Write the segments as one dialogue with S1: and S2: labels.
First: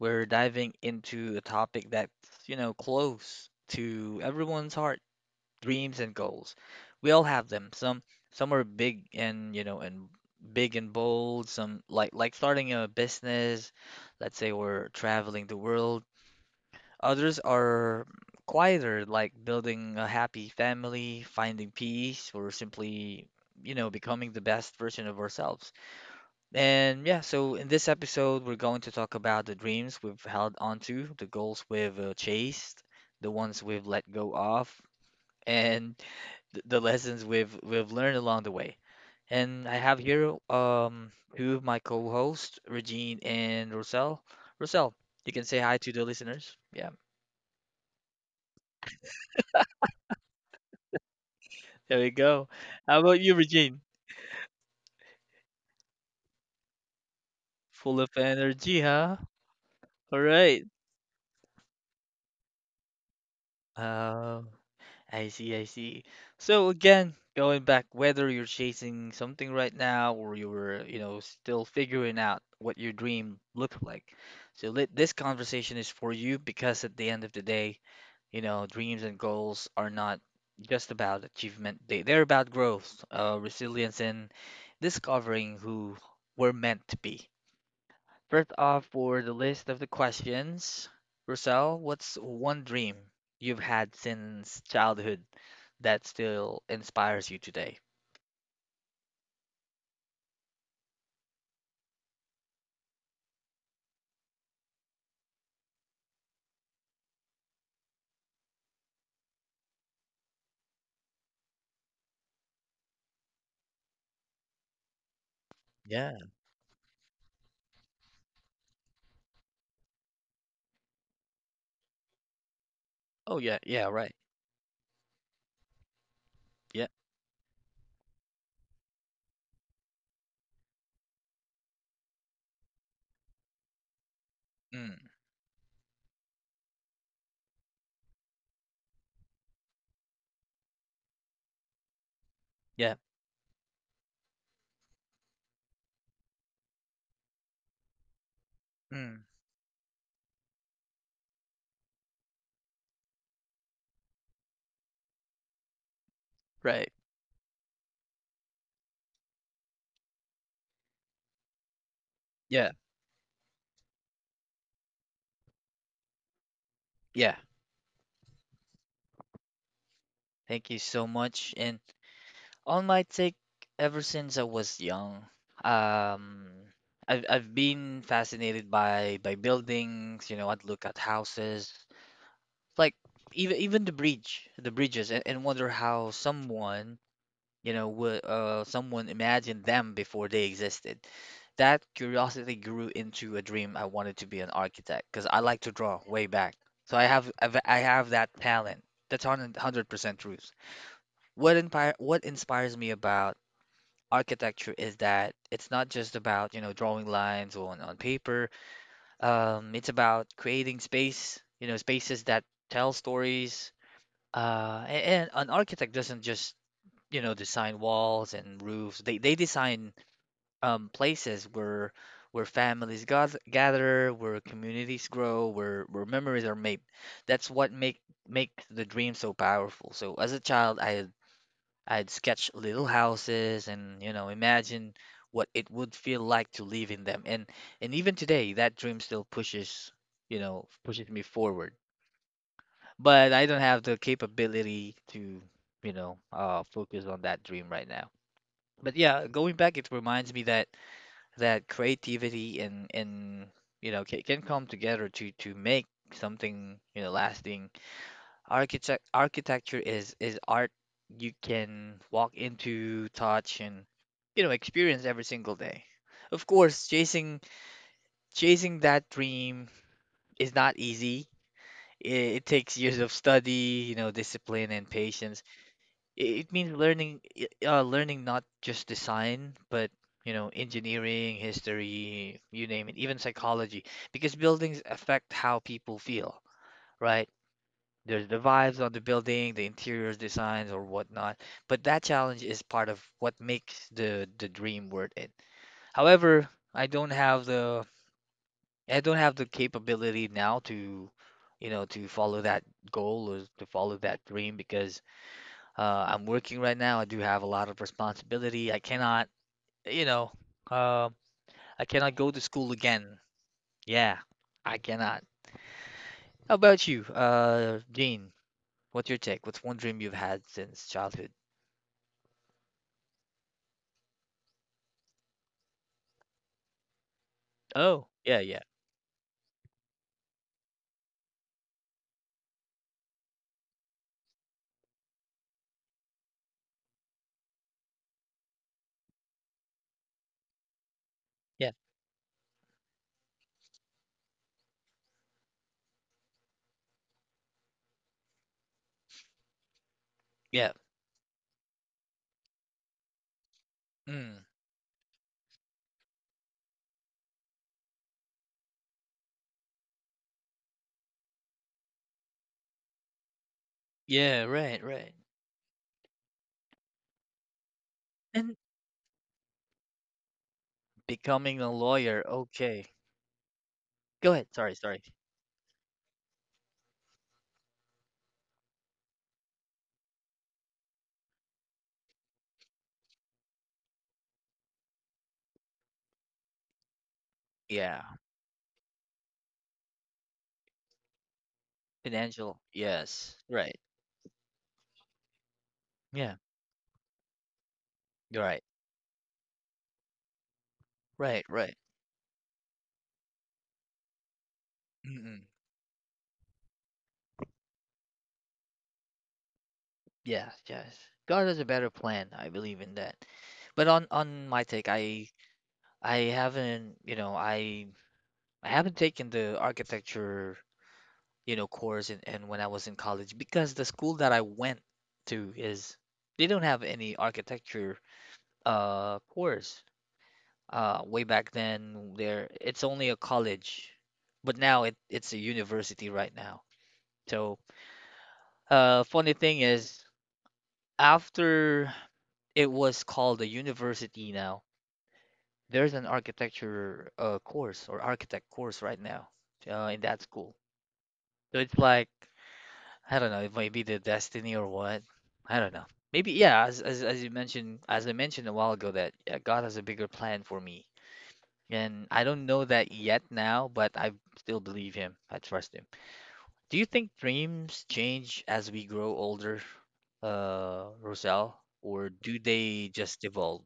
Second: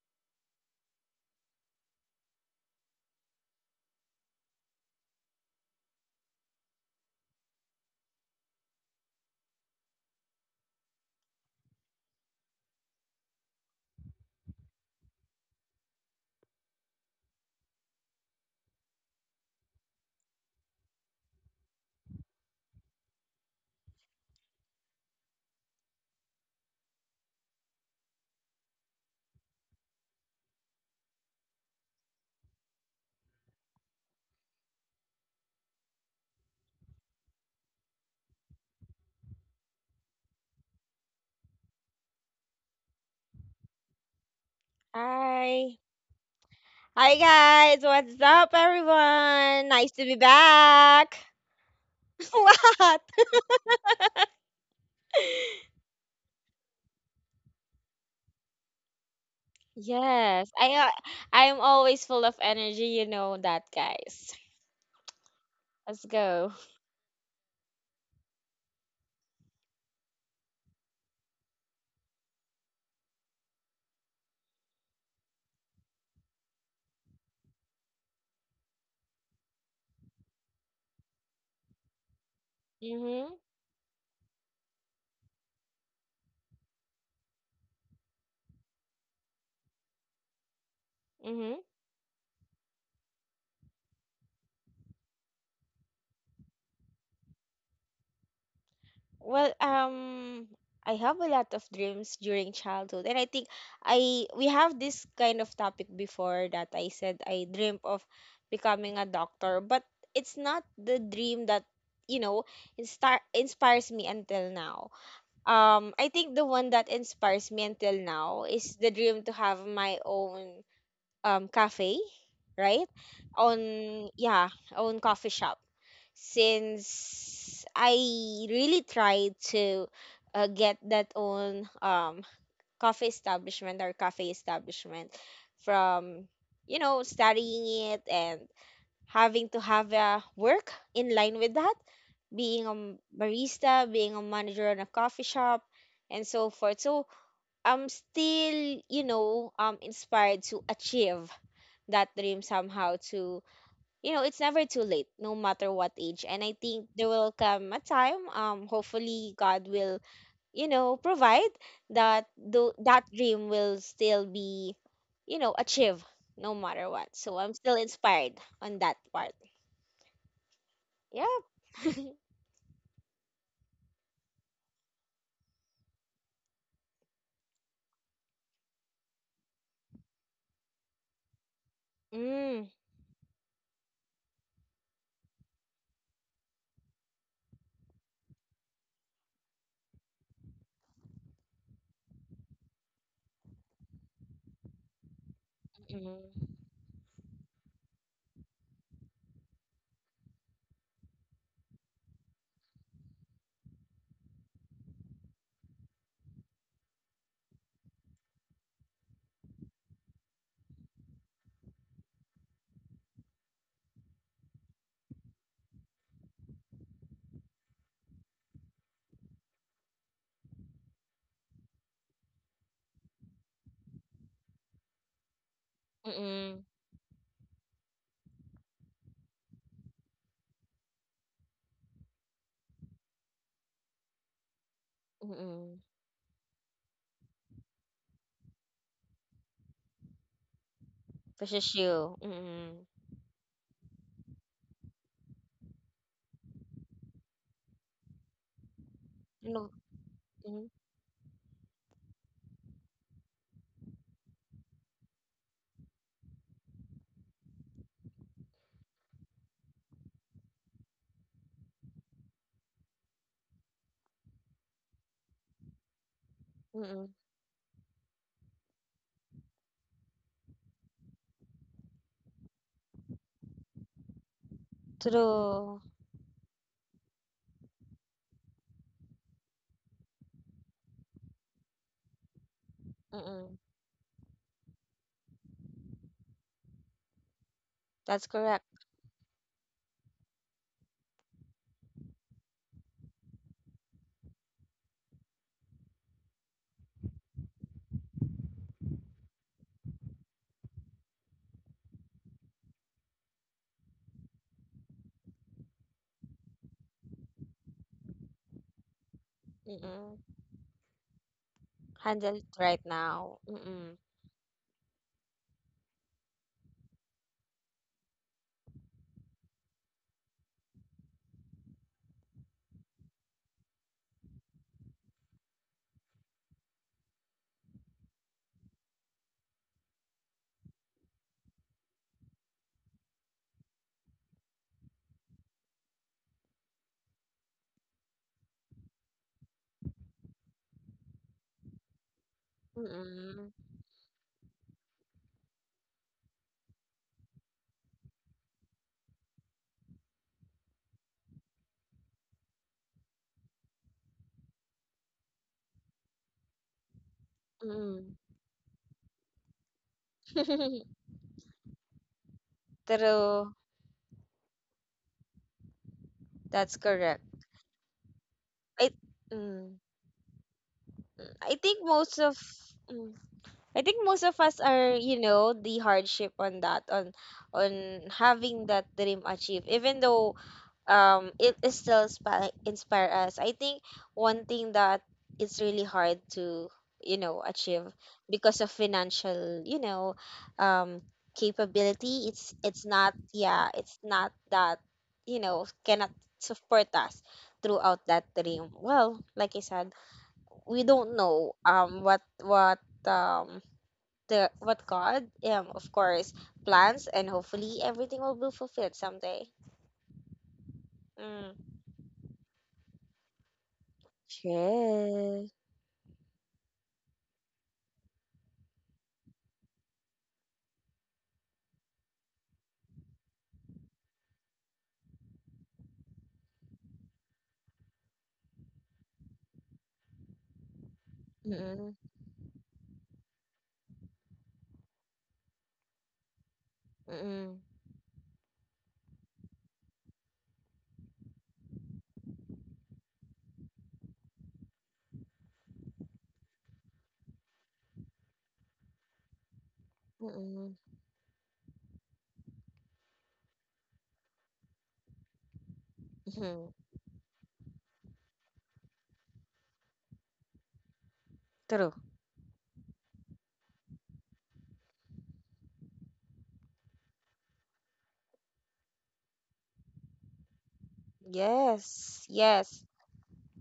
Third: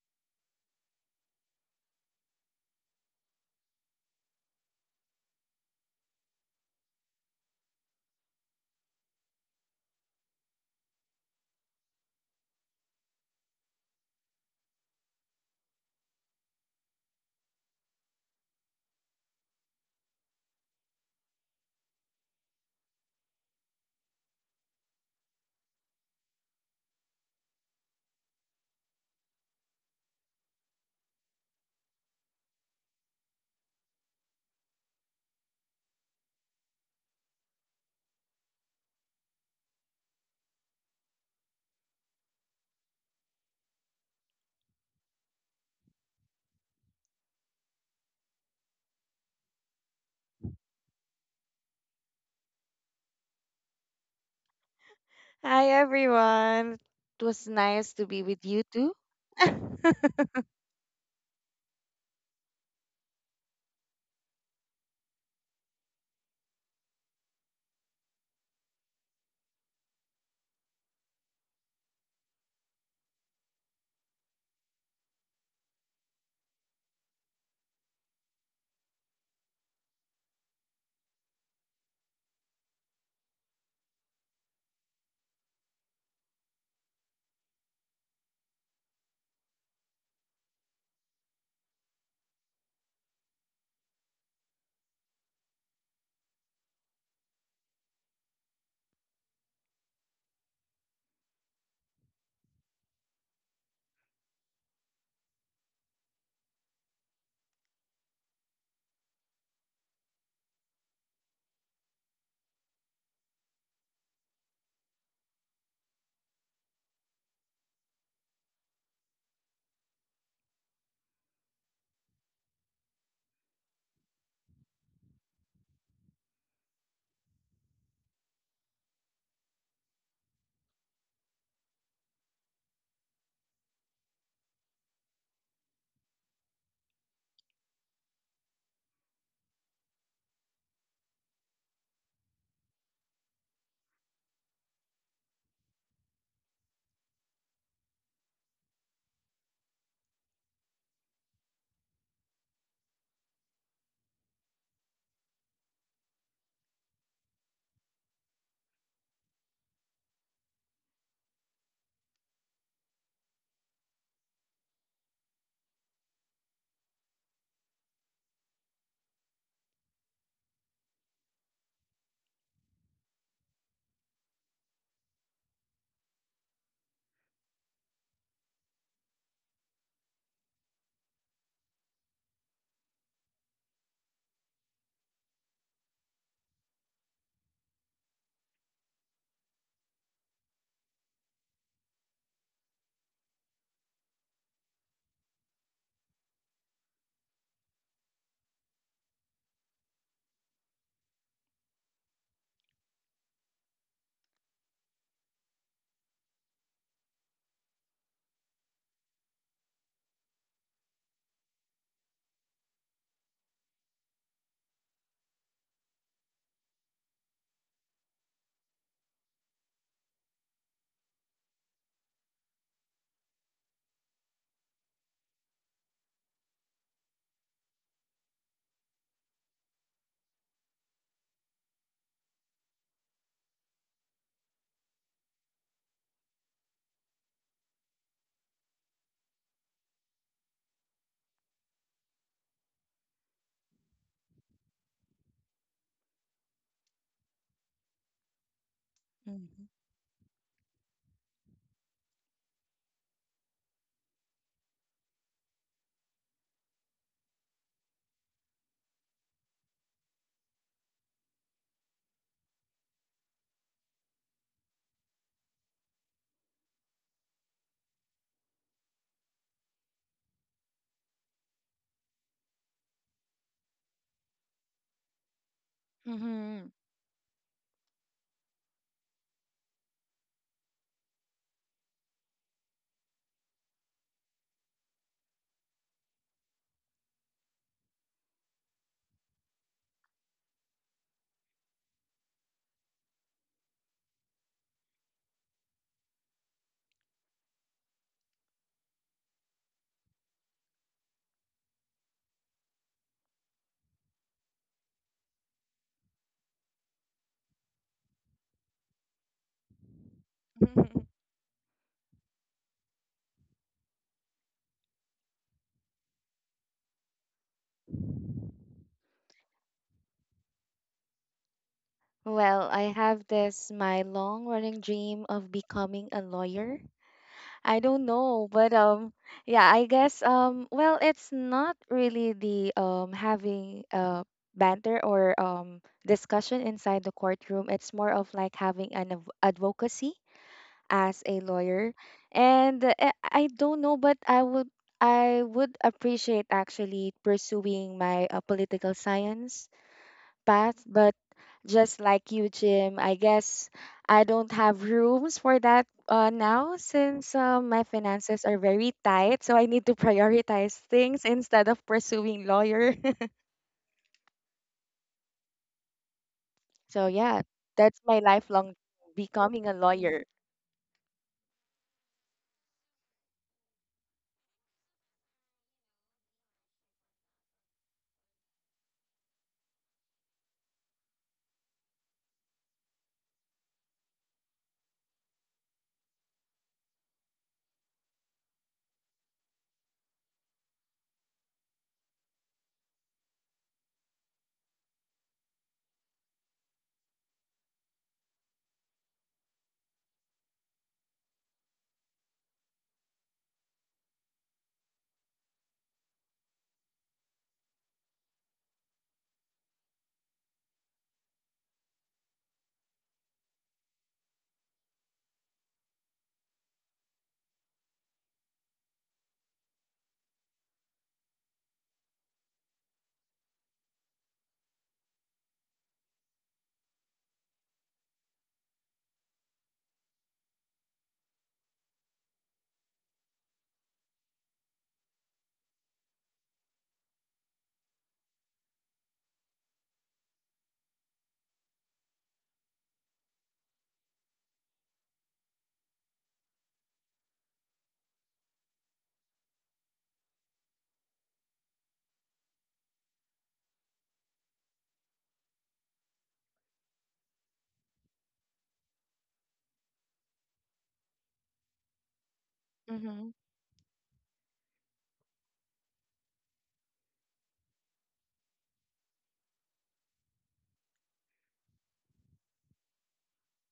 S1: we're diving into a topic that's, close to everyone's heart, dreams and goals. We all have them. Some are big and, big and bold, some like starting a business, let's say we're traveling the world. Others are quieter, like building a happy family, finding peace, or simply, becoming the best version of ourselves. And yeah, so in this episode, we're going to talk about the dreams we've held on to, the goals we've chased, the ones we've let go of, and th the lessons we've learned along the way. And I have here two of my co-hosts, Regine and Rosel. Rosel, you can say hi
S2: Hi.
S1: to the listeners. Yeah,
S2: Hi guys, what's up everyone? Nice to be back.
S1: there we go. How
S2: What?
S1: about you, Regine?
S3: Hi everyone. It was nice
S1: Full
S3: to
S1: of
S3: be with you
S1: energy,
S3: too.
S1: huh? All
S2: Yes,
S1: right.
S2: I'm always full of energy, you know that, guys.
S1: Uh, I see, I see.
S2: Let's go.
S1: So again, going back, whether you're chasing something right now or you're, still figuring out what your dream looks like. So let this conversation is for you because at the end of the day, dreams and goals are not just about achievement. They're about growth, resilience, and discovering who we're meant to be. First off, for the list of the questions,
S2: Mhm.
S1: Roselle, what's one dream you've had since childhood that still inspires you today?
S2: Well, um, I have a lot of dreams during childhood, and I think I we have this kind of topic before that I said I dreamt of becoming a doctor, but it's not the dream that, you know, inspires me until now. I
S1: Yeah.
S2: think the one that inspires me until now is the dream to have my own, um, cafe, right?
S1: Oh, yeah.
S2: On
S1: Yeah. Right.
S2: Yeah, own coffee shop
S1: Yeah.
S2: since I really tried to get that own, coffee establishment or cafe
S1: Mm.
S2: establishment from, you know, studying it and having to have a work in line with that, being a
S1: Yeah.
S2: barista, being a manager in a coffee shop, and so forth. So I'm still, you
S1: Mm.
S2: know, inspired to achieve that dream somehow. To, you know, it's never too late no matter what age, and I think
S1: Right.
S2: there will come a time, um, hopefully God will, you know, provide that
S1: Yeah.
S2: that dream will still be, you know, achieved no matter what.
S1: Yeah.
S2: So I'm still inspired on that part.
S1: Thank you so
S2: Yeah.
S1: much. And on my take, ever since I was young, um, I've been fascinated by buildings. I'd look at houses,
S2: mm,
S1: like even the bridges, and, wonder how someone, you know, would someone imagined them before they existed. That curiosity grew into a dream. I wanted to be an architect because I like to draw way
S2: mm,
S1: back. So I have that talent. That's 100% truth. What inspires me about architecture is that it's not just about, drawing lines on paper. It's about creating spaces that tell stories and an architect doesn't just, design walls and roofs. They design places where families gather, where communities grow, where memories are
S2: mm,
S1: made. That's what make the dream so powerful. So as a child, I'd sketch little houses and, imagine what it
S2: mm,
S1: would feel like to live in them. And even today, that dream still pushes me
S2: Versus
S1: forward,
S2: you.
S1: but I don't have the capability to, focus on that dream right now. But yeah,
S2: You
S1: going
S2: know.
S1: back, it reminds me
S2: mm,
S1: that creativity and can come together to make something lasting. Architecture is art you can walk into, touch, and experience every single day. Of course,
S2: mm,
S1: chasing that dream is not easy. It takes years of study, discipline and patience.
S2: True.
S1: It
S3: hmm
S1: means learning not just design, but engineering, history, you name it, even
S2: mm,
S1: psychology, because buildings affect how people feel, right? There's
S2: that's
S1: the
S2: correct.
S1: vibes on the building, the interiors designs or whatnot, but that challenge is part of what makes the dream worth it. However, I don't have the capability now to, to follow that goal or to follow that dream, because I'm working right now. I do have a lot of responsibility. I cannot, you know,
S2: Mm,
S1: uh, I cannot go to
S2: handle it
S1: school
S2: right
S1: again.
S2: now.
S1: Yeah, I cannot. How about you, Dean? What's your take? What's one dream you've had since childhood?
S3: Well, I have this my long running dream of becoming a lawyer. I don't
S1: Oh, yeah,
S3: know,
S1: yeah,
S3: but yeah, I guess well, it's not really the having a banter or discussion inside the courtroom. It's more of like having an advocacy as a
S1: yeah,
S3: lawyer. And I
S2: Mm,
S3: don't know, but I would appreciate actually pursuing my political science
S1: yeah.
S3: path. But just like you, Jim, I guess I
S1: Mm,
S3: don't have rooms for that now since my
S2: mm.
S3: finances are very tight. So I need to prioritize things instead of pursuing lawyer.
S2: True.
S1: yeah, right, right.
S2: That's
S3: So yeah,
S2: correct.
S3: that's my
S1: And
S3: lifelong
S2: I.
S3: becoming a
S2: mm,
S3: lawyer.
S1: becoming a
S2: I think
S1: lawyer.
S2: most of
S1: Okay.
S2: mm, I think
S1: Go
S2: most
S1: ahead.
S2: of
S1: Sorry,
S2: us
S1: sorry.
S2: are, you know, the hardship on that on having that dream achieved. Even though, um, it is still inspire us. I think one thing that it's really hard to, you know,
S1: Yeah.
S2: achieve because of financial, you know, um, capability.
S1: Financial.
S2: It's not.
S1: Yes. Right.
S2: Yeah, it's not that, you know, cannot
S1: Yeah.
S2: support us throughout that
S1: You're right.
S2: dream. Well, like I said, we don't
S1: Right,
S2: know,
S1: right.
S2: um, what, um, the what God,
S1: Mm-mm.
S2: um, of course plans, and hopefully everything will be fulfilled someday.
S1: Yes, yes. God has a
S2: Mm.
S1: better plan. I believe in that. But on my take,
S2: Yes.
S1: I haven't, you know, I I haven't taken the architecture, course and when I was in college because the school that I went to is they don't have any architecture course. Way back
S2: Mm,
S1: then there it's only a college, but now it's a university right now. So,
S2: mm,
S1: funny thing is after it was called a university now. There's an architecture course or architect course right now in that school.
S2: mm,
S1: So it's like I don't know, it might be the destiny or what. I don't know. Maybe yeah,
S2: mhm.
S1: as you mentioned, as I mentioned a while ago, that yeah, God has a bigger plan for me,
S2: True.
S1: and I don't know that yet
S3: Mm-hmm.
S1: now, but I still believe him. I trust him. Do you think dreams change as we grow older, Roselle, or
S2: Yes,
S1: do
S2: yes.
S1: they just evolve?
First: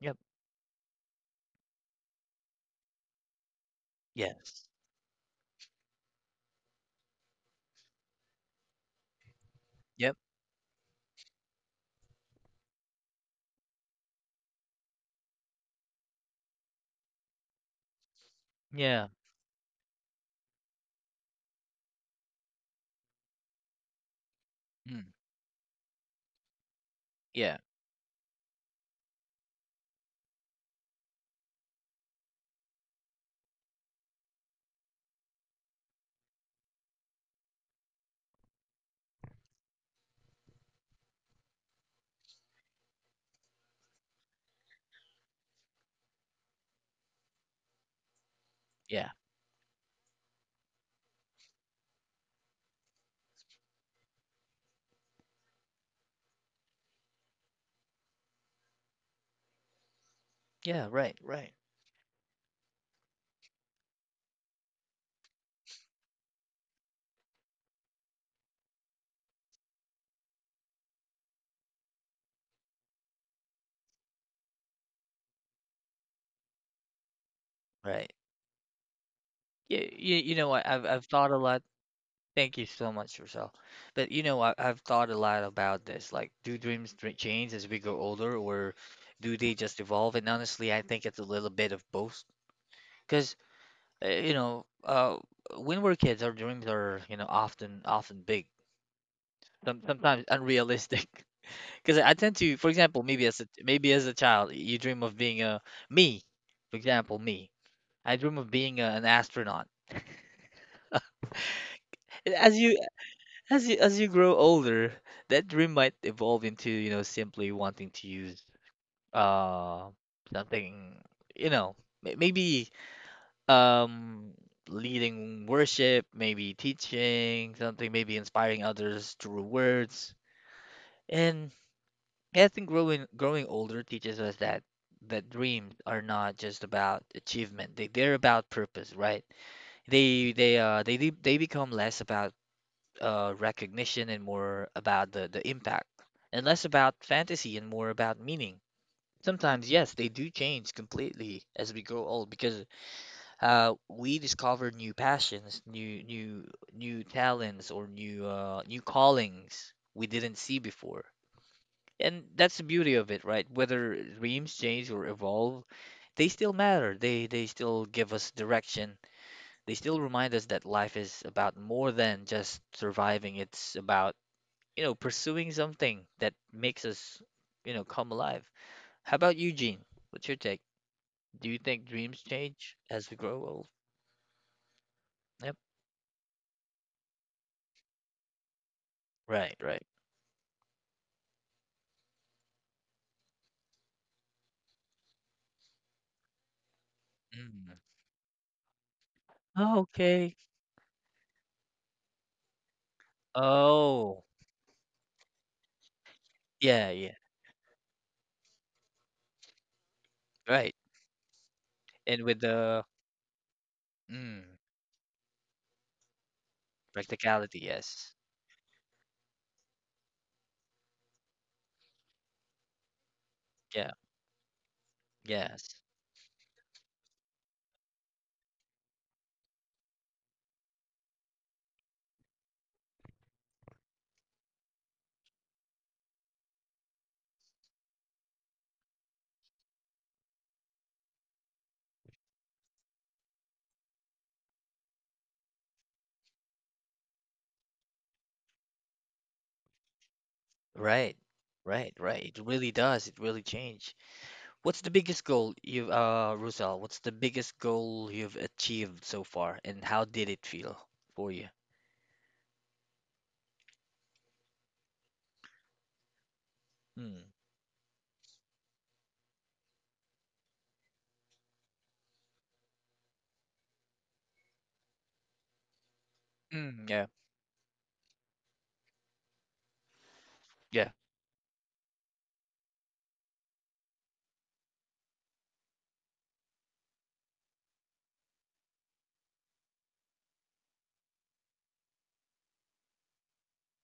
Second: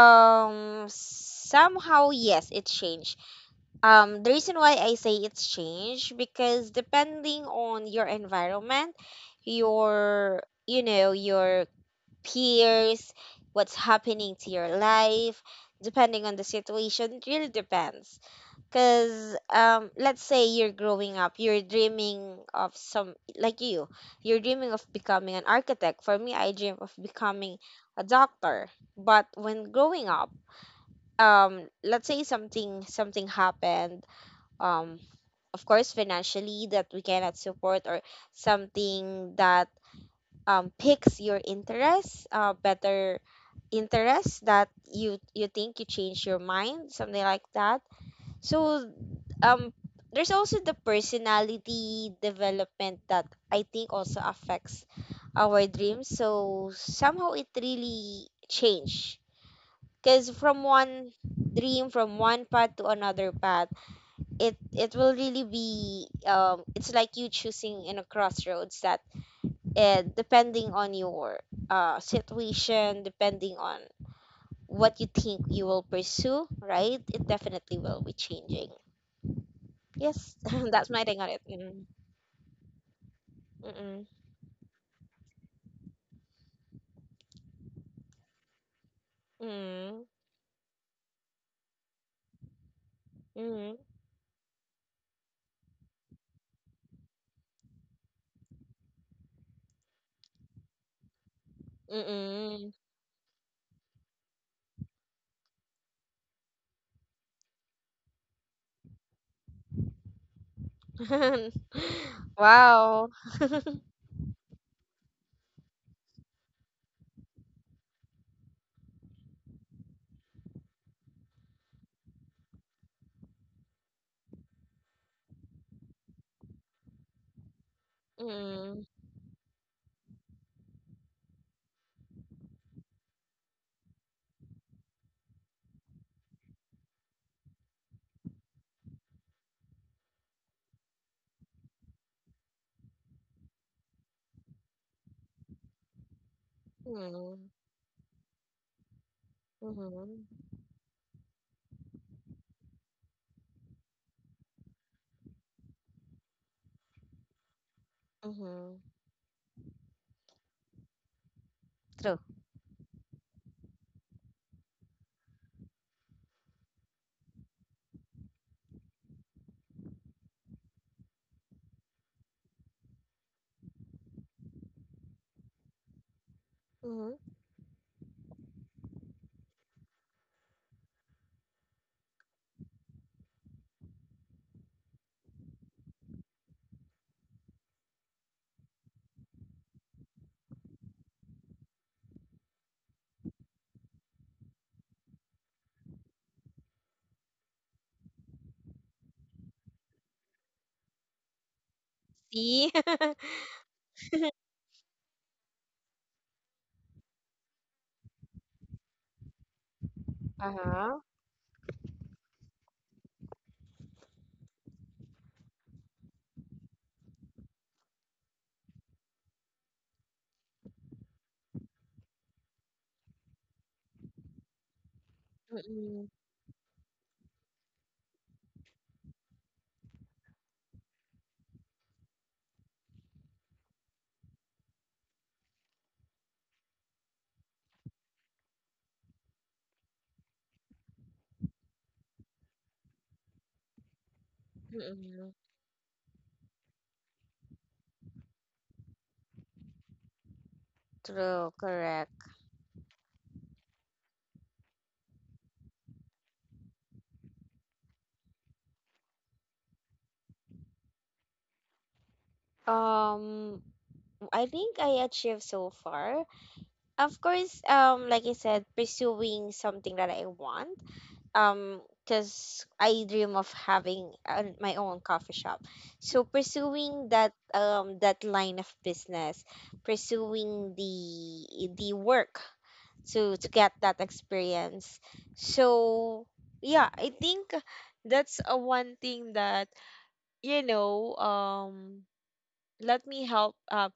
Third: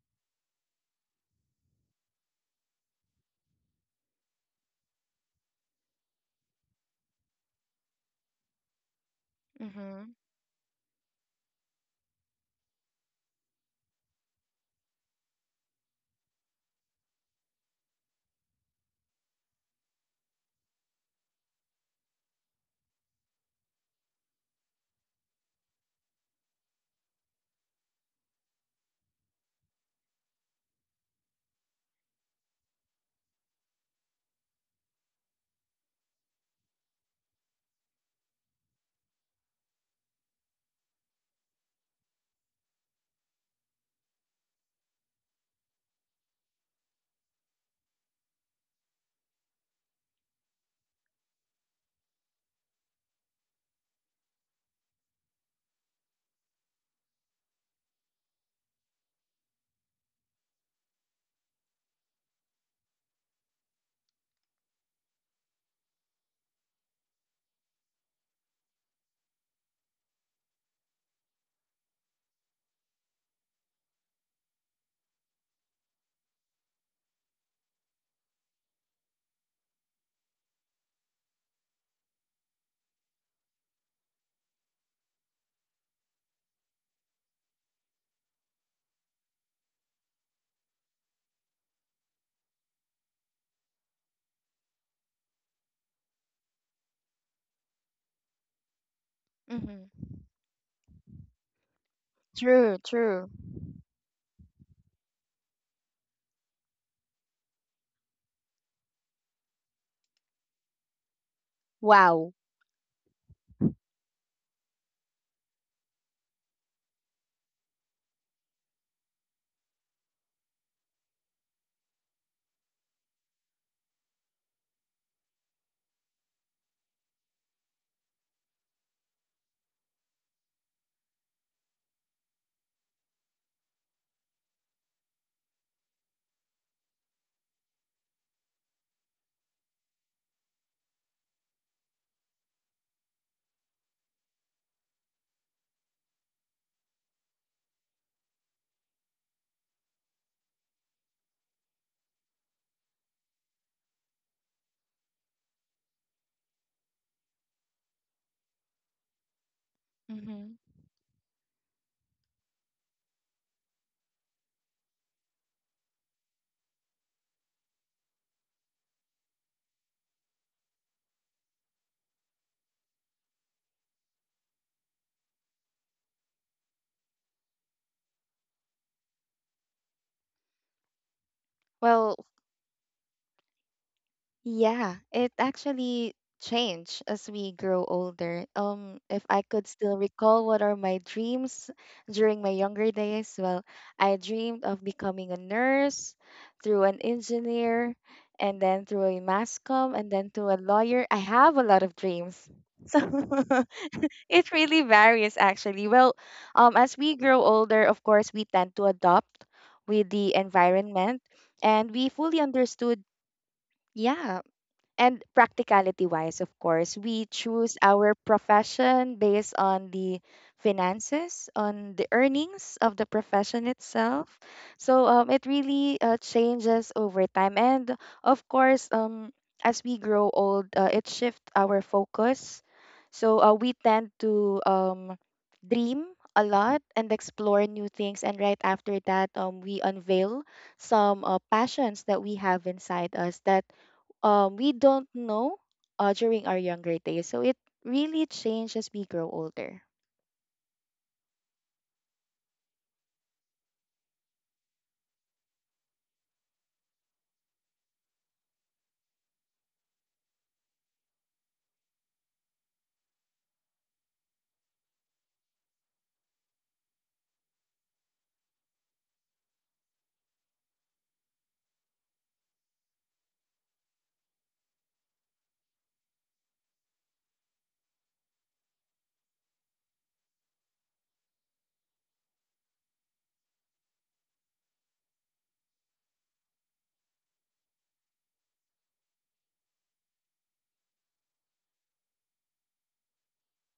S1: Yep.
S2: Somehow, yes, it changed. The reason
S1: Yes.
S2: why I say it's changed because depending on your environment,
S3: Mm-hmm.
S1: Yep.
S2: your, you know, your peers, what's happening to your life, depending on the situation, it really depends.
S1: Yeah.
S2: Because, let's say you're growing up, you're dreaming of some, like you, you're dreaming of
S1: Mm.
S2: becoming an architect. For me, I dream of becoming
S1: Yeah.
S2: a doctor. But when growing up, let's say something happened, um, of course financially that we cannot support, or something that, picks your interest, better interest that you think, you change your mind, something like that. So,
S1: Yeah.
S2: um, there's also the personality development that I think also affects our dreams. So somehow it really change. Cause from
S1: Yeah,
S2: one
S1: right, right,
S2: dream, from one path to another path, it will really be, um, it's like you choosing in a crossroads that, depending on your, uh, situation, depending on what you think you will pursue, right? It definitely will be
S1: right.
S2: changing. Yes,
S1: You know what?
S2: that's
S1: I've
S2: my
S1: I've
S2: take on
S1: thought
S2: it.
S1: a lot.
S2: Mm.
S1: Thank you so much, Rochelle.
S2: Mm-mm.
S1: But I've thought a lot about this. Like, do dreams change as we grow older, or do they just
S2: Mm.
S1: evolve? And honestly, I think it's a little bit of both. Because
S2: Mm.
S1: uh, you know, uh, when we're kids, our dreams are often big, some,
S3: Mm-hmm.
S1: sometimes unrealistic. Because
S2: Mm.
S1: I tend to,
S2: Mm.
S1: for
S3: True,
S1: example, maybe
S3: true.
S1: as a maybe as a child, you dream of being a me. For example, me. I dream of being an astronaut.
S3: Wow.
S1: as you
S2: Wow.
S1: As you as you grow older, that dream might evolve into, simply wanting to use uh something, you know, maybe um leading worship, maybe teaching something, maybe inspiring
S2: Mm.
S1: others through words. And I think growing older teaches us that dreams are not just about achievement. They're about purpose, right? They become less about recognition and more about the impact, and less about
S2: Mm.
S1: fantasy and more about meaning. Sometimes, yes, they do
S2: Mm-hmm.
S1: change completely as we grow old because we discover new passions, new talents, or new
S2: Mm-hmm.
S1: callings we didn't see
S3: hmm
S1: before.
S2: True.
S1: And that's the beauty of it, right? Whether dreams change or evolve, they still matter. They still give us direction. They still remind us that life is about more than just surviving. It's about pursuing something that makes us,
S2: Mm-hmm.
S1: come alive. How about you, Gene? What's your take? Do you think
S3: Well,
S1: dreams change as we grow old?
S3: yeah, it
S1: Yep.
S3: actually changed as we grow older. If I
S1: Right,
S3: could
S1: right.
S3: still recall what are my dreams during my younger days, well, I dreamed of becoming a nurse, through an
S1: Mm.
S3: engineer, and then through a mass
S1: Oh,
S3: comm, and then
S1: okay.
S3: to a lawyer. I have a lot of dreams.
S2: See?
S3: So
S1: Oh,
S3: it really varies actually. Well,
S1: yeah,
S3: as
S1: yeah.
S3: we grow older, of course, we tend to adopt with the
S1: Right.
S2: Uh-huh.
S3: environment and we
S1: And with
S3: fully
S1: the
S3: understood. Yeah.
S1: mm,
S3: And practicality wise, of course, we
S1: practicality,
S3: choose
S1: yes.
S3: our profession based on the finances, on the earnings of the profession
S1: Yeah,
S3: itself. So it
S1: yes.
S2: Mm-mm.
S3: really changes over time. And of course, as we grow old, it shifts our focus. So we tend to dream a lot and explore new things. And right after that, we unveil some passions that we have inside us that we don't
S2: Mm-mm.
S3: know during our younger days. So it really changed as we grow older.
S1: Right,
S2: True,
S1: right,
S2: correct.
S1: right. It really does. It really change. What's the biggest goal you've, Rosal, what's the biggest goal you've achieved so far, and how did it feel for you?
S2: Um, I think I achieved so far. Of
S1: Hmm.
S2: course, like I said, pursuing something that I want. Um, because I dream of having, my own coffee shop. So
S1: Mm,
S2: pursuing
S1: yeah,
S2: that, um, that line of business, pursuing the
S1: yeah,
S2: work to get that experience. So yeah, I think that's a one thing that, you know, um, let me help,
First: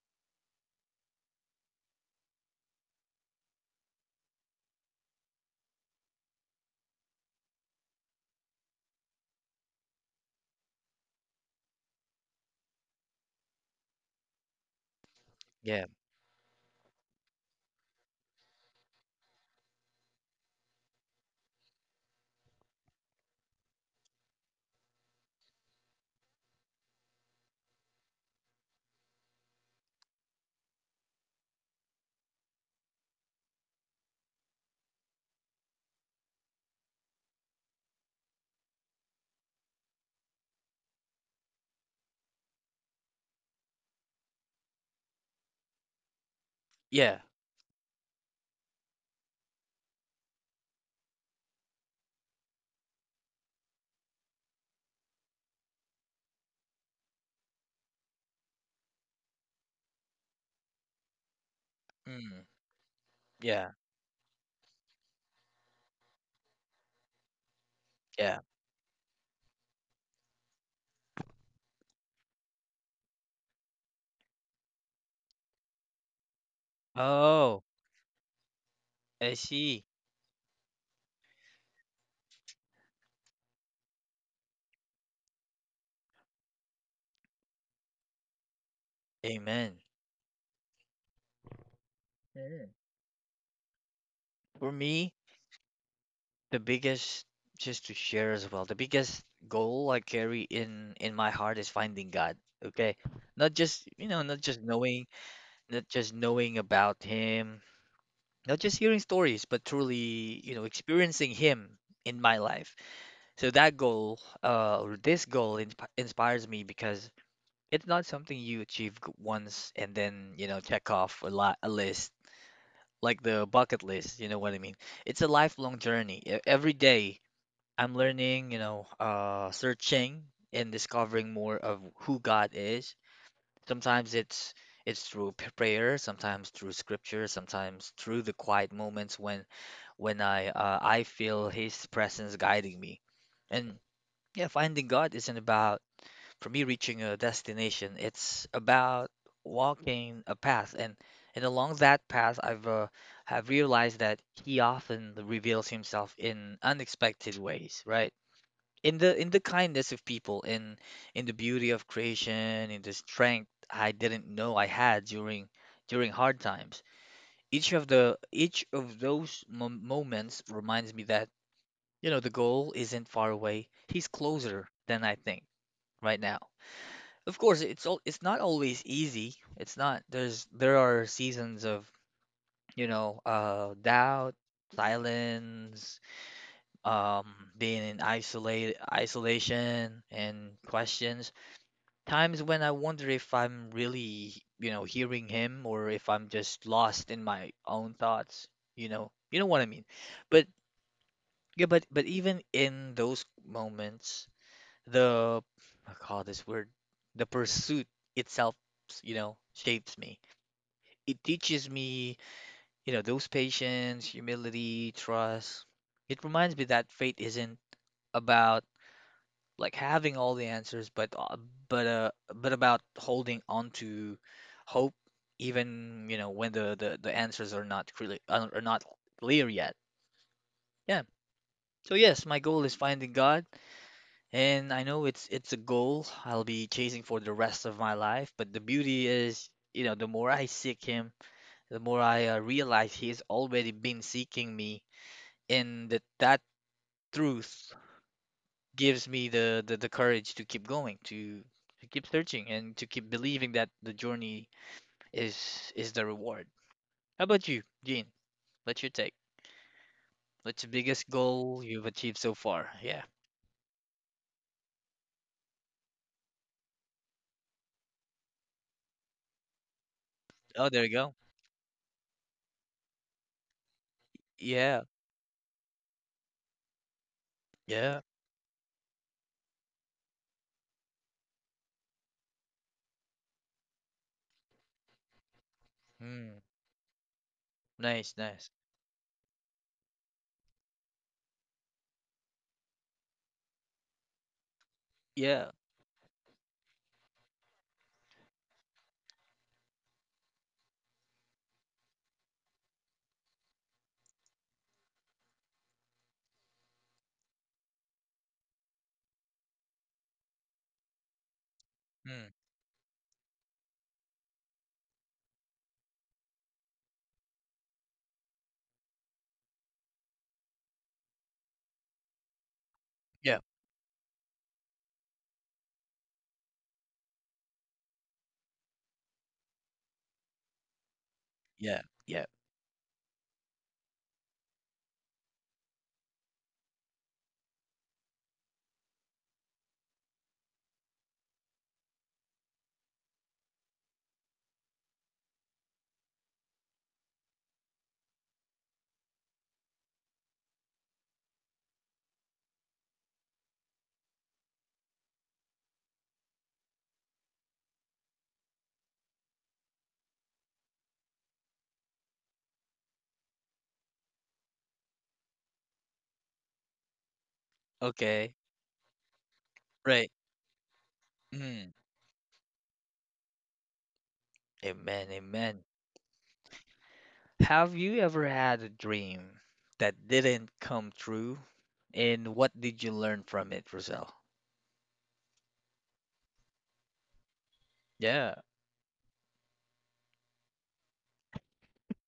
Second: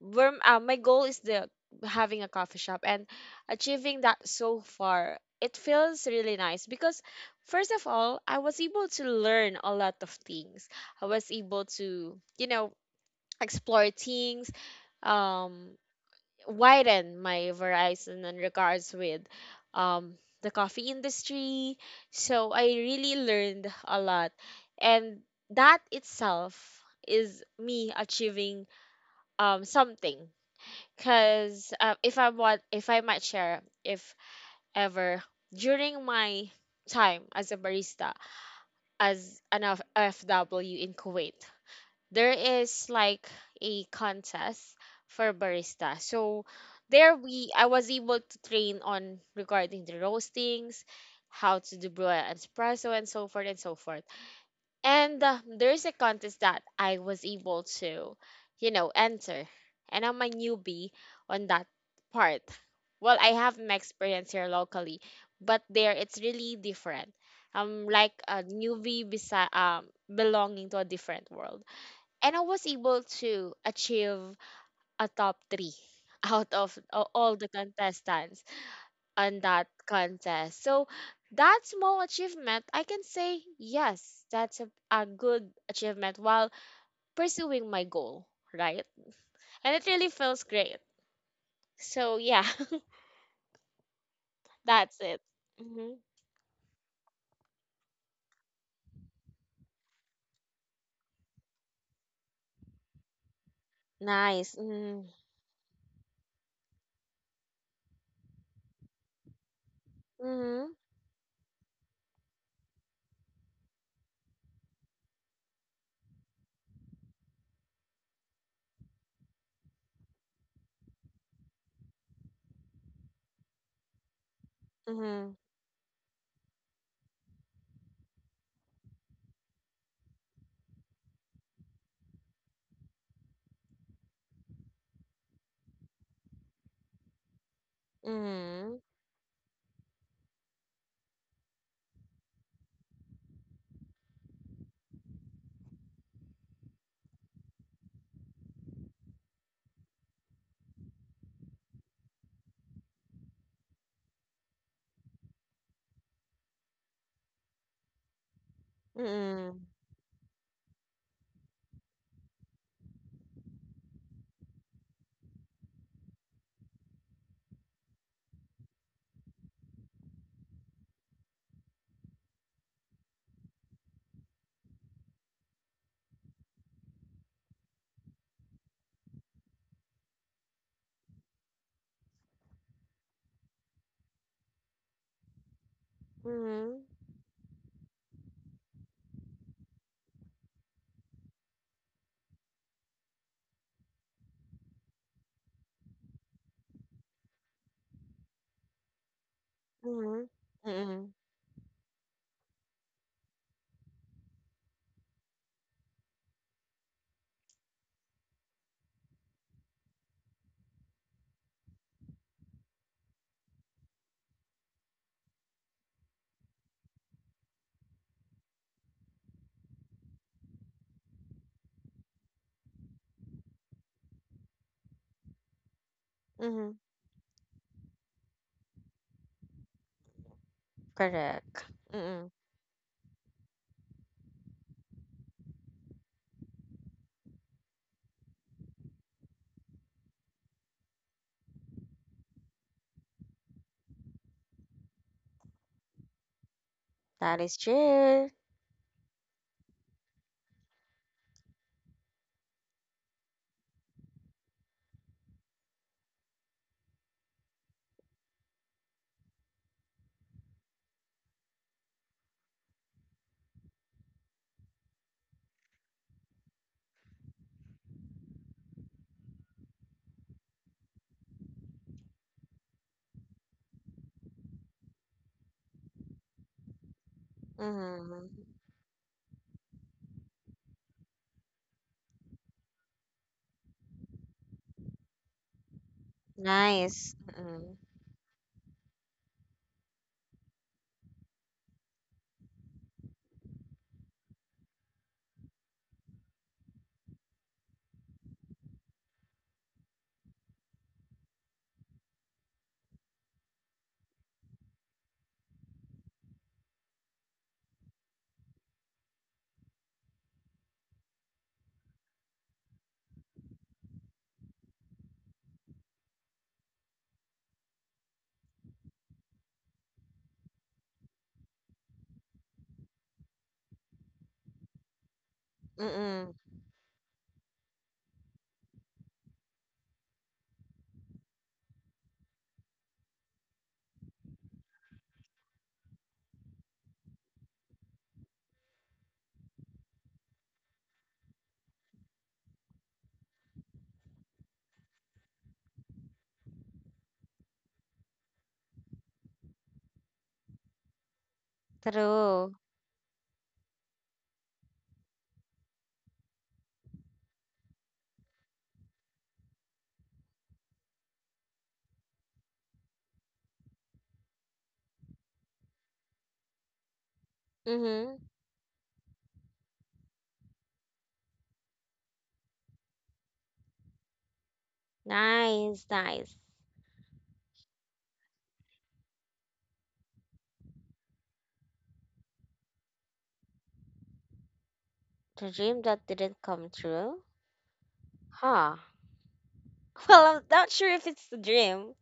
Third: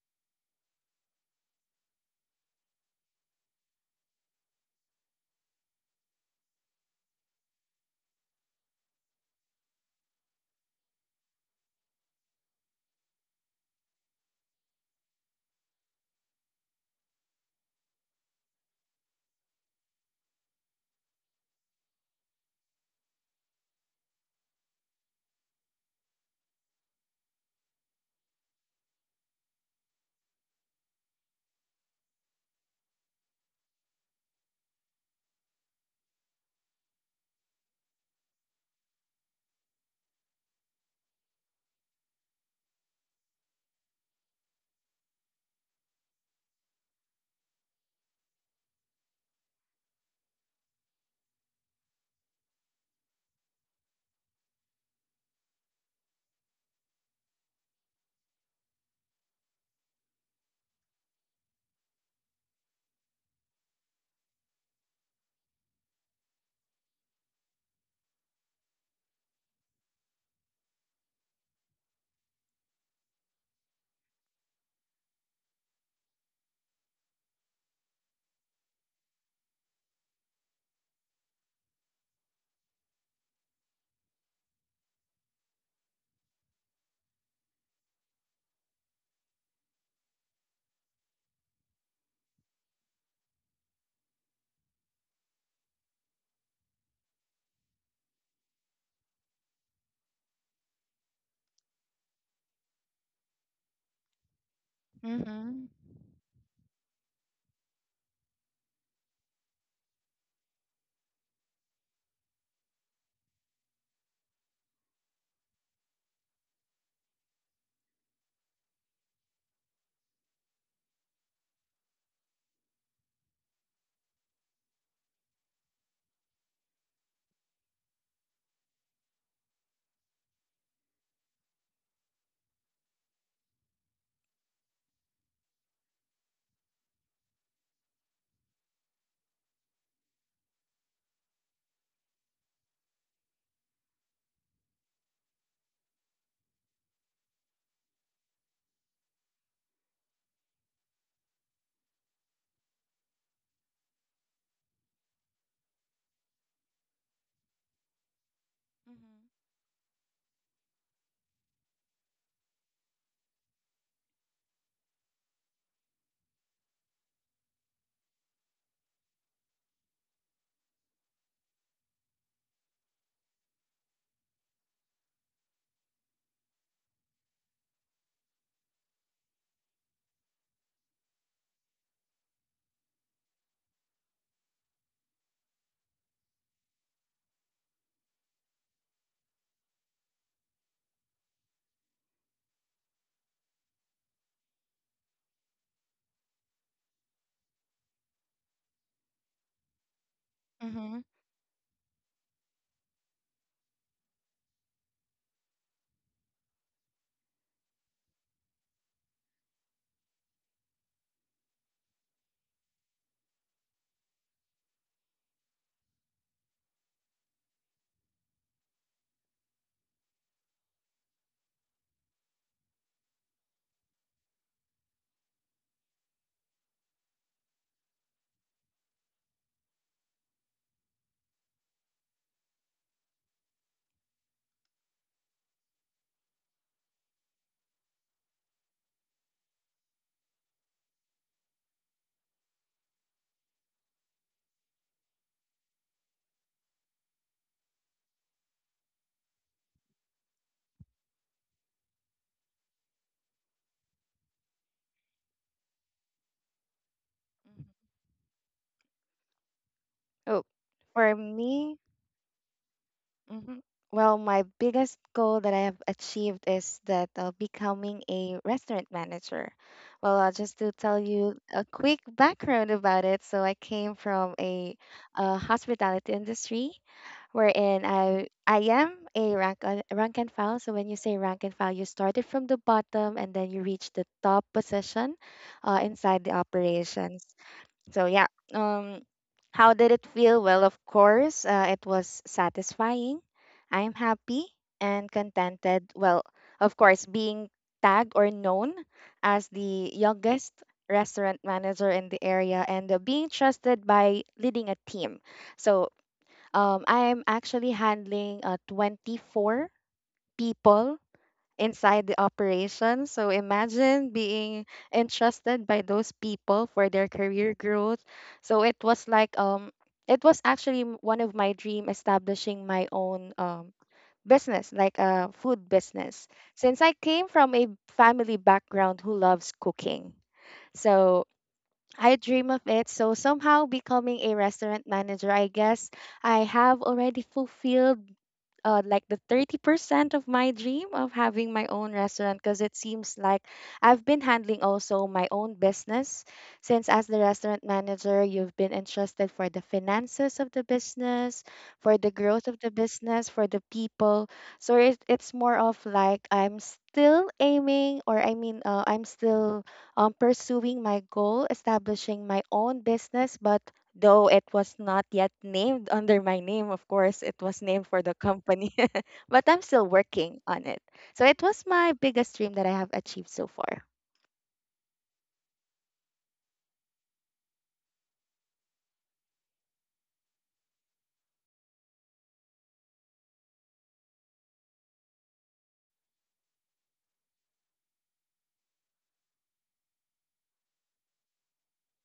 S2: where my goal is the having a coffee shop, and achieving that so far, it feels really nice because first of all, I was able to learn a lot of things, I was able to, you know, explore things, um,
S1: yeah,
S2: widen my horizon in regards with, um, the coffee industry. So I really learned a lot, and that itself is me achieving, um, something. Cause, if I want, if I might share, if ever during my time as a barista, as an FW in Kuwait, there is like a contest for barista. So there
S1: yeah,
S2: we, I was able to train on regarding the roastings, how to do brew an espresso, and so forth and so forth. And, there's a contest that I was able to, you know, enter. And I'm a newbie on that
S1: mm,
S2: part. Well, I have
S1: yeah,
S2: my experience here locally, but there it's really different. I'm like
S1: yeah.
S2: a newbie belonging to a different world. And I was able to achieve a top three out of all the
S1: Oh,
S2: contestants
S1: I
S2: on that
S1: see.
S2: contest. So that small achievement, I can say, yes, that's a good achievement while pursuing my goal, right? And
S1: Amen.
S2: it really feels great. So yeah,
S1: Mm. For
S2: that's
S1: me,
S2: it. Hmm.
S1: the biggest, just to share as well, the biggest goal I carry in my heart is finding God. Okay, not just not
S2: Nice.
S1: just knowing,
S2: Mm-hmm.
S3: Mm-hmm.
S1: not just knowing about Him, not just hearing stories, but truly, experiencing Him in my life. So that goal, or this goal, inspires me. Because it's not something you achieve once and then, check off a list, like the bucket list, you know what I mean? It's a
S2: Mm-hmm.
S1: lifelong journey. Every day I'm learning, searching and discovering more of who God is. Sometimes it's through prayer, sometimes through scripture, sometimes through the quiet
S2: Mm-hmm.
S1: moments when I feel His presence guiding me. And yeah, finding God isn't about, for me, reaching a destination. It's about walking a path, and along that path I've have realized that He often reveals Himself in unexpected ways, right? In the
S2: Mm-hmm.
S1: kindness of people, in the beauty of creation, in the strength I didn't know I had during hard times. Each of those moments reminds me that the goal isn't far away. He's closer than I think right now. Of course, it's not always easy. It's not there's there are seasons of, doubt, silence,
S2: Mm-hmm.
S1: um being in isolate isolation and questions. Times when I wonder if I'm really, hearing him, or if I'm just lost in my own thoughts. You know what I mean.
S2: Mm-hmm.
S1: But
S3: Mm-hmm. Mhm.
S2: Mm-hmm.
S1: yeah, but even in those moments, the I call this word the pursuit itself, shapes me. It teaches me, those patience, humility, trust. It reminds me that faith isn't about, like, having all the answers, but about holding on to hope, even when the
S2: Mm-hmm.
S1: the, the answers are not clear yet. Yeah.
S2: Correct.
S1: So yes,
S2: Mm-hmm.
S1: my goal is finding God. And I know it's a goal I'll be chasing for the rest of my life, but the beauty is, you know, the more I seek him, the more I realize he's already been seeking me, and that
S2: That
S1: truth
S2: is true.
S1: gives me the courage to keep going, to keep searching, and to keep believing that the journey is the reward. How about you, Gene? What's your take?
S3: Oh,
S1: What's the biggest
S3: for
S1: goal
S3: me,
S1: you've achieved so far? Yeah.
S3: mhm. Well, my biggest goal that I have achieved is that becoming a restaurant manager. Well, just
S1: Oh,
S3: to
S1: there you
S3: tell
S1: go.
S3: you a quick background about it. So I came from a,
S1: Yeah.
S3: hospitality industry, wherein
S1: Yeah.
S3: I
S2: Mm-hmm.
S3: I am a rank and file. So when you say rank and file, you started from the bottom and then you reach the top position inside the
S1: Hmm.
S2: Nice.
S3: operations.
S2: Mm-hmm.
S3: So
S1: Nice,
S3: yeah,
S1: nice.
S3: um, how did it feel? Well, of course, it was satisfying. I'm happy and
S1: Yeah.
S3: contented. Well, of course, being tagged or known as the youngest restaurant manager in the area and being trusted by leading a team. So I'm actually handling 24 people inside the
S1: Hmm.
S3: operation. So imagine being entrusted by those people for their career growth. So it was like it was actually one of my dream establishing my own
S1: Yeah.
S3: business like a food business
S2: Mm-hmm.
S3: since I came from a family background who loves cooking. So
S1: Yeah,
S3: I
S1: yeah.
S3: dream of it. So somehow becoming a restaurant manager, I guess I have already fulfilled like the 30% of my dream of having my own restaurant because it seems like I've been handling also my own business since as the restaurant manager you've been entrusted for the finances of the business for the growth of
S2: True.
S3: the business for the people so it's more of like I'm still aiming or I mean I'm still pursuing my goal establishing my own business but though it was not yet named under my name of course it was named for the
S2: Mm-hmm.
S1: Okay,
S3: company but I'm still
S1: right.
S3: working on it so it was
S1: Mm,
S3: my biggest dream that I have achieved so far.
S1: Amen, amen.
S2: Nice, nice.
S1: Have you ever had a dream that didn't come true? And what did you learn from it, Roselle?
S2: The dream that didn't come true?
S1: Yeah,
S2: Huh. Well, I'm not sure if it's a dream.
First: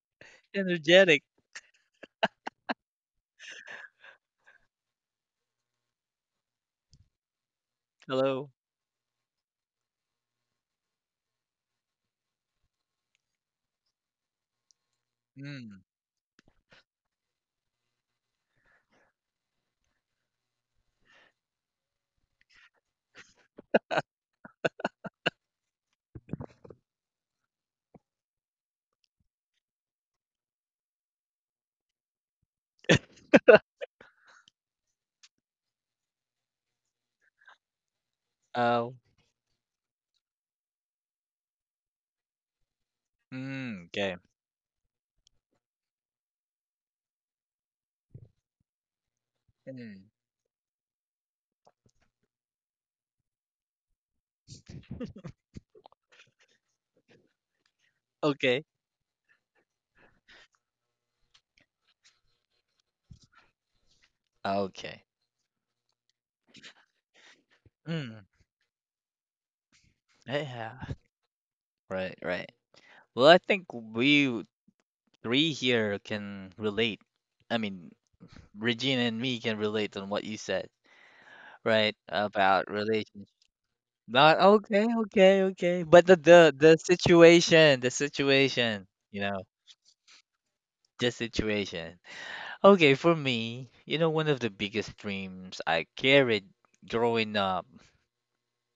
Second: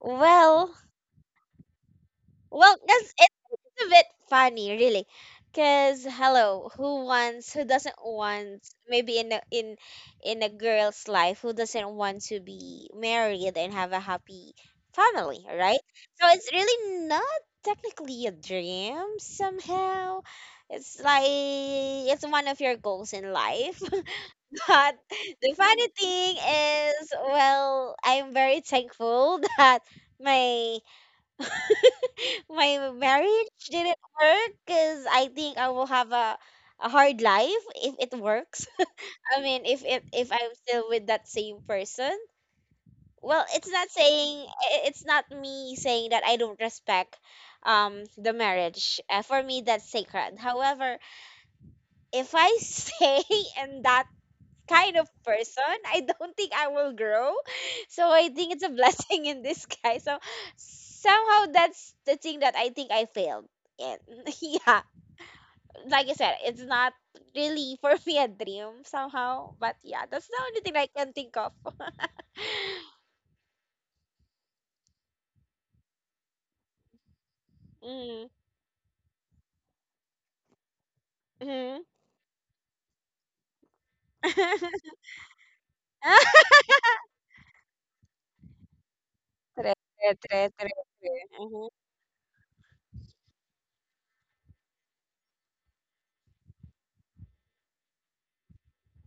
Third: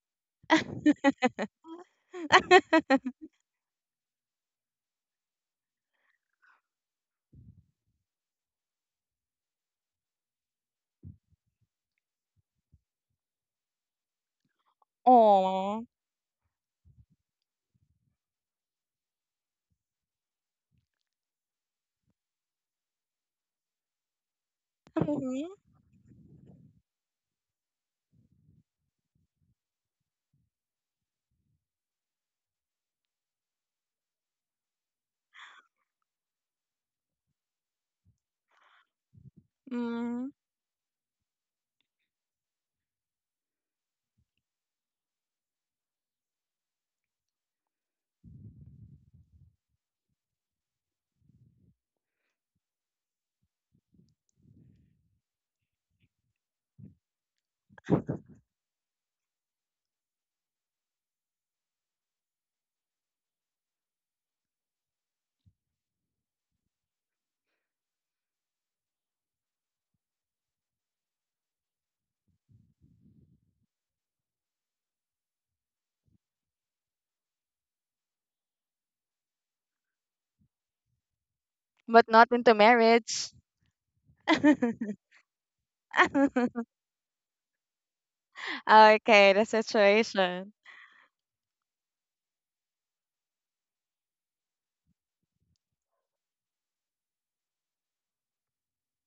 S2: Well,
S1: energetic.
S2: well, that's, it's a bit funny, really. Cause hello, who wants, who doesn't
S1: Hello.
S2: want, maybe in a, in in a girl's life, who doesn't want to be married and have a happy family, right?
S1: Mm,
S3: Oh.
S2: So it's really not technically a dream somehow. It's like it's one of your goals in life. But the funny thing is, well, I'm very thankful that my my marriage didn't work, because I think I will have a hard life if it works.
S1: oh,
S2: I mean, if it
S3: Mm.
S2: if I'm still with that same person. Well, it's not
S1: okay.
S2: saying it's not me saying that I don't respect, um, the marriage. For me, that's
S1: Mm,
S2: sacred. However, if I stay in that kind of person. I don't think I will grow. So I think it's
S1: okay.
S2: a blessing in disguise. So somehow that's the thing that I think I failed. And yeah,
S1: Okay.
S2: like I said, it's not really for me
S1: Mm,
S2: a dream somehow. But yeah, that's the only
S1: yeah,
S2: thing I can think of.
S1: right, right. Well, I think we three here can relate. I mean,
S2: Mm.
S1: Regina and me can relate on what you said,
S2: Mm.
S1: right?
S3: But not into
S1: About
S3: marriage.
S1: relationships. Not okay, okay, okay. But the situation, the situation, you
S3: Okay,
S1: know,
S3: the
S2: Tre, tre, tre,
S3: situation.
S2: tre, tre.
S1: the
S2: Mhm,
S1: situation. Okay, for me, you know, one of the biggest dreams I carried growing up,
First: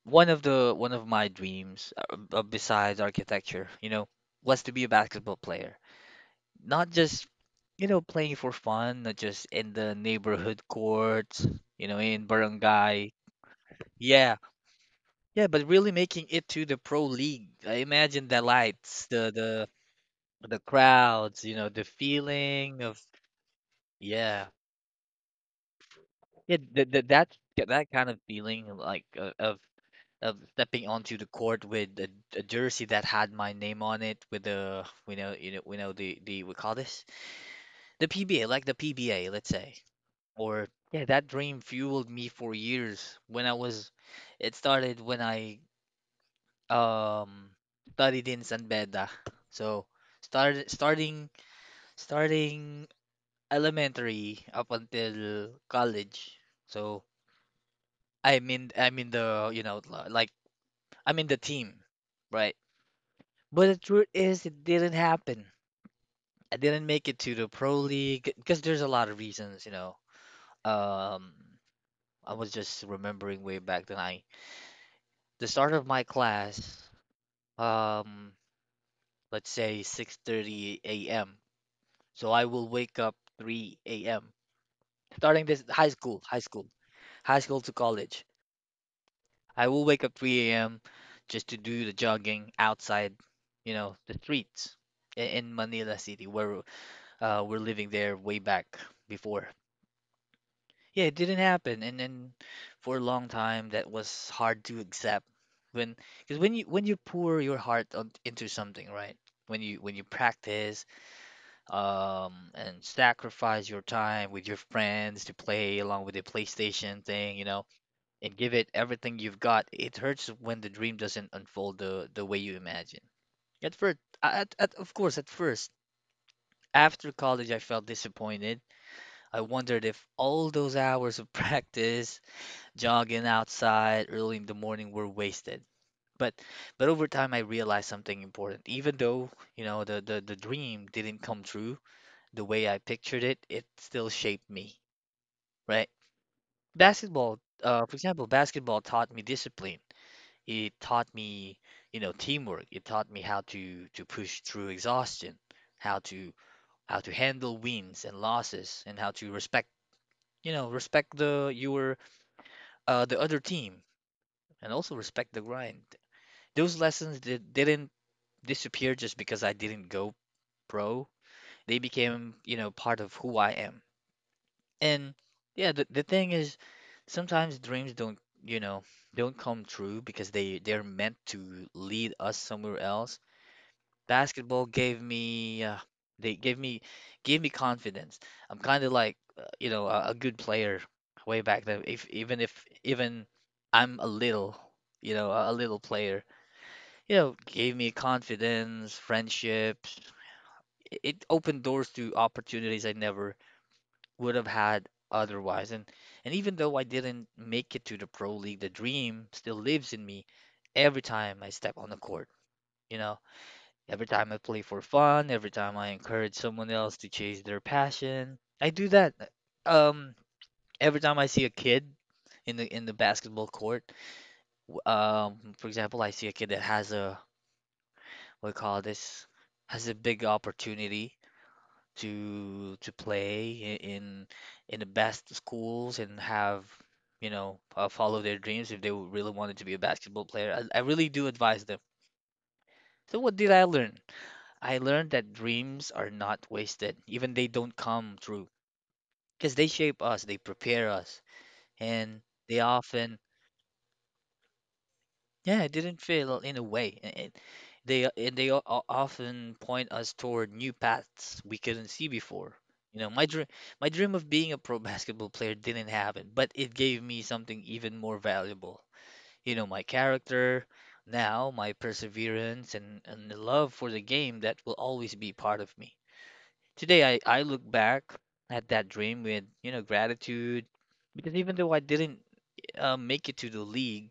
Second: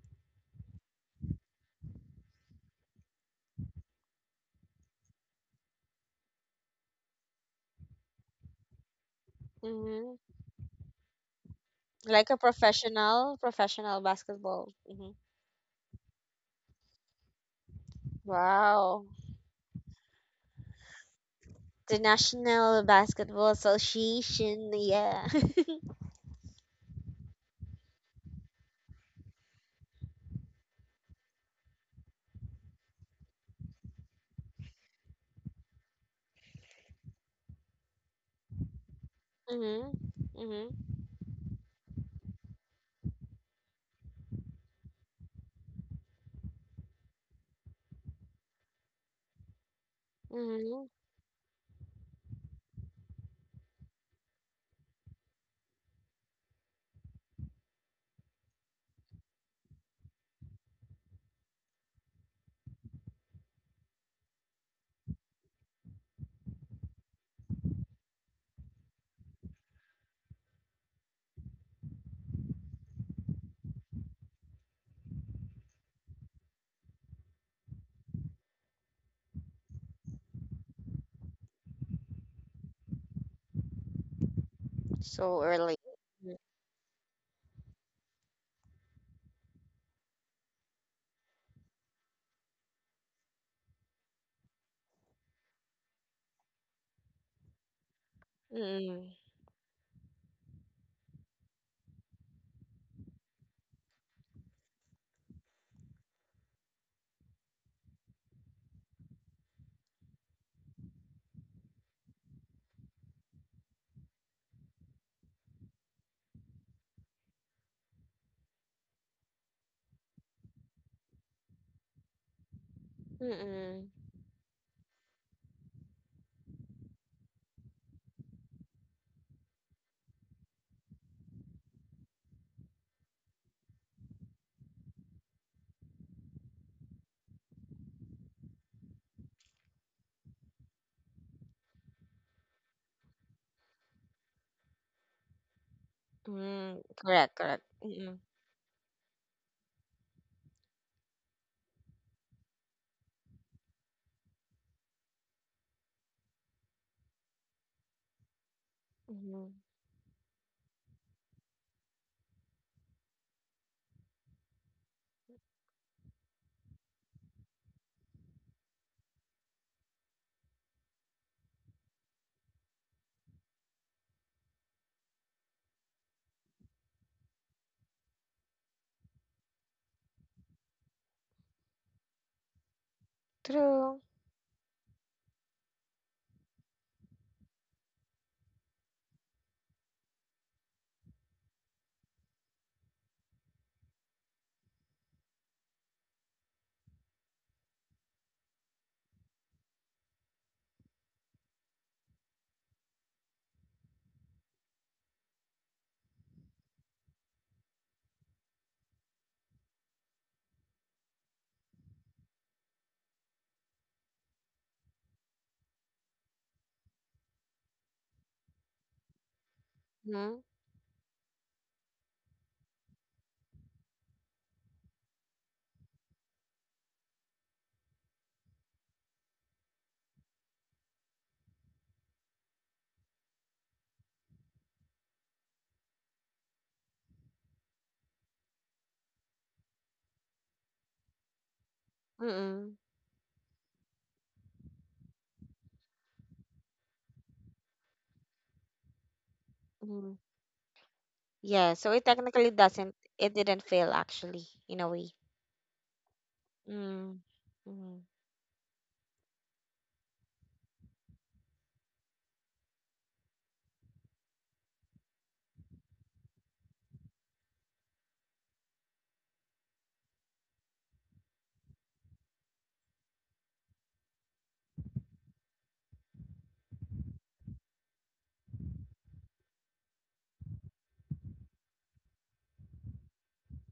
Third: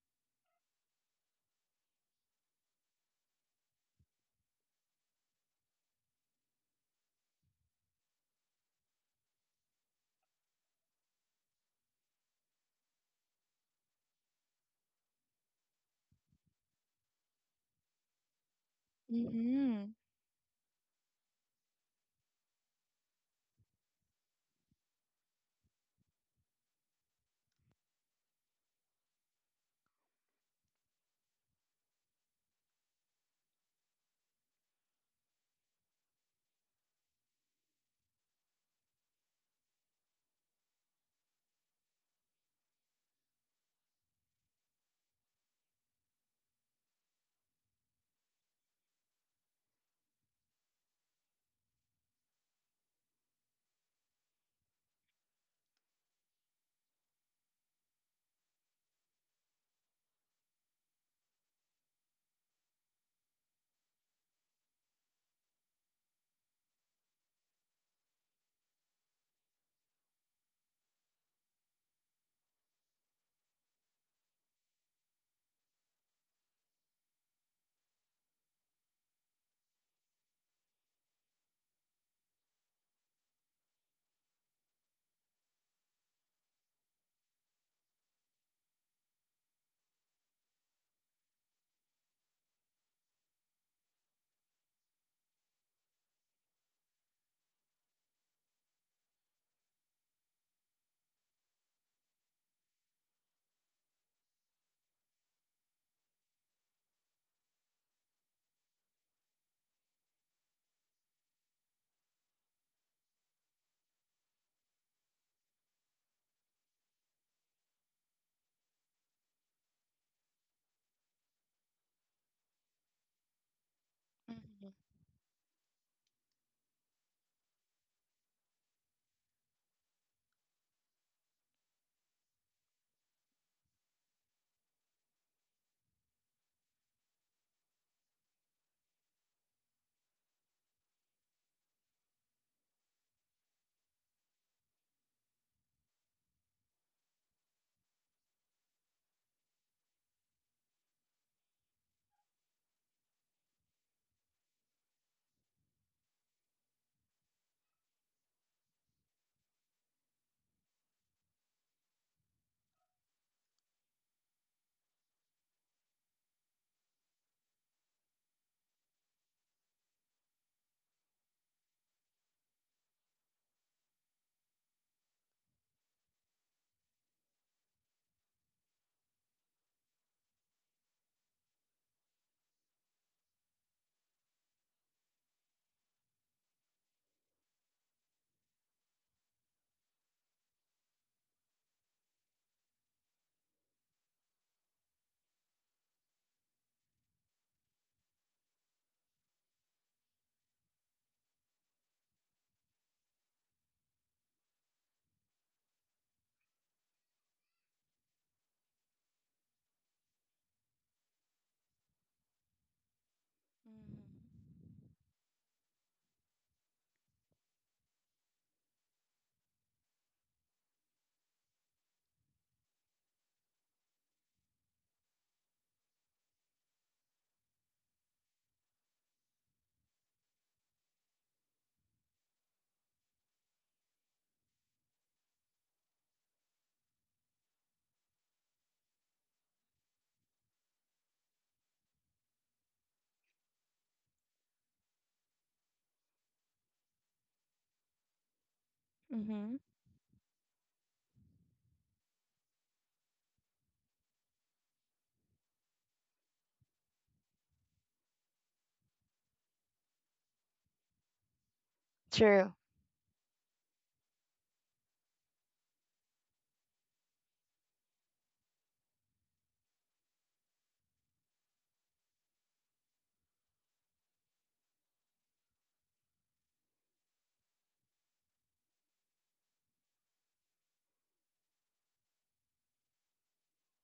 S1: one of my dreams besides architecture, you know, was to be a basketball player. Not just, you know, playing for fun, not just in the
S2: mhm.
S1: neighborhood courts, you know, in
S2: Like a
S1: barangay.
S2: professional, professional
S1: Yeah,
S2: basketball. Hmm.
S1: yeah, but really making it to the pro league. I imagine the lights,
S2: Wow.
S1: the
S3: Mm-hmm.
S1: the crowds, you know, the
S2: The
S1: feeling of
S2: National Basketball
S1: yeah,
S2: Association. Yeah.
S1: yeah, th th that that kind of feeling like of stepping onto the court with a jersey that had my name on it, with the we know you know we know the we call this the PBA, like the PBA, let's say,
S2: Mhm.
S1: or
S2: Mhm.
S1: yeah, that dream fueled me for years when I was. It started when I um studied in San Beda. So start
S2: Mhm.
S1: starting starting elementary up until college. So I'm in the you know like I'm in the team, right? But the truth is it didn't happen. I didn't make it to the pro league because there's a lot of reasons, you know. Um I was just remembering way back then I the start of my class, um let's say 6:30 a.m. So I will wake up 3 a.m. Starting this
S2: So
S1: high
S2: early.
S1: school, high school, high school to college. I will wake up 3 a.m. just to do the jogging outside, you know, the streets in Manila City where we're living there way back
S2: Mm.
S1: before. Yeah, it didn't happen, and then for a long time that was hard to accept when because when you pour your heart on, into something, right? When you practice and sacrifice your time with your friends to play along with the PlayStation thing, you know, and give it everything you've got. It hurts when the dream doesn't unfold the way you imagine. At first,
S2: Mm.
S1: at first, after college, I felt disappointed. I wondered if all those hours of practice, jogging outside early in the morning were wasted. But but over time, I realized something important. Even though, you know, the dream didn't come true, the way I pictured it, it still shaped me, right?
S2: Mm.
S1: Basketball,
S2: Correct.
S1: for
S2: Correct.
S1: example,
S2: Mm.
S1: basketball taught me discipline. It taught me, you know, teamwork. It taught me how to push through exhaustion, how to how to handle wins and losses, and how to respect,
S2: Mm.
S1: you know, respect the your the other team, and also respect the grind. Those lessons didn't disappear just because I didn't go pro. They became, you know, part of who I am. And yeah, the thing is, sometimes dreams don't, you know, don't come true because they're meant to lead us somewhere else.
S2: True.
S1: Basketball gave me they gave me confidence. I'm kind of like, you know, a good player way back then. If even I'm a little, you know, a little player, you know, gave me confidence, friendships. It opened doors to opportunities I never would have had otherwise. And even though I didn't make it to the pro league, the dream still lives in me every time I step on the court. You know, every time I play for fun, every time I encourage someone else to chase their passion, I do that. Um,
S2: Mm.
S1: every time I see a kid in the basketball court, for example, I see a kid that has a what do you call this has a big opportunity to play in the best schools and have you know follow their dreams if they really wanted to be a basketball player. I really do advise them. So
S2: Mm.
S1: what did I learn? I learned that dreams are not wasted, even they don't come true, because they
S3: Mm-hmm.
S1: shape us, they
S2: Mm.
S1: prepare us, and
S2: Yeah. So it
S1: they
S2: technically
S1: often
S2: doesn't. It didn't fail actually, in a
S1: yeah,
S2: way.
S1: it didn't fail in a way. It,
S2: Mm.
S1: they o- and
S2: Mm.
S1: they o- o- often point us toward new paths we couldn't see before.
S3: True.
S1: You know, my dream of being a pro basketball player didn't happen, but it gave me something even more valuable. You know, my character, now my perseverance and the love for the game that will always be part of me. Today I look back at that dream with, you know, gratitude because even though I didn't make it to the league,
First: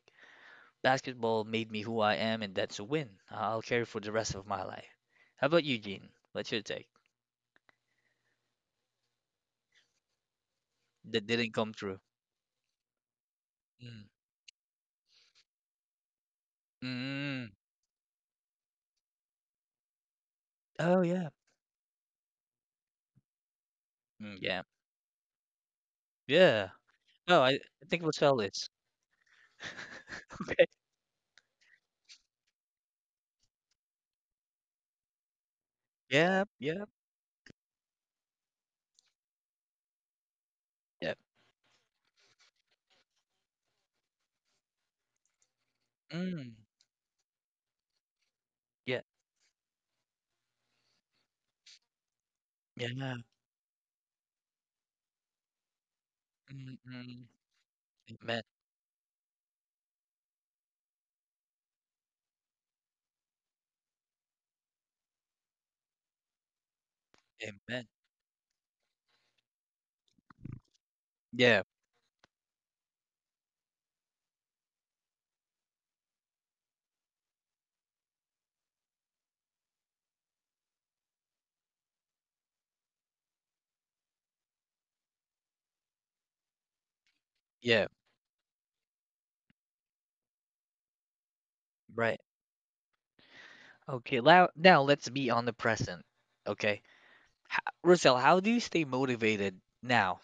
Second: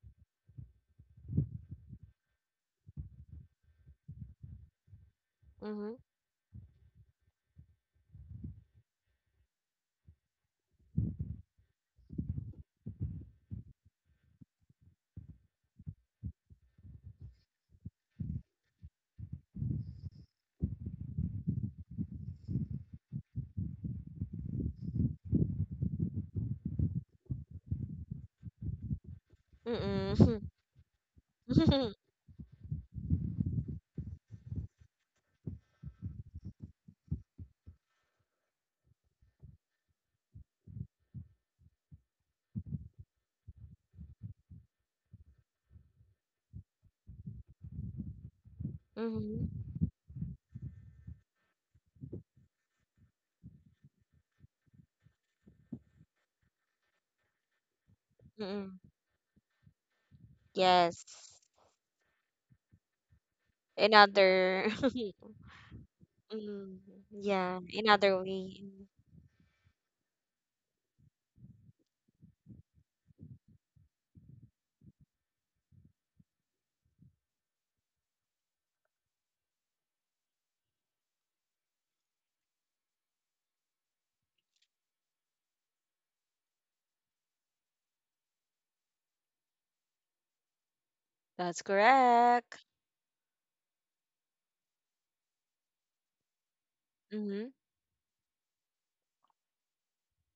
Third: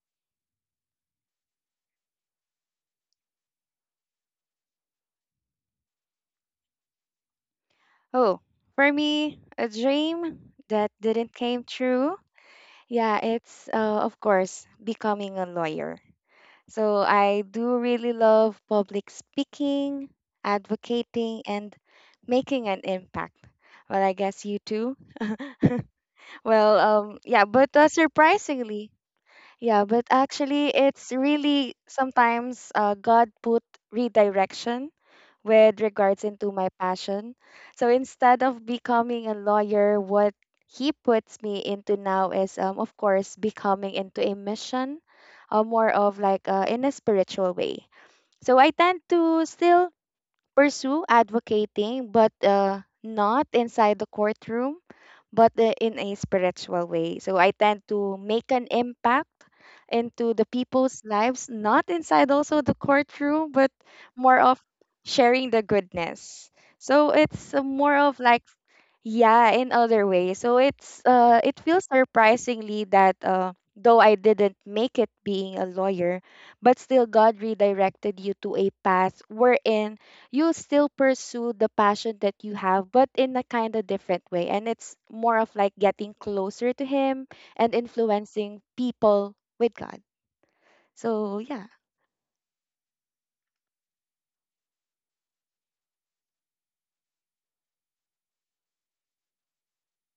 S1: basketball made me who I am, and that's a win. I'll carry for the rest of my life. How about you,
S2: Mhm.
S1: Gene? What's your take?
S3: Oh, for me a dream that
S1: That
S3: didn't
S1: didn't
S3: came
S1: come true.
S3: true. Yeah, it's
S1: Mm.
S3: of course becoming a lawyer. So I
S1: Mm.
S3: do really love public speaking,
S1: Oh yeah.
S3: advocating, and making an impact. Well, I
S1: Mm,
S3: guess you
S1: yeah.
S3: too.
S1: Yeah.
S3: Well,
S1: No,
S3: yeah,
S1: I
S3: but
S1: think it was Felix.
S3: surprisingly, yeah, but
S2: Mm.
S1: Okay.
S3: actually, it's really sometimes God put redirection with regards
S1: Yeah.
S3: into my
S1: Yeah.
S3: passion. So instead of becoming a lawyer, what he
S1: Yeah.
S3: puts me into now is, of course, becoming into a mission, more of like
S1: Mm.
S3: in a spiritual way. So I
S1: Yeah.
S3: tend
S2: Mhm.
S3: to still pursue advocating, but
S1: Yeah.
S3: not inside the courtroom but in a
S1: Mm,
S3: spiritual way.
S1: mm.
S3: So I tend to
S1: Amen.
S3: make
S2: Mhm.
S3: an impact into the
S2: Yes.
S3: people's lives, not inside also the courtroom, but more
S2: Another.
S3: of sharing the goodness.
S2: Mm.
S3: So
S2: Yeah.
S3: it's
S1: Amen.
S3: more
S2: Another
S3: of like
S2: way.
S3: yeah, in other ways. So it's it
S1: Yeah.
S3: feels surprisingly that though I didn't make it being a lawyer, but still God redirected you to a path wherein you still pursue the passion that you have, but in a kind of different way. And it's more of like getting closer to him and
S1: Yeah.
S3: influencing people with God. So
S2: That's
S3: yeah.
S1: Right.
S2: correct.
S1: Okay. Now let's be on the present. Okay.
S2: Mm-hmm.
S1: H Russell, how do you stay motivated now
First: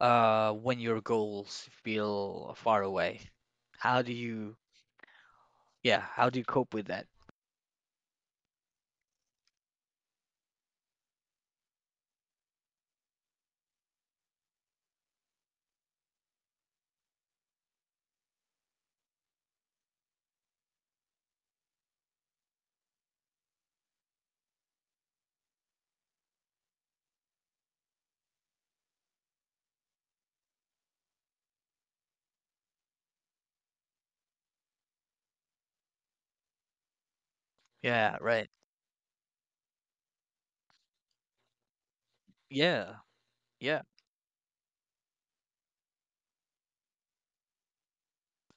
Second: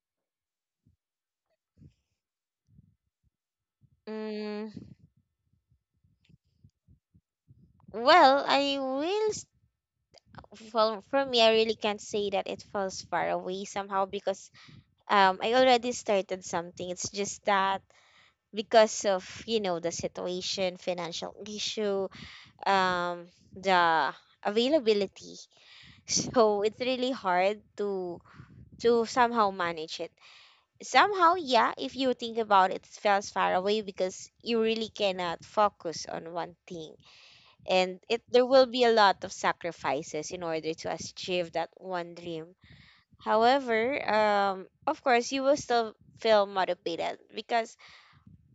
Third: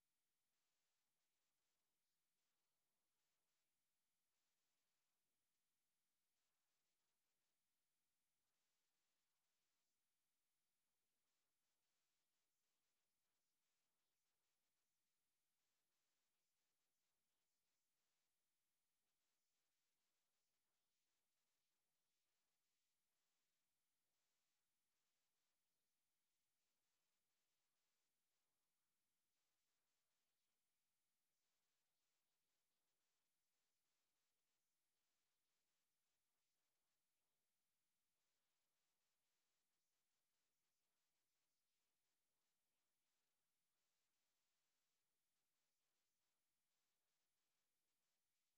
S1: when your goals feel far away? How do you
S2: Mm,
S1: yeah, how do you cope with that?
S2: well, I will. Well, for me, I really can't say that it falls far away somehow, because, I already started something. It's just that because of, you know, the situation, financial issue, the availability. So it's really hard to somehow manage it. Somehow, yeah, if you think about it, it falls far away because you really cannot focus on one thing, and
S1: Yeah,
S2: it there
S1: right.
S2: will be a lot of sacrifices in order to achieve that one dream.
S1: Yeah.
S2: However,
S1: Yeah.
S2: um, of course you will still feel motivated, because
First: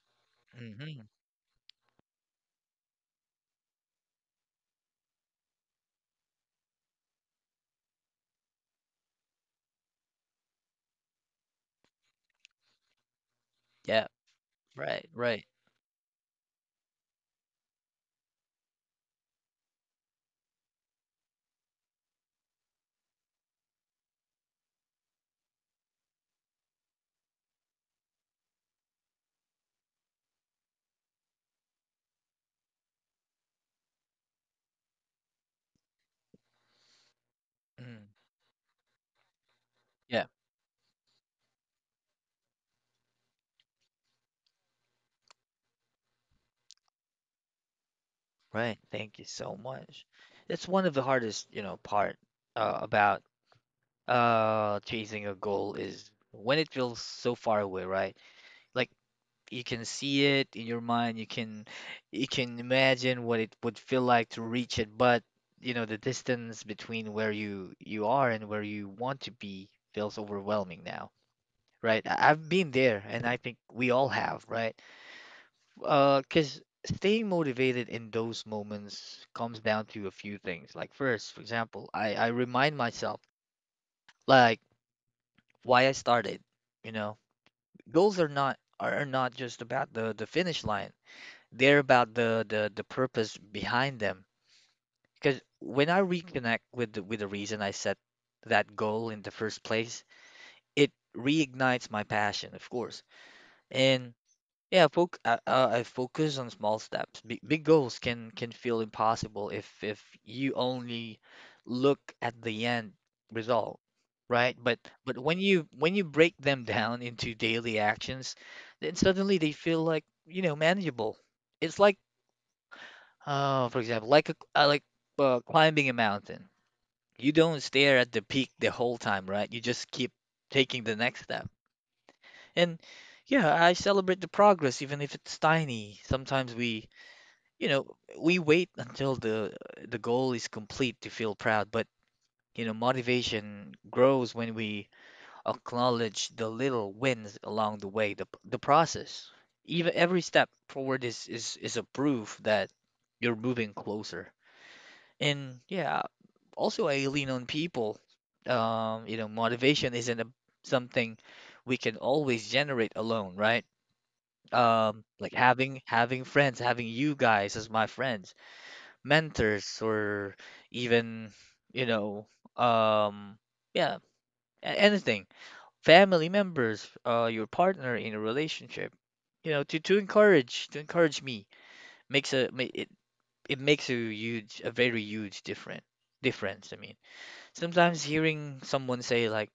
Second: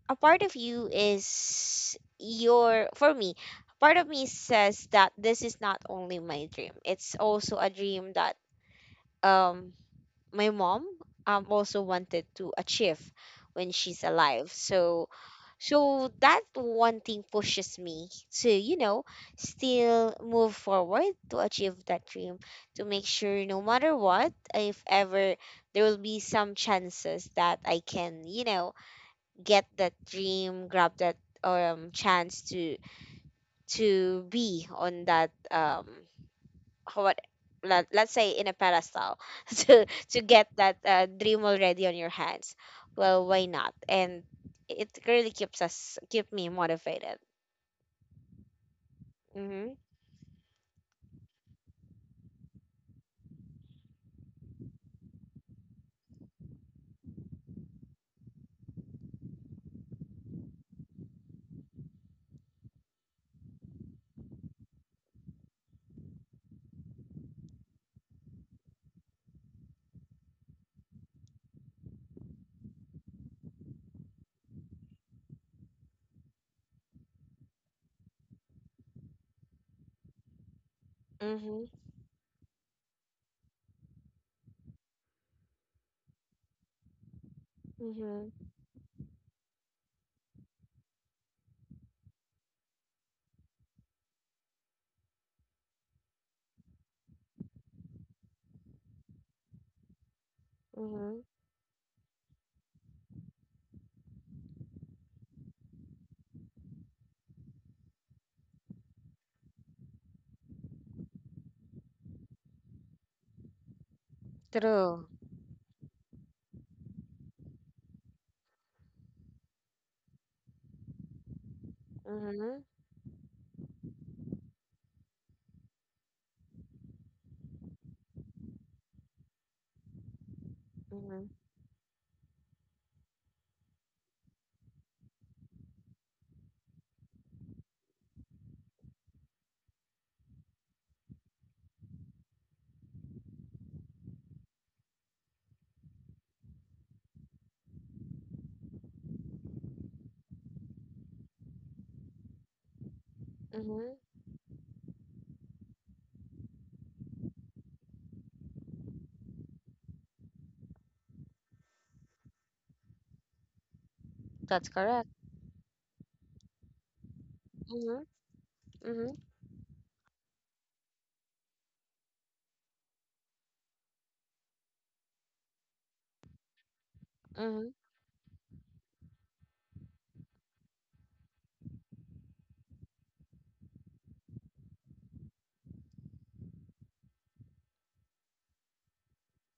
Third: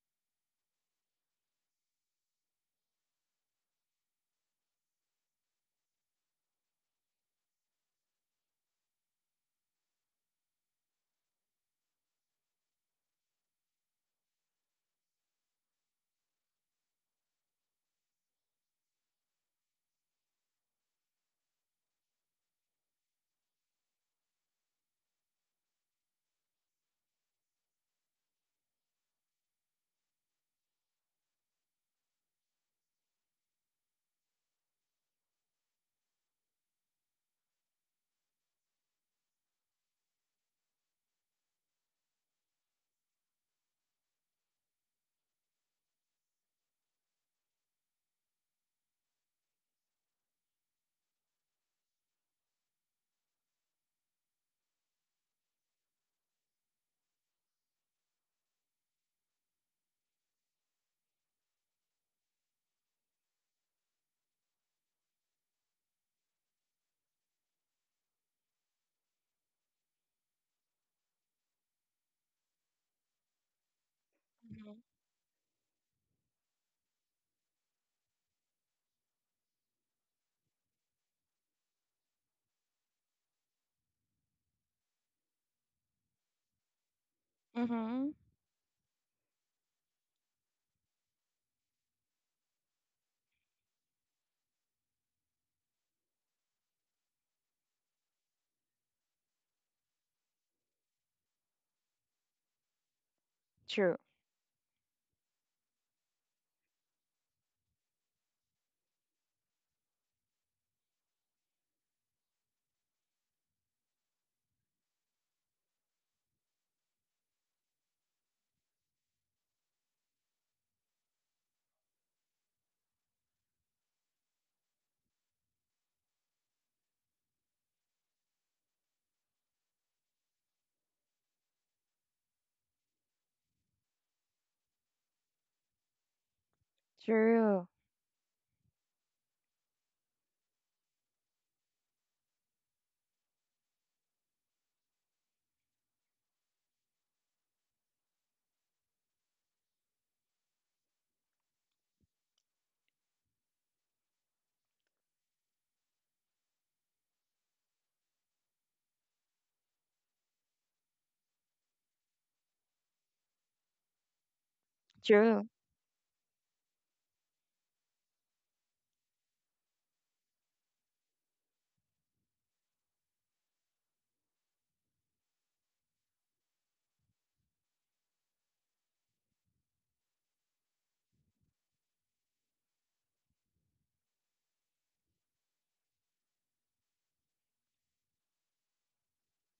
S2: a part of you
S1: Hmm.
S2: is your, for me, part of me says that this is not only my dream, it's also a dream that, um, my mom, um, also wanted to achieve when she's
S1: Yeah.
S2: alive.
S1: Right,
S2: So
S1: right.
S2: so that one thing pushes me to, you know, still move forward to achieve that dream, to make sure no matter what, if ever there will be some chances that I can, you know, get that dream, grab that, um, chance to be on that, um, what, let,
S1: Mm,
S2: let's say in a pedestal to
S1: yeah,
S2: get that, dream already on your hands. Well, why not? And it really keeps us keep me motivated.
S1: right. Thank you so
S2: Mm-hmm.
S1: much. It's one of the hardest, you know, part about chasing a goal is when it feels so far away, right? Like you can see it in your mind you can imagine what it would feel like to reach it but you know the distance between where you are and where you want to be feels overwhelming now right I've been there and I think we all have
S3: Mm-hmm.
S1: right because staying motivated in those moments comes down to a few things like first for
S2: Mm-hmm.
S1: example I remind myself like why I started you know
S3: Mm-hmm.
S1: goals
S2: Mm-hmm.
S1: are not just about the finish line they're about the purpose behind them. Because when I reconnect with with the reason I set that goal in the first place, it
S2: Mm-hmm.
S1: reignites my passion, of course.
S3: True.
S1: And yeah, I focus on small steps. Big, big goals can feel impossible if you only look at the end result, right?
S2: True.
S1: But when you break them down into daily actions, then suddenly they feel like, you know, manageable. It's like
S2: Mm-hmm.
S1: oh, for example, like like climbing a mountain. You don't stare at the peak the whole time, right? You just keep taking the next
S2: Mm-hmm.
S1: step. And yeah, I celebrate the progress even if it's tiny. Sometimes we,
S3: True.
S1: you know, we wait until the goal is complete to feel proud, but you know, motivation grows when we acknowledge the little wins along the way, the process. Even every step forward is a proof that you're moving
S2: Mm-hmm.
S1: closer. And yeah, also I lean on people. You know, motivation isn't something we can always generate alone, right?
S2: That's correct.
S1: Like
S3: True.
S1: having friends, having you guys as my
S2: Mm-hmm.
S1: friends,
S2: Mm-hmm.
S1: mentors, or even you know, um, yeah, anything, family members, your
S2: Mm-hmm.
S1: partner in a relationship, you know, to to encourage me makes a ma- it makes a huge a very huge different difference. I mean. Sometimes hearing someone say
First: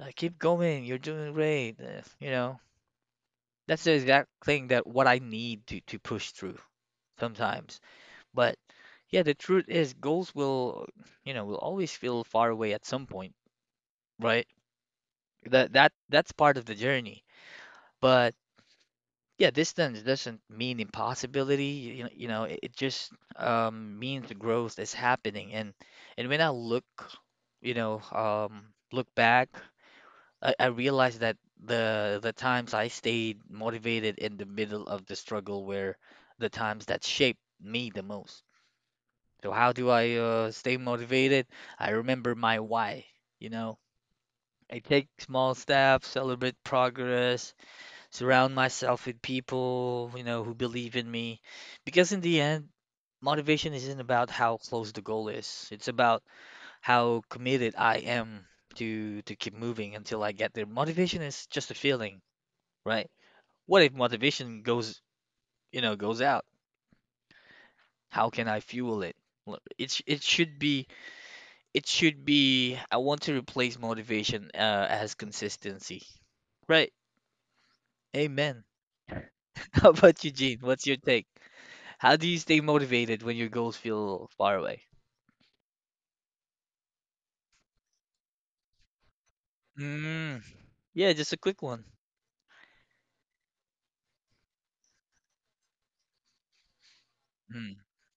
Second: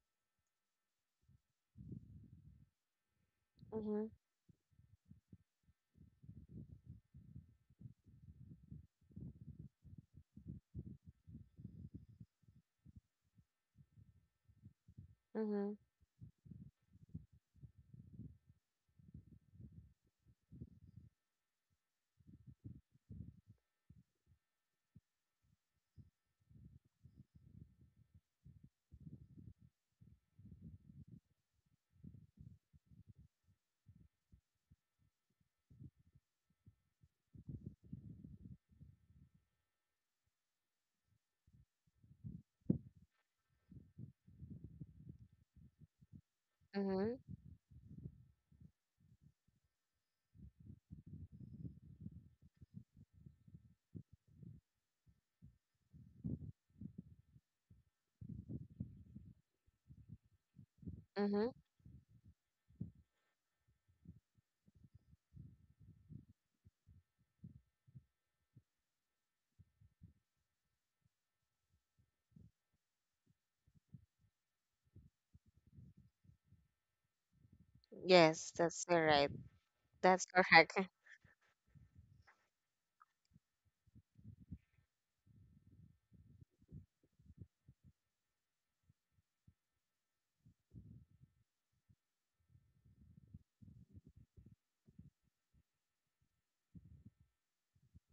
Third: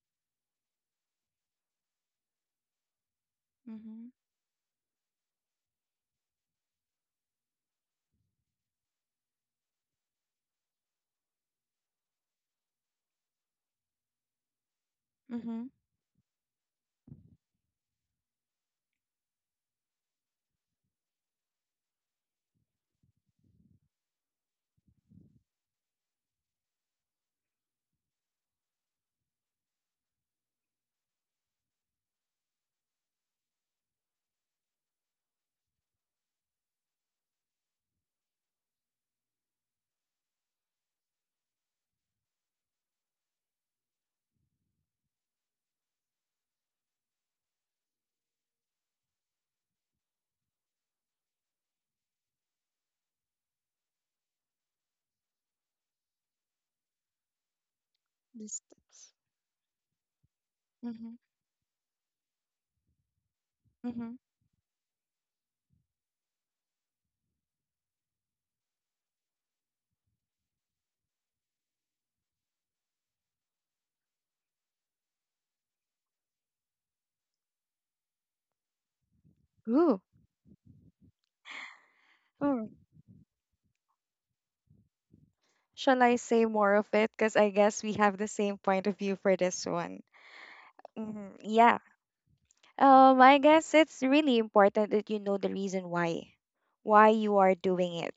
S1: like keep going, you're doing great, you know, that's the
S2: Mm-hmm.
S3: Mm-hmm.
S1: exact thing that what I need to push through sometimes. But yeah, the truth is goals will, you know, will always feel far away at some point, right?
S3: Mm-hmm.
S2: Mm-hmm.
S1: That's part of the journey. But yeah, distance doesn't mean impossibility. You know, it just means the growth is happening. And when I look, you know, look back I realized that the times I stayed motivated in the middle of the struggle were the times that shaped me the most. So how do I stay motivated? I remember my why, you know. I take small steps, celebrate
S2: Mm-hmm.
S1: progress, surround myself with people, who believe in me. Because in the end, motivation isn't about how close the goal is. It's about how committed I am
S3: These steps.
S1: to keep moving until I get there.
S3: Mm-hmm.
S1: Motivation is
S2: Mm-hmm.
S1: just a feeling. Right. What if
S3: Mm-hmm.
S1: motivation goes out? How can I fuel it? L- It sh- it should be it should be I want to replace motivation as consistency. Right.
S2: Yes,
S1: Amen.
S2: that's right.
S1: How
S3: Ooh.
S1: about
S2: That's
S1: you, Gene?
S2: correct.
S1: What's your take? How do you stay
S3: Hmm.
S1: motivated when your goals feel far away?
S3: Shall I say more of it? Because I guess we have the same point of view for this one.
S1: Mm, yeah, just a quick
S3: Yeah.
S1: one.
S3: I guess it's really important that you know the reason why you are
S1: Mm,
S3: doing it,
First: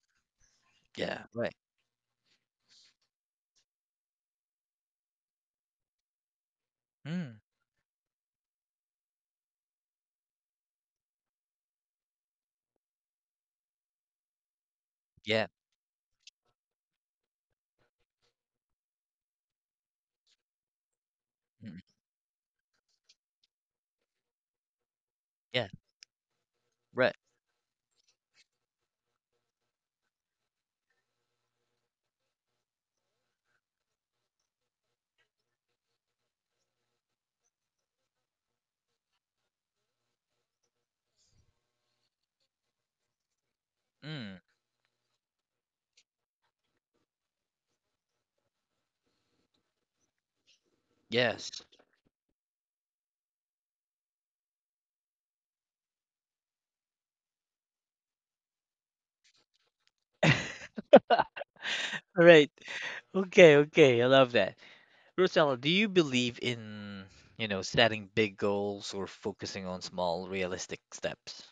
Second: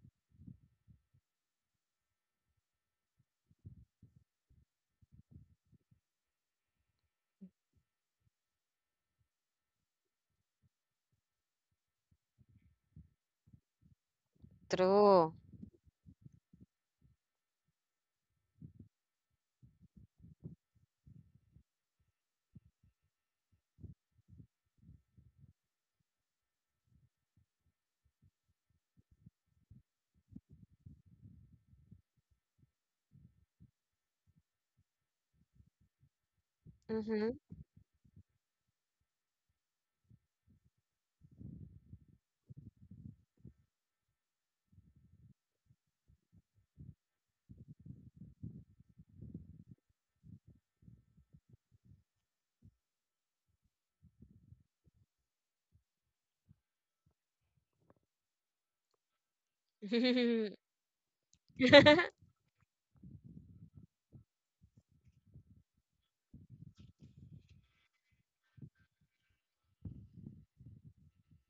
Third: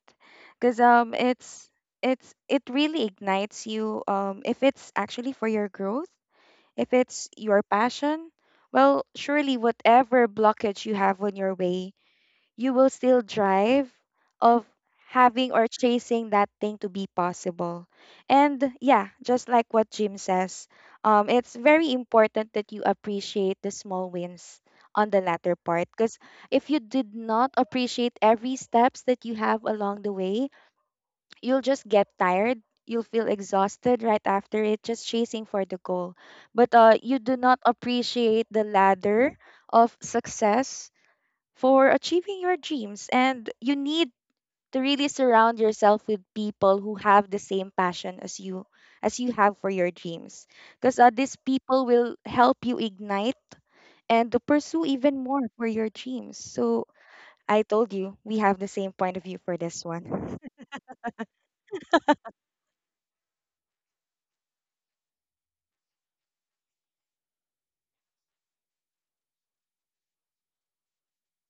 S3: because
S1: yeah, right.
S3: it's it really ignites you. If it's actually for your growth, if it's
S1: Mm,
S3: your passion, well, surely whatever blockage you have on your way you will still drive of
S2: True.
S1: yeah,
S3: having or chasing that thing to be possible. And yeah, just like what Jim says, it's
S1: mm,
S3: very important that you appreciate the small wins on the latter
S1: yeah,
S3: part because if you
S1: right.
S3: did not appreciate every steps that you have along the way, you'll just get tired. You'll feel exhausted right after it, just chasing for the goal. But you do
S2: Mm-hmm.
S3: not appreciate the ladder of success for achieving your dreams. And you need
S1: Mm,
S3: to really surround yourself with people who have the same passion as you have for your dreams because these
S1: yes.
S3: people will help you ignite and to pursue even more for your dreams so I told you we have the same point of view for this one.
S1: All right. Okay, okay. I love that. Rosella, do you believe in, setting big goals or focusing on small, realistic steps?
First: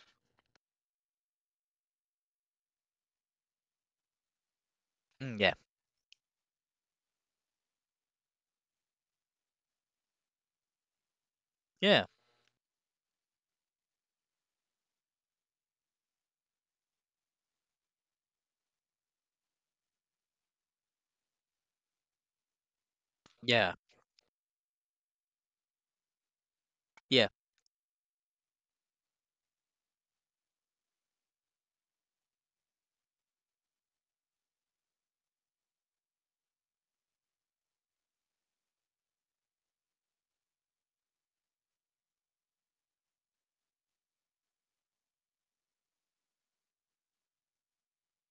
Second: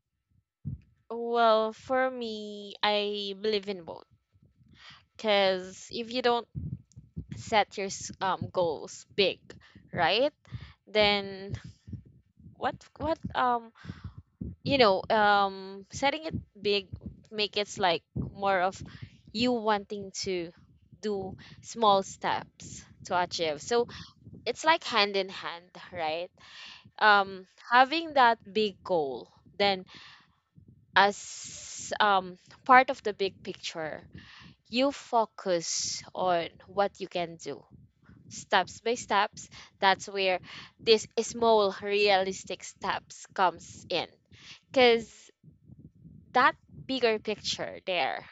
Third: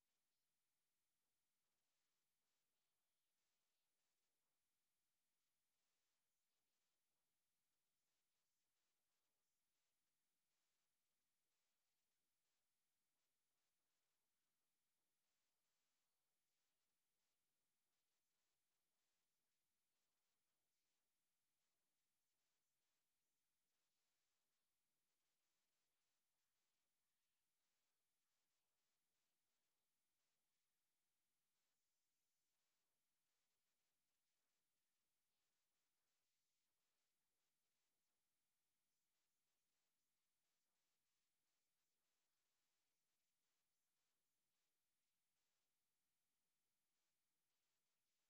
S2: Well, for me, I believe in both.
S1: Mm, yeah,
S2: Because if you don't set your goals big, right? Then
S1: yeah,
S2: what, um, you know, um, setting it big, make it's like more of you wanting to do small steps to achieve.
S1: yeah,
S2: So it's like hand in hand, right?
S1: yeah,
S2: Having that big goal, then as part of the big picture, you focus on what you can do steps by steps. That's where this small realistic steps comes in, because that bigger picture there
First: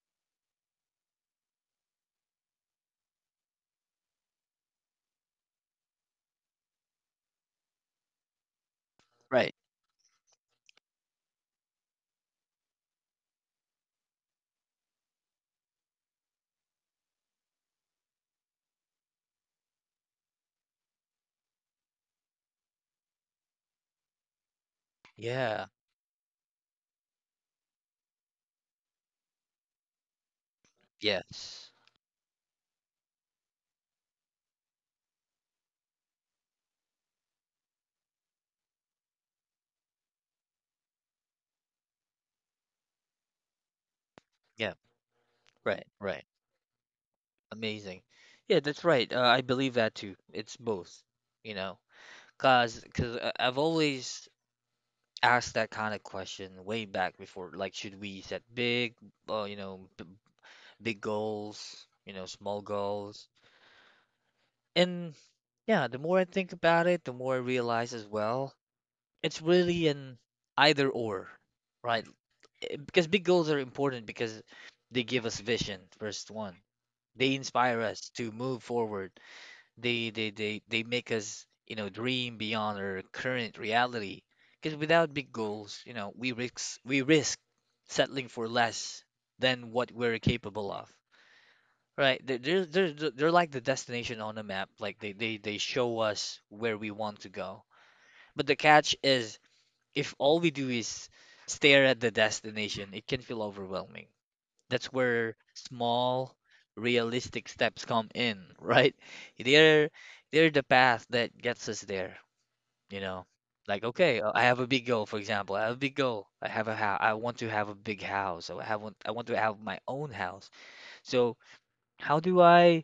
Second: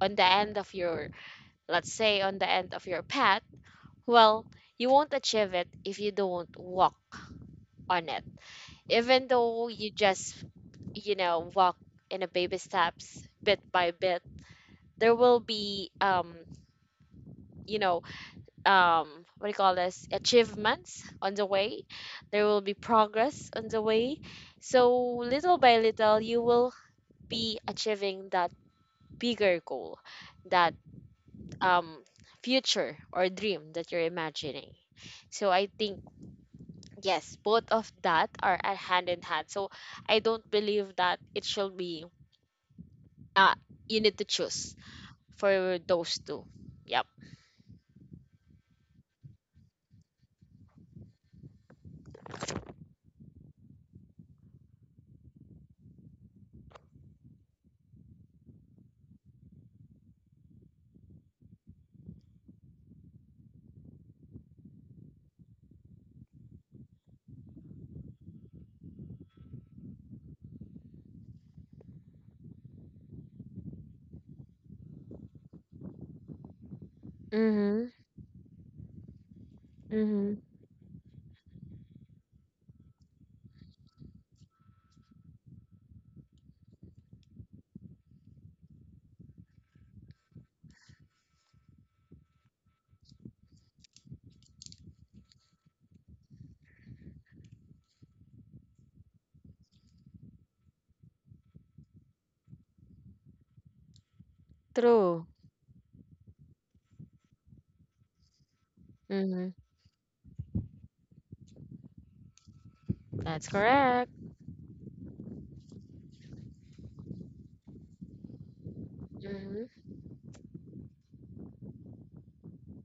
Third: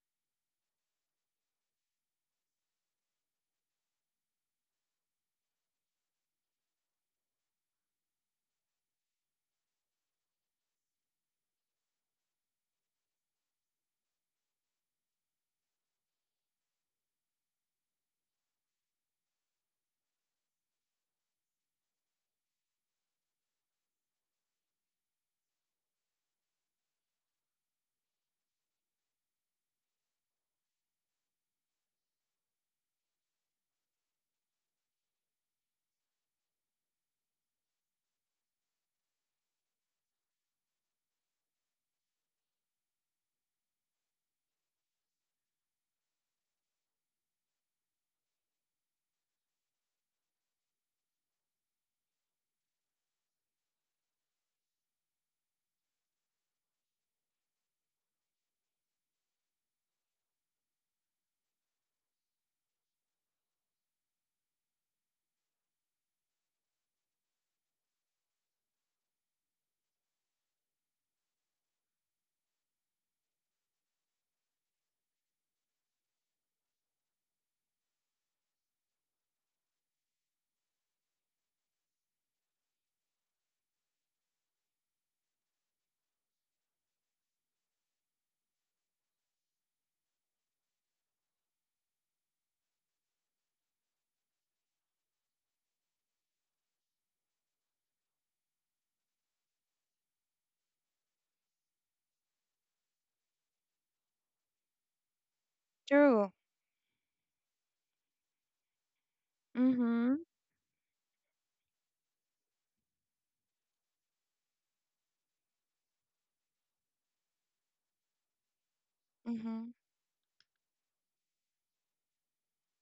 S2: on the end of your, let's say on the end of your path, well, you won't achieve it if you don't walk on it. Even
S1: right.
S2: though you just, walk in a baby steps bit by bit, there will be you know um what do you call this, achievements on the way. There will be progress on the way. So little
S1: Yeah,
S2: by little you will be achieving that bigger goal that
S1: yes,
S2: um future or dream that you're imagining. So I think, yes, both of that are a hand in hand. So I don't believe that it should be, uh you need to
S1: yeah,
S2: choose for
S1: right,
S2: those
S1: right.
S2: two. Yep.
S1: Amazing. Yeah, that's right. I believe that too. It's both, you know, cause I've always asked that kind of question way back before. Like, should we set big, you know, b big goals, small goals? And yeah, the more I think about it, the more I realize as well, it's really an either or, right? Because big goals are important because they give us vision, first one. They inspire
S2: Mm-hmm.
S1: us to move forward. They they
S2: Mm-hmm.
S1: they they make us, dream beyond our current reality. Because without big goals, we risk settling for less than what we're capable of. Right. They're like the destination on the map. Like they show us where we want to go. But the catch is if all we do is stare at the destination, it can feel overwhelming. That's
S2: True.
S1: where
S3: True.
S1: small, realistic steps come in, right?
S2: Mm-hmm.
S1: They're,
S3: Mm-hmm.
S1: they're the path that gets us there, you know?
S2: That's
S1: Like,
S2: correct.
S1: okay, I have a big goal, for example. I have a big goal. I have a house. I want to have a big house. So I have, I want to have
S3: Mm-hmm.
S1: my
S2: Mm-hmm.
S1: own house. So how do I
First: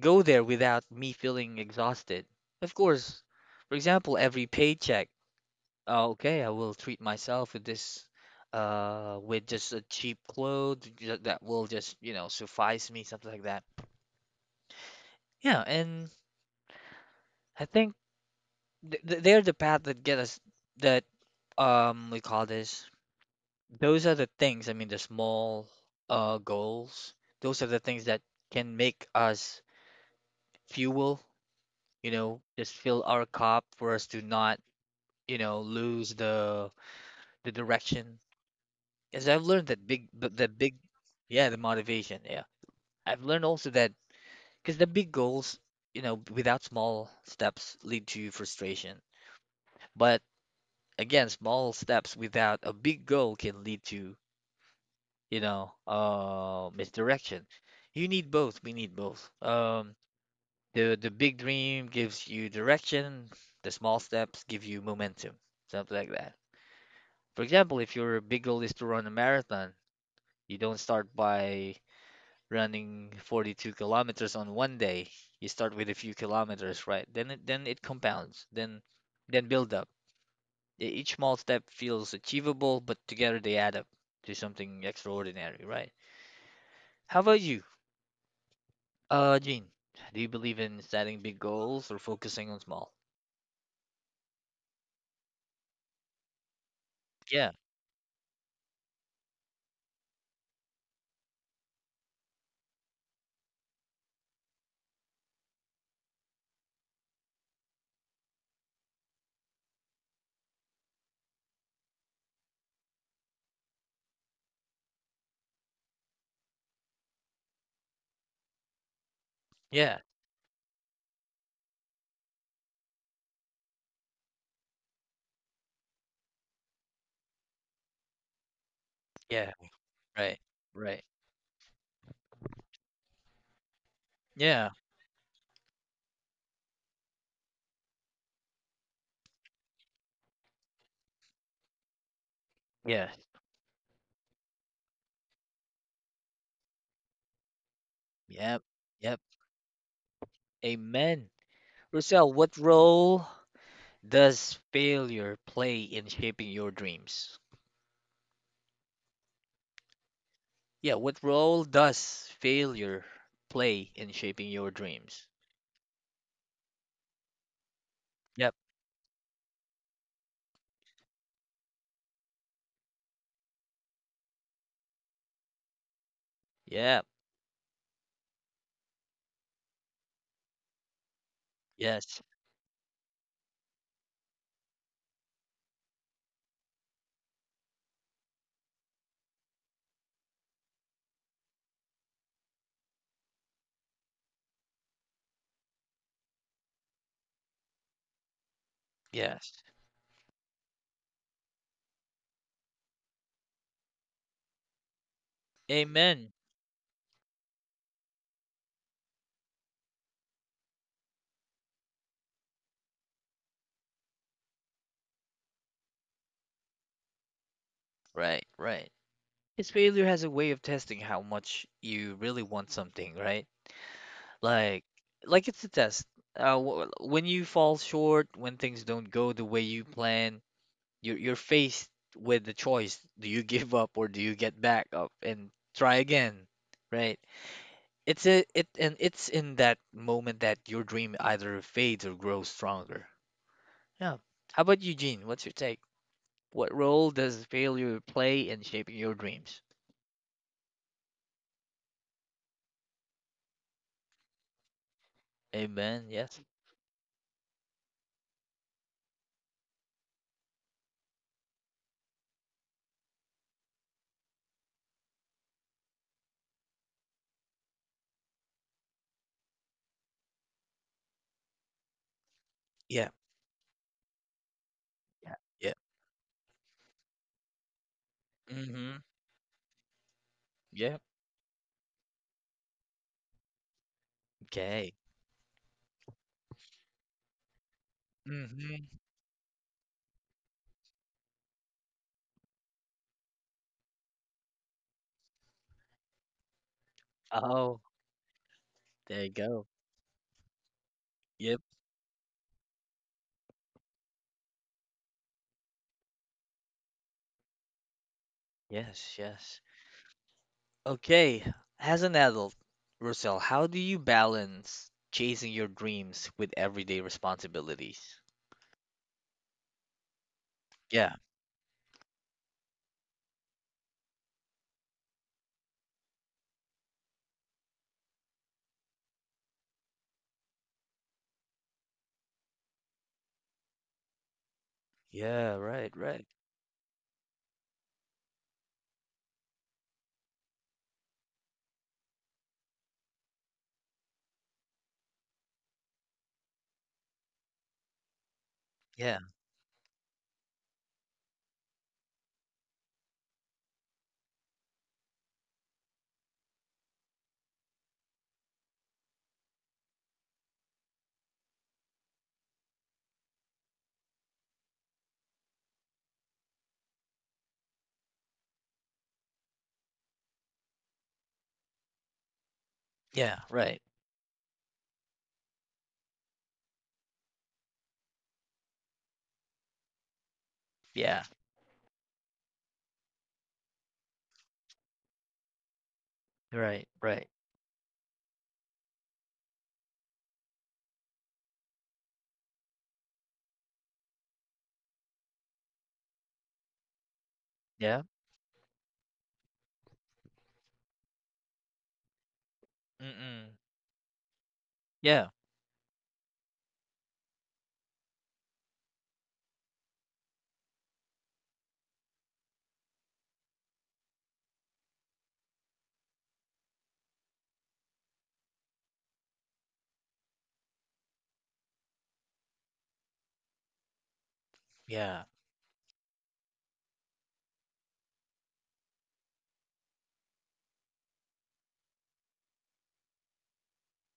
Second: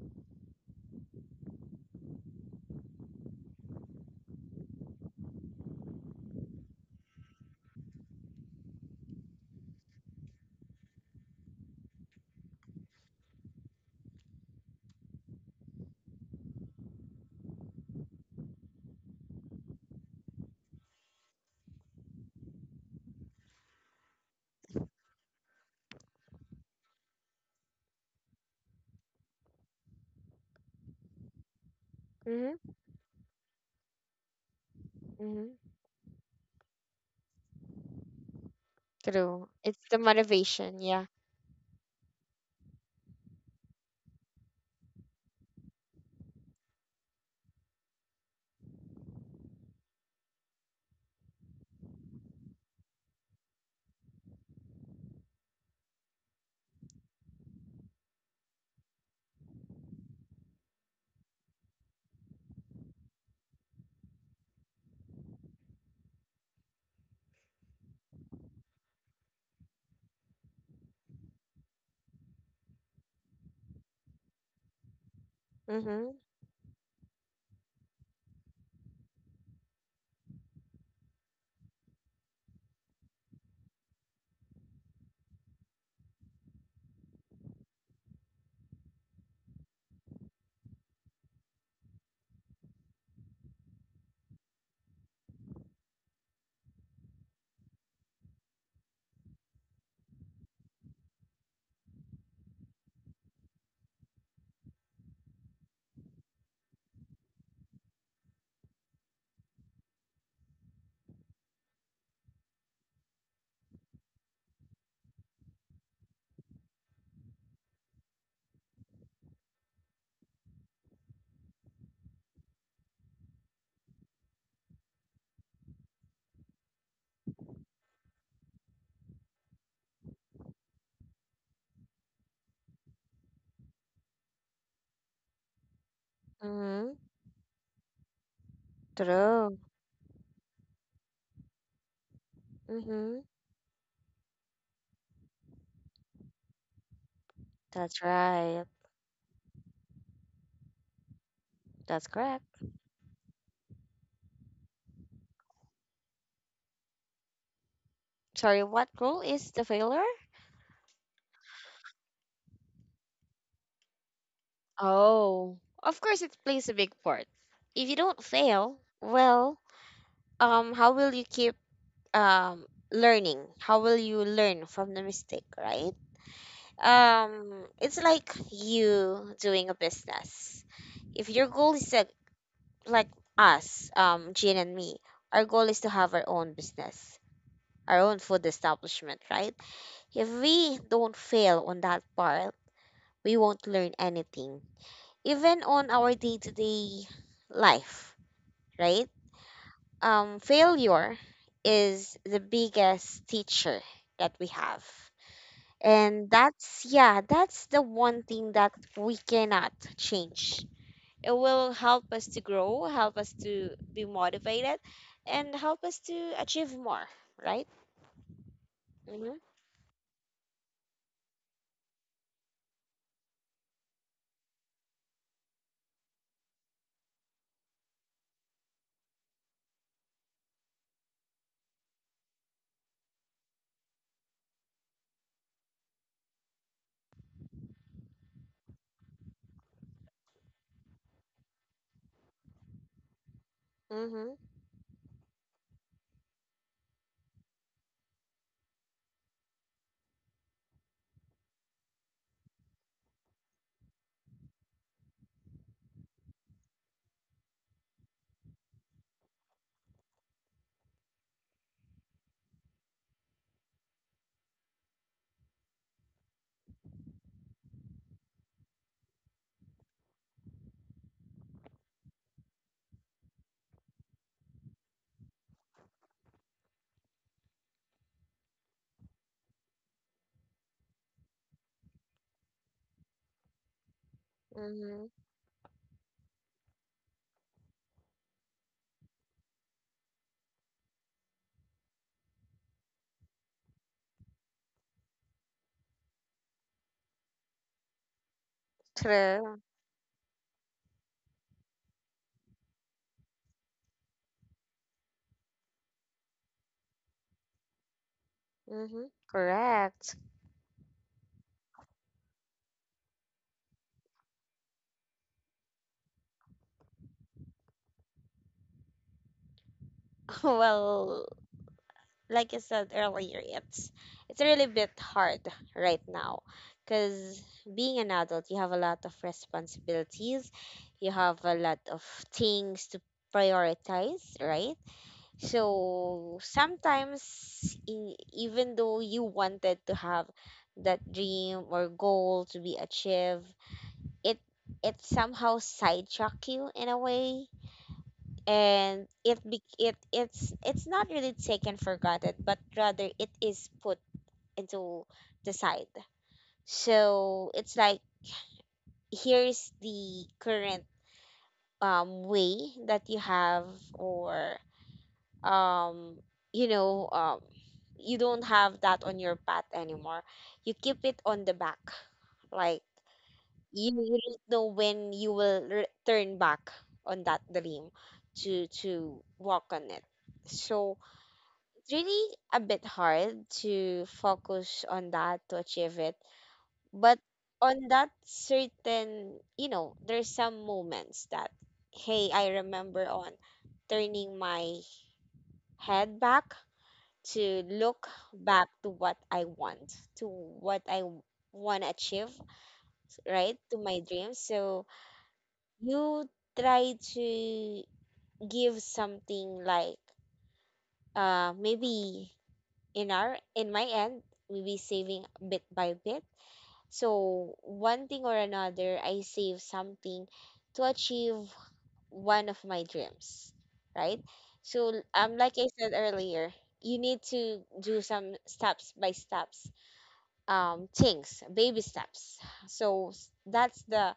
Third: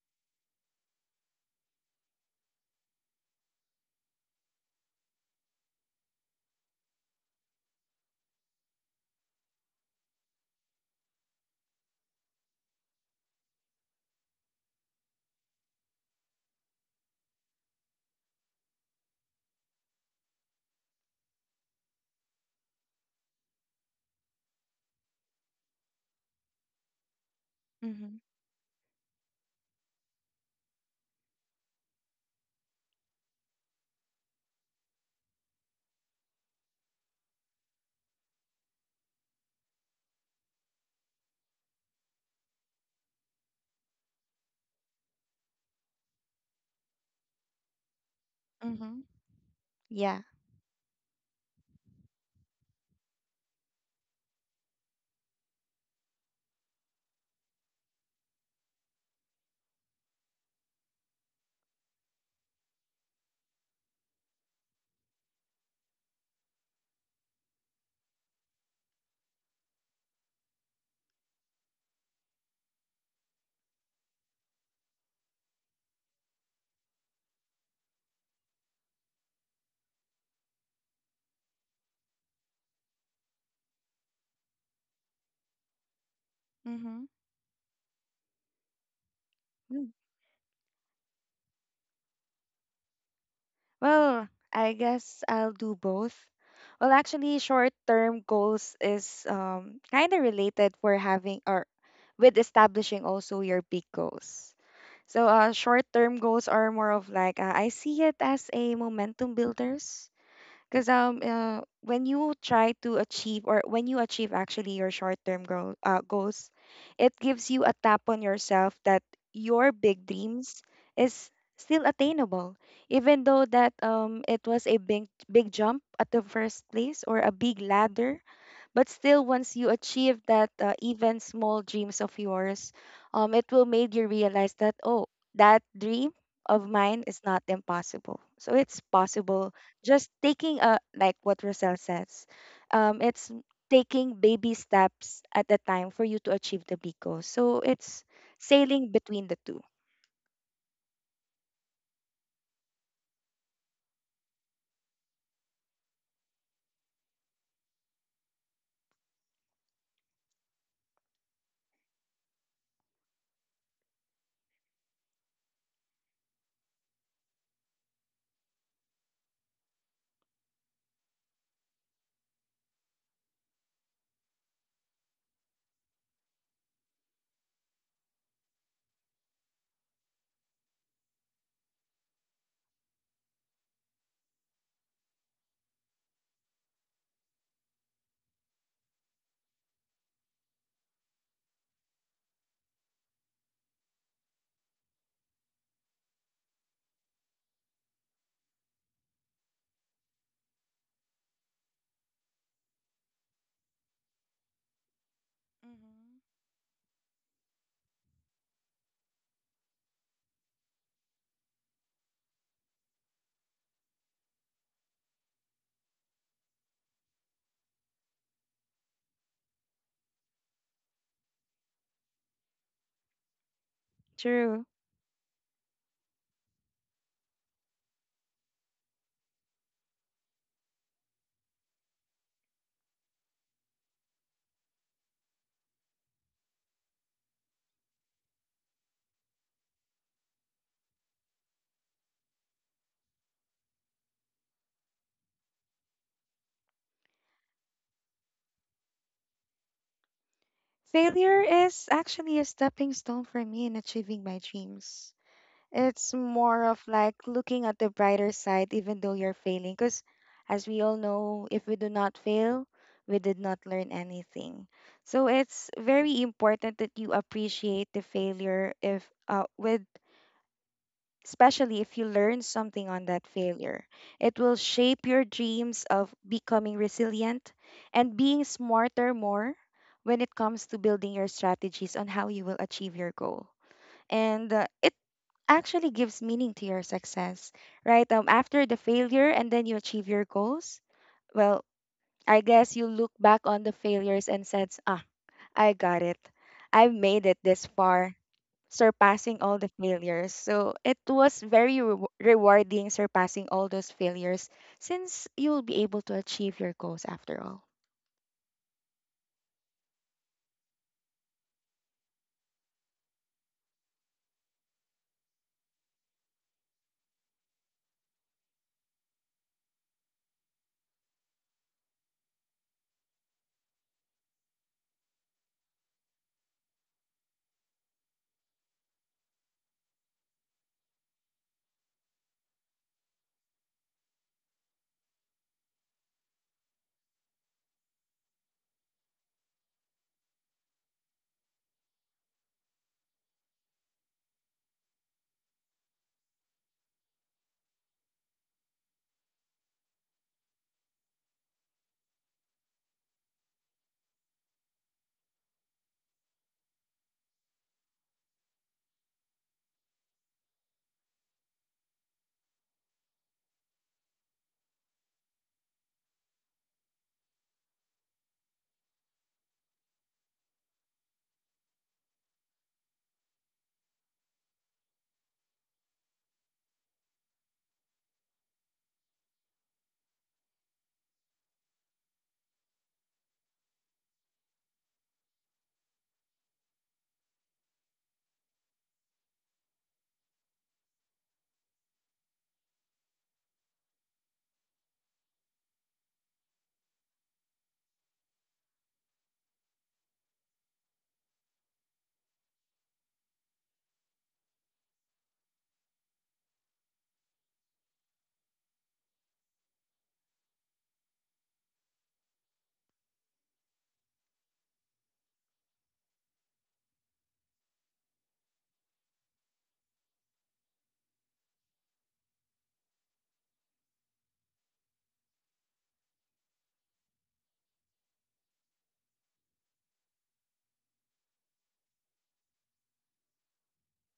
S1: go there without me feeling exhausted. Of course, for example, every paycheck, okay, I will treat myself with this, with just a cheap clothes that will just, suffice me, something like that. Yeah, and I think they're the path that get us that we call this. Those are the things, I mean, the small goals. Those are the things
S3: Mm-hmm.
S1: that can make us fuel,
S2: Mm-hmm.
S1: just fill our cup for us to not
S2: Mm-hmm.
S1: lose the direction. As I've
S2: True.
S1: learned
S2: It's
S1: that
S2: the
S1: big,
S2: motivation. Yeah.
S1: yeah, the motivation. Yeah, I've learned also that because the big goals, without small steps lead to frustration.
S3: Mm-hmm. Yeah.
S1: But again, small steps without a big goal can lead to, misdirection. You need both. We need both. The big dream gives you direction. The small steps give you momentum. Something like that. For example, if your big goal is to run a marathon, you don't start by running 42 kilometers on one day. You start with a
S2: Mm-hmm.
S1: few kilometers, right? Then it compounds. Then build up. Each small step feels achievable, but together they add up to something extraordinary, right?
S3: Mm-hmm.
S1: How about you, Jean? Do you believe in setting big goals or focusing on small?
S3: Well, I guess I'll do both. Well, actually,
S1: Yeah,
S3: short-term goals is kind of related for having or with establishing also your big goals. So, short-term goals are more of like I see it as a momentum builders. Because when you try to achieve or when you achieve actually your short-term goals, it gives you a tap on yourself that your
S1: yeah,
S3: big dreams is still attainable, even though that it was a big big jump at the first place or a big ladder but still,
S1: yeah,
S3: once you achieve
S1: right,
S3: that
S1: right.
S3: even small dreams of yours, it will make you realize
S1: Yeah,
S3: that, oh, that dream of
S2: Mm-hmm.
S3: mine is not impossible. So it's possible
S2: True.
S3: just taking a, like what Roselle says,
S1: yeah,
S2: Mm-hmm.
S3: it's taking baby steps at a time for you to achieve the big goal. So it's
S2: That's
S1: yep,
S2: right.
S3: sailing
S1: yep.
S3: between the two.
S1: Amen.
S2: That's
S1: Rosel,
S2: correct.
S1: what role? Does failure play in shaping your dreams?
S2: Sorry, what role is the failure?
S1: Yeah, what role does failure play in shaping your dreams?
S2: Oh, of course it plays a big part. If you don't
S1: Yep.
S2: fail, well, how will you keep um learning? How will you learn from the mistake, right?
S1: Yep.
S2: It's like you doing a business. If your goal is a
S1: Yes.
S2: like us, Jean and me, our goal is to have our own business, our own food establishment, right? If we don't fail on that part, we won't learn anything. Even on our day to day life, right?
S1: Yes.
S2: Failure is the biggest teacher that we have. And
S1: Amen.
S3: Mm-hmm.
S2: that's, yeah, that's the one thing that we cannot change. It will help us to grow, help us to be motivated, and help us to achieve more, right?
S1: Right, right.
S2: Mm-hmm.
S1: Because failure has a way of testing how much you really want something, right?
S3: True.
S1: Like, like it's a test. When you fall short, when things don't go the way you plan, you're faced with the choice: do you give up or do you get back up and try again, right? It's a, it and it's in that moment that your dream either fades or grows stronger. Yeah.
S2: Mm-hmm.
S1: How about you, Gene? What's your take? What role does failure play in shaping your dreams?
S3: Failure is actually a stepping stone for me in achieving my dreams.
S1: Amen.
S3: It's
S1: Yes.
S3: more of like looking at the brighter side, even though you're failing. Because as we all know, if we do not fail, we did not learn anything. So it's very important that you appreciate the failure if with especially if you learn something on
S1: Yeah.
S3: that failure. It will shape your
S1: Yeah. Yeah.
S3: dreams of becoming resilient and being
S1: Mm-hmm.
S3: smarter more when it comes to
S1: Yeah.
S3: building your strategies on how you will achieve your goal. And it
S1: Okay.
S2: Mm-hmm.
S3: actually gives meaning to your success, right? After the
S1: Mm-hmm.
S3: failure and then you achieve your goals, well, I guess you look back on the failures and says, ah, I got it. I made it this
S1: Oh,
S3: far,
S1: there you
S3: surpassing all
S2: True.
S1: go.
S3: the failures. So it was
S1: Yep.
S3: very rewarding surpassing all those failures since you'll be able to achieve your goals after all.
S2: Mm-hmm.
S1: Yes, yes.
S2: Correct.
S1: Okay. As an adult, Rosel, how do you balance chasing your dreams with everyday responsibilities? Yeah.
S2: Well, like I said earlier, it's really a bit hard right now, because being an adult, you have a lot of responsibilities, you have a lot of things to prioritize, right?
S1: Yeah, right, right.
S2: So sometimes, e- even though you wanted to have that dream or goal to be achieved, it it somehow sidetrack you in a way, and
S1: Yeah.
S2: it be it it's not really taken for granted, but rather it is put into the side. So it's like here's the current way that you have, or um you know um you don't have that on your path anymore, you keep it on the back, like
S1: Yeah, right.
S2: you don't know when you will re- turn back on that dream to walk on it. So
S1: Yeah,
S2: it's really a bit hard to focus on that to achieve it.
S1: right,
S2: But
S1: right.
S2: on that certain, you know, there's some moments that, hey, I remember on turning my head back to
S1: Yeah.
S2: look back to what I want, to what I want to achieve,
S1: Mm-mm.
S2: right? To my dreams. So
S1: Yeah,
S2: you try to give something like maybe in our in my end, maybe saving bit by bit. So one thing or another I save something to achieve one of my dreams, right? So
S1: yeah,
S2: like I said earlier, you need to do some steps by steps, things, baby steps. So s- that's the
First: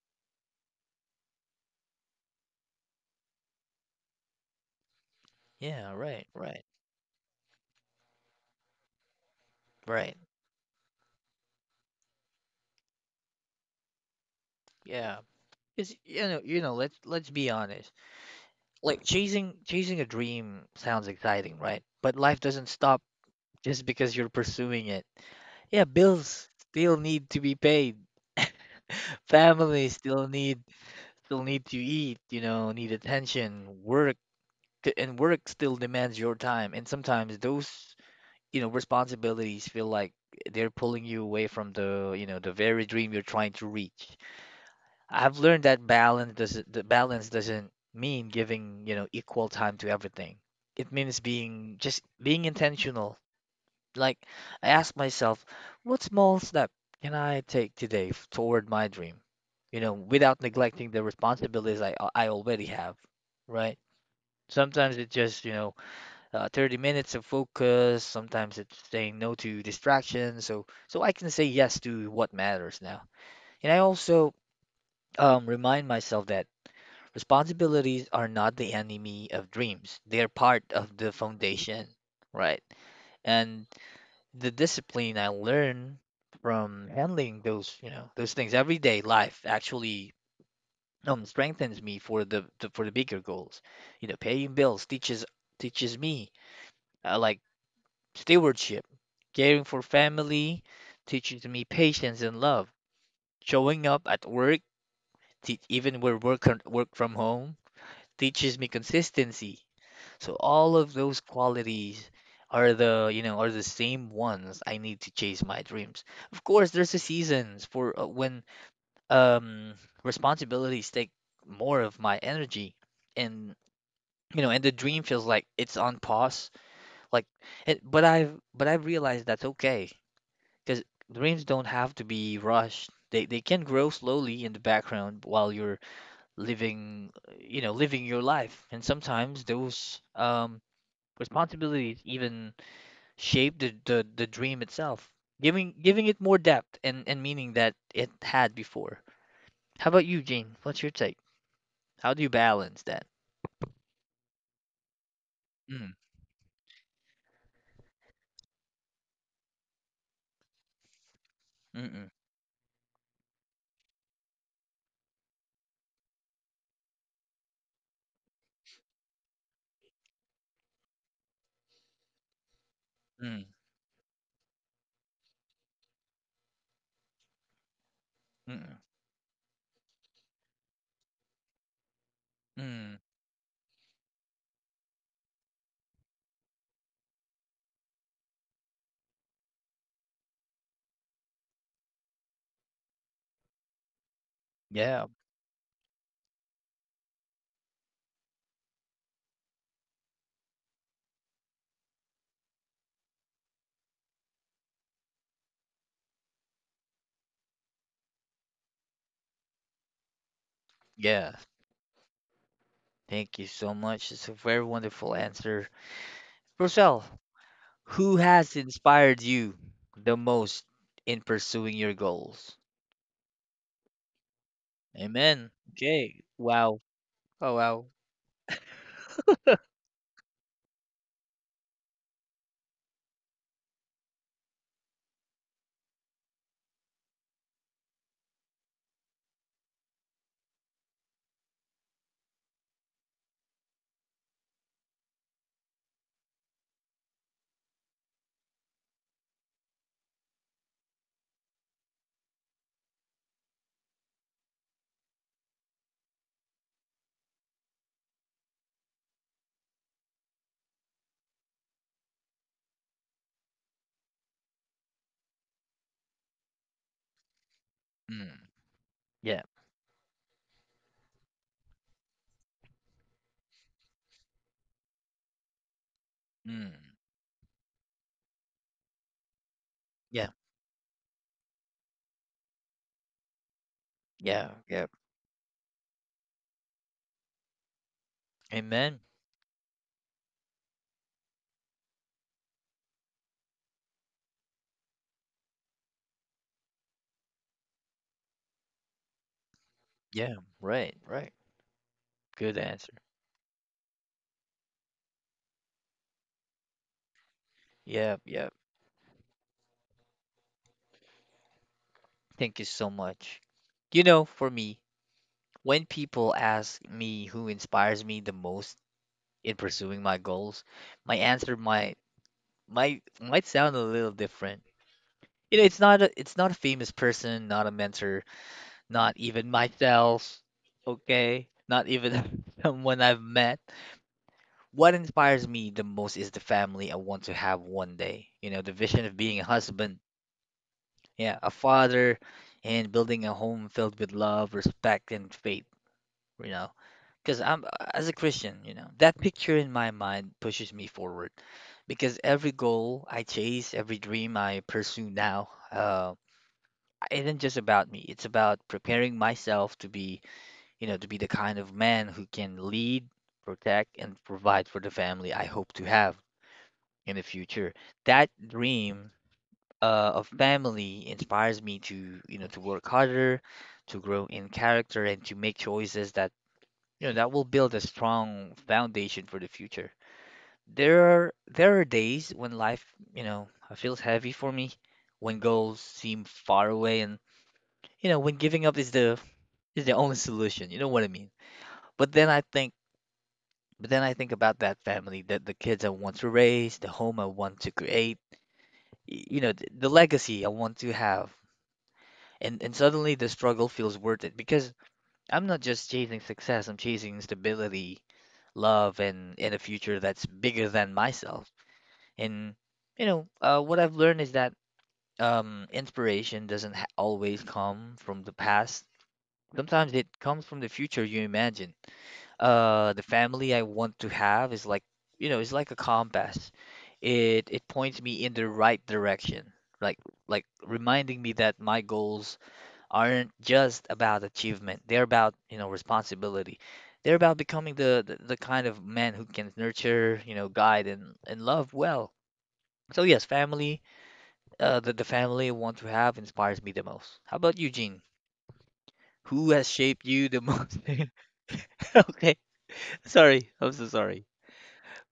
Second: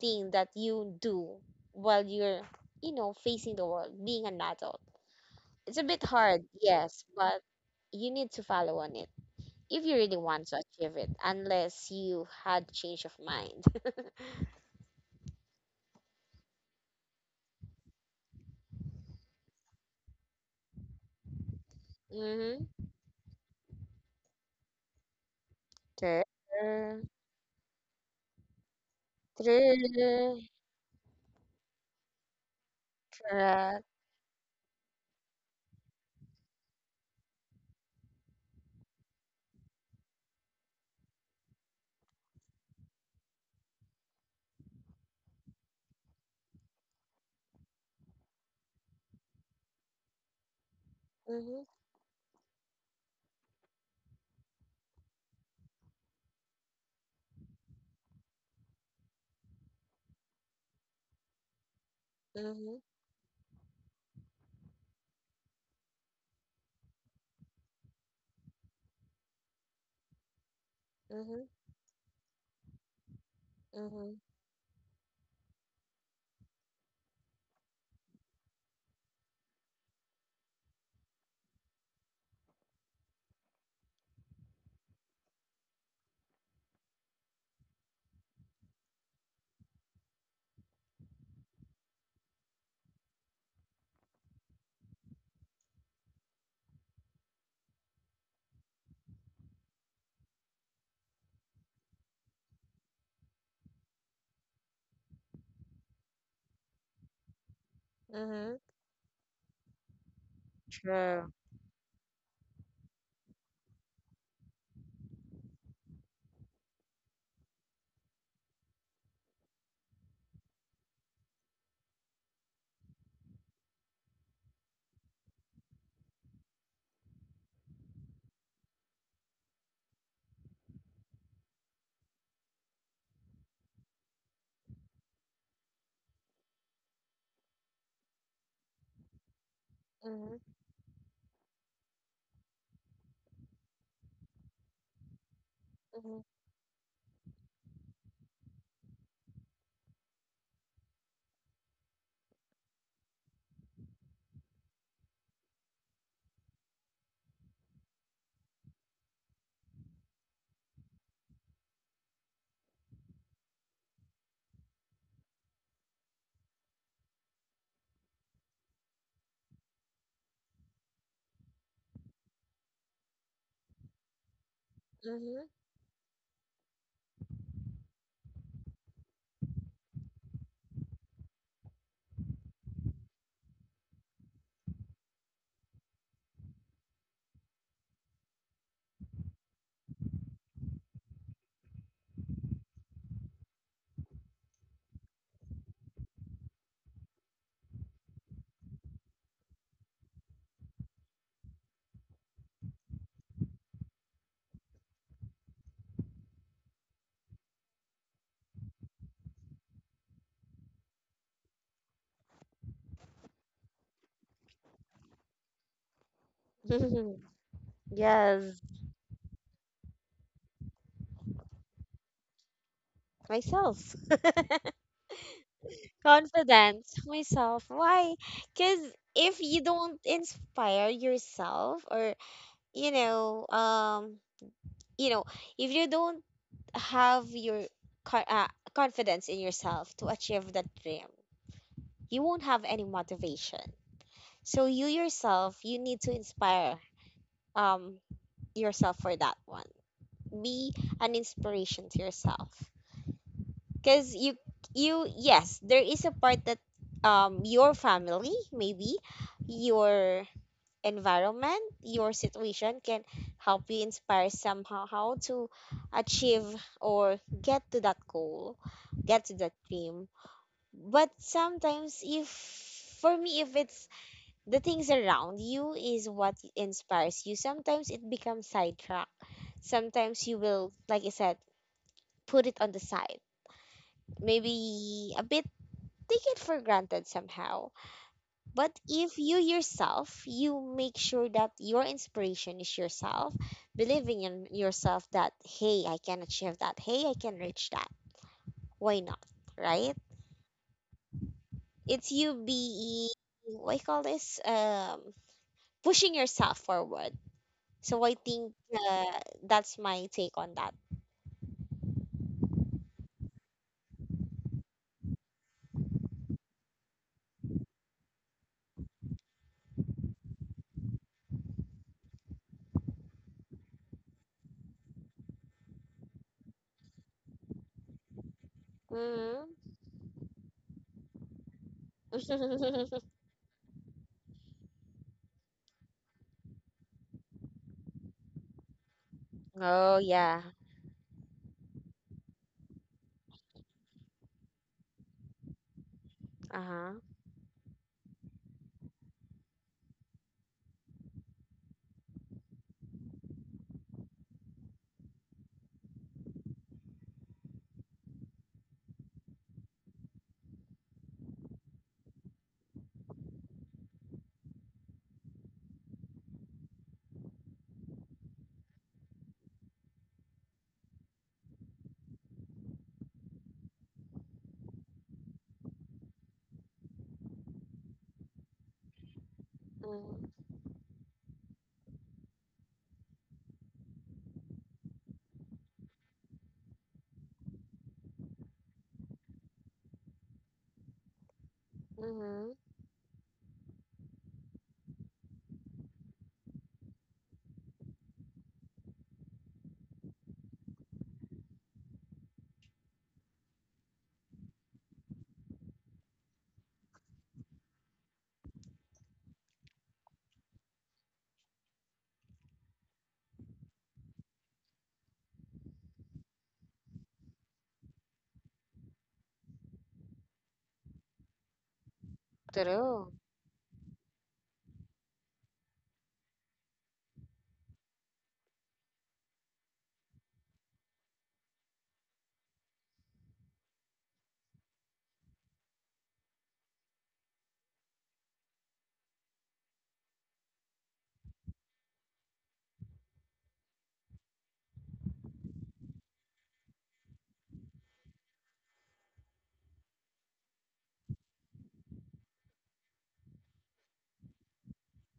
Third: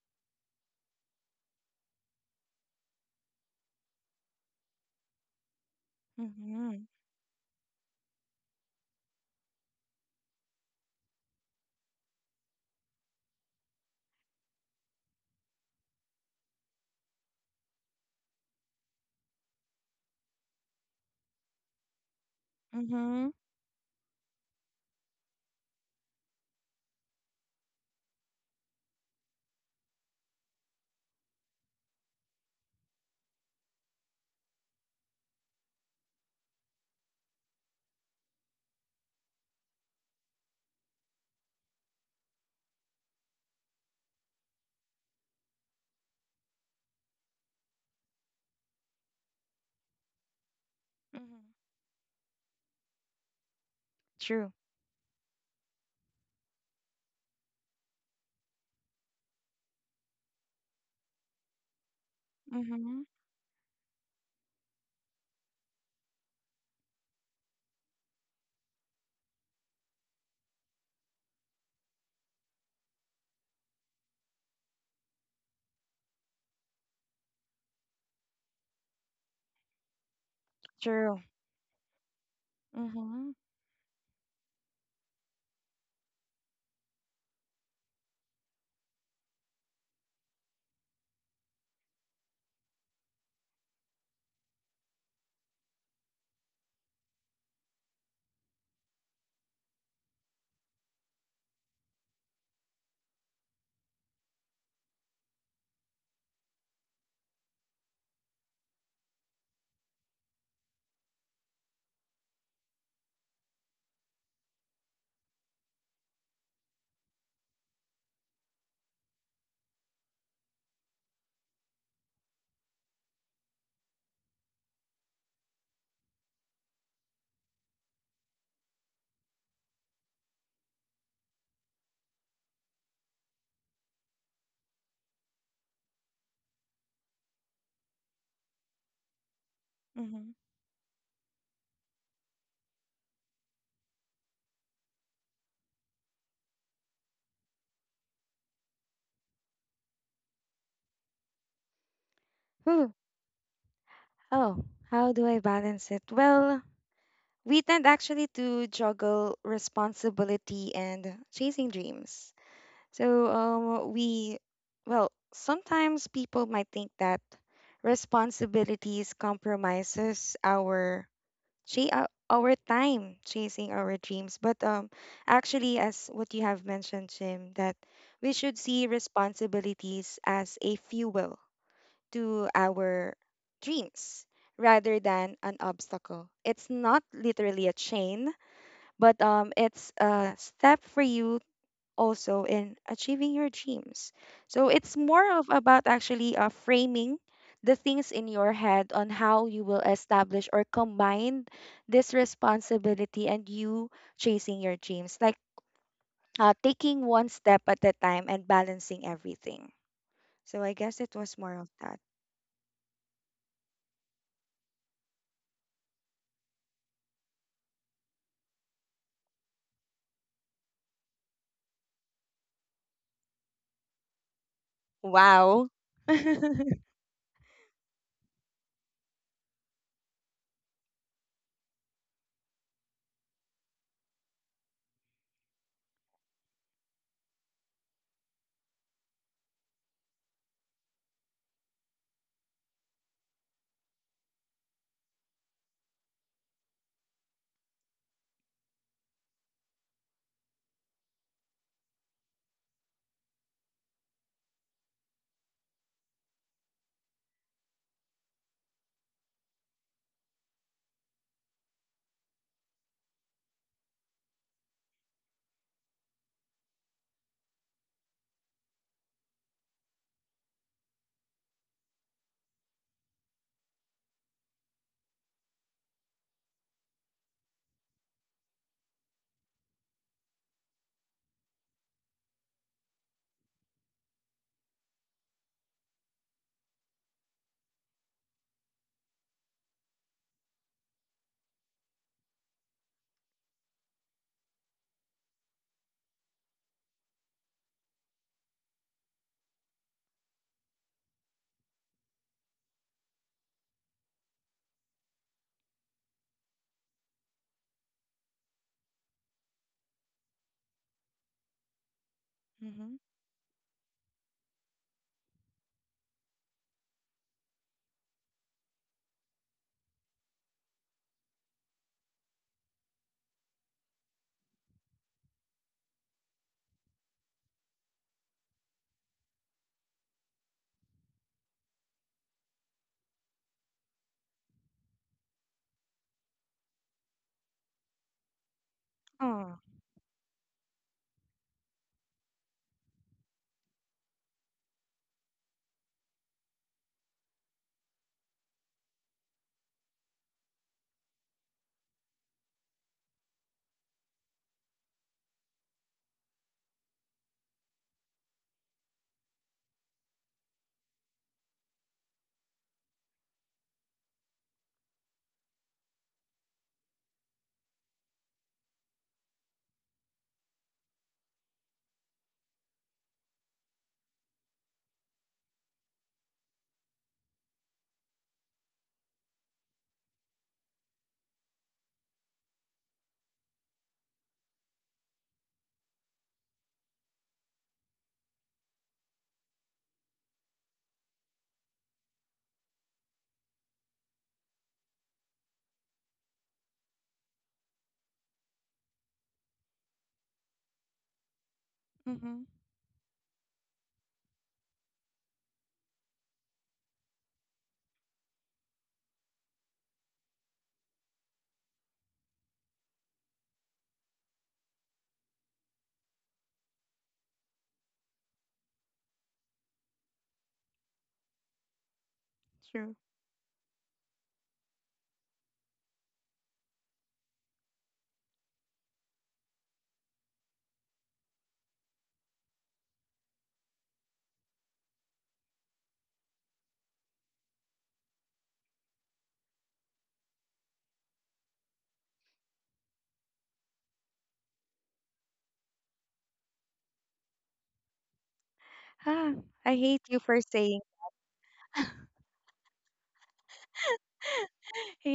S2: thing that you do while you're, you know, facing the world, being an adult. It's a
S1: yeah.
S2: bit
S1: Right,
S2: hard,
S1: right,
S3: Mm-hmm.
S2: yes, but you need to follow on it if you really
S1: right.
S2: want to achieve it, unless you had change of mind.
S1: Yeah. It's you know, you know. Let's be honest. Like chasing a dream sounds exciting, right? But life
S2: Mm-hmm.
S1: doesn't stop
S3: Mm-hmm.
S1: just because you're pursuing it. Yeah,
S2: True.
S1: bills still need to be paid. Family
S2: True.
S1: still need to eat. You know, need attention.
S2: Correct.
S1: And work still demands your time. And sometimes those responsibilities feel like they're pulling you away from the very dream you're trying to reach. I've learned that balance doesn't, the balance doesn't mean giving, equal time to everything. It means
S3: Mm-hmm.
S2: Mm-hmm.
S1: being just being intentional. Like
S3: True.
S1: I ask myself, what small step can I take today toward my dream? You know, without neglecting the responsibilities I already
S2: Mm-hmm.
S1: have,
S3: Mm-hmm.
S1: right? Sometimes it just, 30 minutes of focus. Sometimes it's saying no to distractions. So, I can
S2: Mm-hmm.
S1: say yes to what matters now. And I
S2: Mm-hmm.
S1: also remind myself that responsibilities are not the enemy of dreams. They are part of the
S3: True.
S1: foundation, right?
S3: Mm-hmm.
S1: And the discipline I learn from handling those, those things everyday life actually strengthens me for the for the bigger goals. You know, paying bills teaches teaches me like stewardship, caring for family, teaches me patience and love. Showing up at work, even where work work from home,
S2: Mm-hmm.
S1: teaches me consistency. So all of those
S2: True.
S1: qualities are the, you know, are the same ones I need to chase my dreams. Of course, there's a seasons for when um responsibilities take more of my energy and and the dream feels like it's on pause. Like, but I've realized that's okay because dreams don't have to be rushed. They can grow slowly in the background while you're living, living your life. And sometimes those
S3: Mm-hmm.
S2: Mm-hmm.
S1: responsibilities even shape the dream itself, giving it
S2: Mm-hmm.
S1: more depth and meaning that it had before. How about you, Jane? What's your take? How do you balance that?
S3: Oh, how do I balance
S1: Mm,
S3: it? Well, we tend actually to juggle responsibility and chasing
S1: mm-mm,
S3: dreams. So, we, well, sometimes people might think that responsibilities compromises our our time
S1: mm,
S3: chasing our dreams. But actually, as what you have mentioned, Jim, that we should
S1: mm-mm,
S3: see responsibilities as a fuel to
S1: mm.
S3: our dreams rather than an obstacle. It's not literally a chain, but it's a step for you also in achieving your dreams. So it's
S1: Yeah,
S3: more of about actually framing the things in your head on how you will establish or combine this responsibility and you chasing your dreams, like taking one step at a time and balancing everything. So I guess it was
S1: yeah.
S3: more of that.
S1: Thank you so much. It's a very wonderful answer. Roselle,
S2: Mm-hmm.
S1: who has
S2: Yes.
S1: inspired you the most in pursuing your goals?
S2: Myself.
S1: Amen.
S3: Wow.
S1: Okay. Wow.
S2: Confidence
S1: Oh,
S2: myself,
S1: wow.
S2: why? Because if you don't inspire yourself, or you know um you know if you don't have your co- confidence in yourself to achieve that dream, you won't have any motivation. So you yourself, you need to inspire um yourself for that one. Be an inspiration to yourself, because you, yes, there is a part that your family, maybe your environment, your situation, can help you inspire somehow how to achieve or get to that
S1: Mm.
S2: goal, get to
S1: Yeah.
S2: that dream. But sometimes if, for me, if it's the things around you is what
S1: Mm.
S2: inspires you, sometimes it becomes sidetracked. Sometimes
S1: Yeah.
S2: you will, like I said, put it on the side,
S1: Yeah. Yeah.
S2: maybe a bit take it for granted somehow. But
S1: Amen.
S2: if you yourself, you make sure that your inspiration is yourself, believing in yourself that, hey, I can achieve that. Hey, I can reach that. Why not? Right?
S1: Yeah. Right. Right.
S2: It's you
S1: Good answer.
S2: being, what do you call this? Pushing yourself forward. So I
S1: Yeah. Yeah.
S2: think that's my take on that.
S1: Thank you so
S3: Mhm.
S1: much. You know, for me, when people ask me who inspires me the most in pursuing my goals, my answer might sound a little different. You know, it's not a famous person, not a mentor, not even
S2: Mm-hmm.
S1: myself, okay? Not even someone I've met. What inspires me the most is the family I want to have one day. You know, the vision of being a
S3: Oh.
S2: Oh,
S1: husband,
S2: yeah.
S1: yeah, a father, and building a home filled with love, respect, and faith, you know.
S2: Uh-huh.
S1: Because I'm, as a Christian, you know, that picture in my mind pushes me forward. Because every goal I chase, every dream I pursue now, isn't just about me. It's about preparing myself to be to be the kind of man who can lead, protect, and provide for the family I hope to have in the future. That dream of family inspires me to, to work harder, to grow in character, and to make choices that, that will build a strong foundation for the future. There are days when life, you know, feels heavy for me, when goals seem far away, and when giving up is the only solution. You know what I mean? But then I
S2: Mm-hmm.
S1: think But then I think about that family, that the kids I want to raise, the home I want to create, the legacy I want to have.
S3: Mhm.
S1: And suddenly the struggle feels worth it because I'm not just chasing success, I'm chasing stability, love, and a future that's bigger than myself. And what I've learned is that inspiration doesn't ha always come from the past. Sometimes it comes from the future you imagine.
S3: True.
S1: The
S2: True.
S1: family I want to have is like, you know, it's like a compass. It points me in the right direction, like like reminding me that my goals aren't just about achievement, they're about, you know, responsibility. They're about becoming the kind of man who can nurture, you know, guide and love well. So yes, family, the family I want to have inspires me the most. How about you, Gene?
S3: Ah,
S1: Who has
S3: I hate
S1: shaped
S3: you
S1: you
S3: for
S1: the most?
S3: saying.
S1: Okay, sorry, I'm so sorry.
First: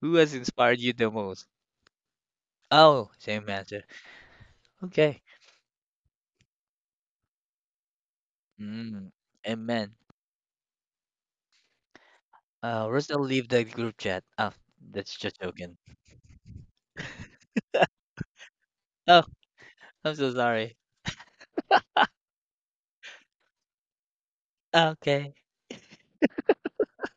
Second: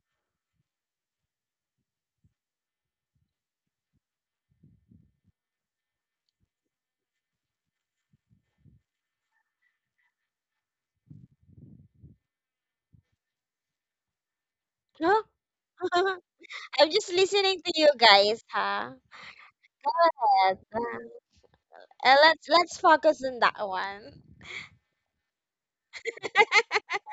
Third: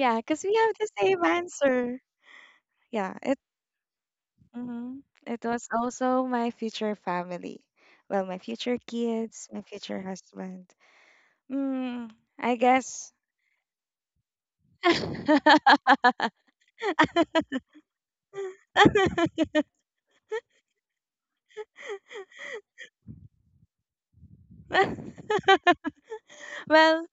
S1: Who has
S3: because we have
S1: inspired
S3: the
S1: you the
S3: same
S1: most?
S3: answer.
S1: Oh,
S3: Yeah, it
S1: same answer.
S3: Mhm.
S1: Okay.
S3: It was also my future family. Well, my future
S1: Mm,
S3: kids, my
S1: amen.
S3: future husband. Mm, I guess.
S1: Rosal, leave the group chat. Oh, that's
S2: Huh?
S1: just joking.
S2: I'm just listening to you guys, huh?
S1: Oh, I'm so
S2: Yes.
S1: sorry.
S2: Let's focus on that one.
S1: Okay.
S3: Well,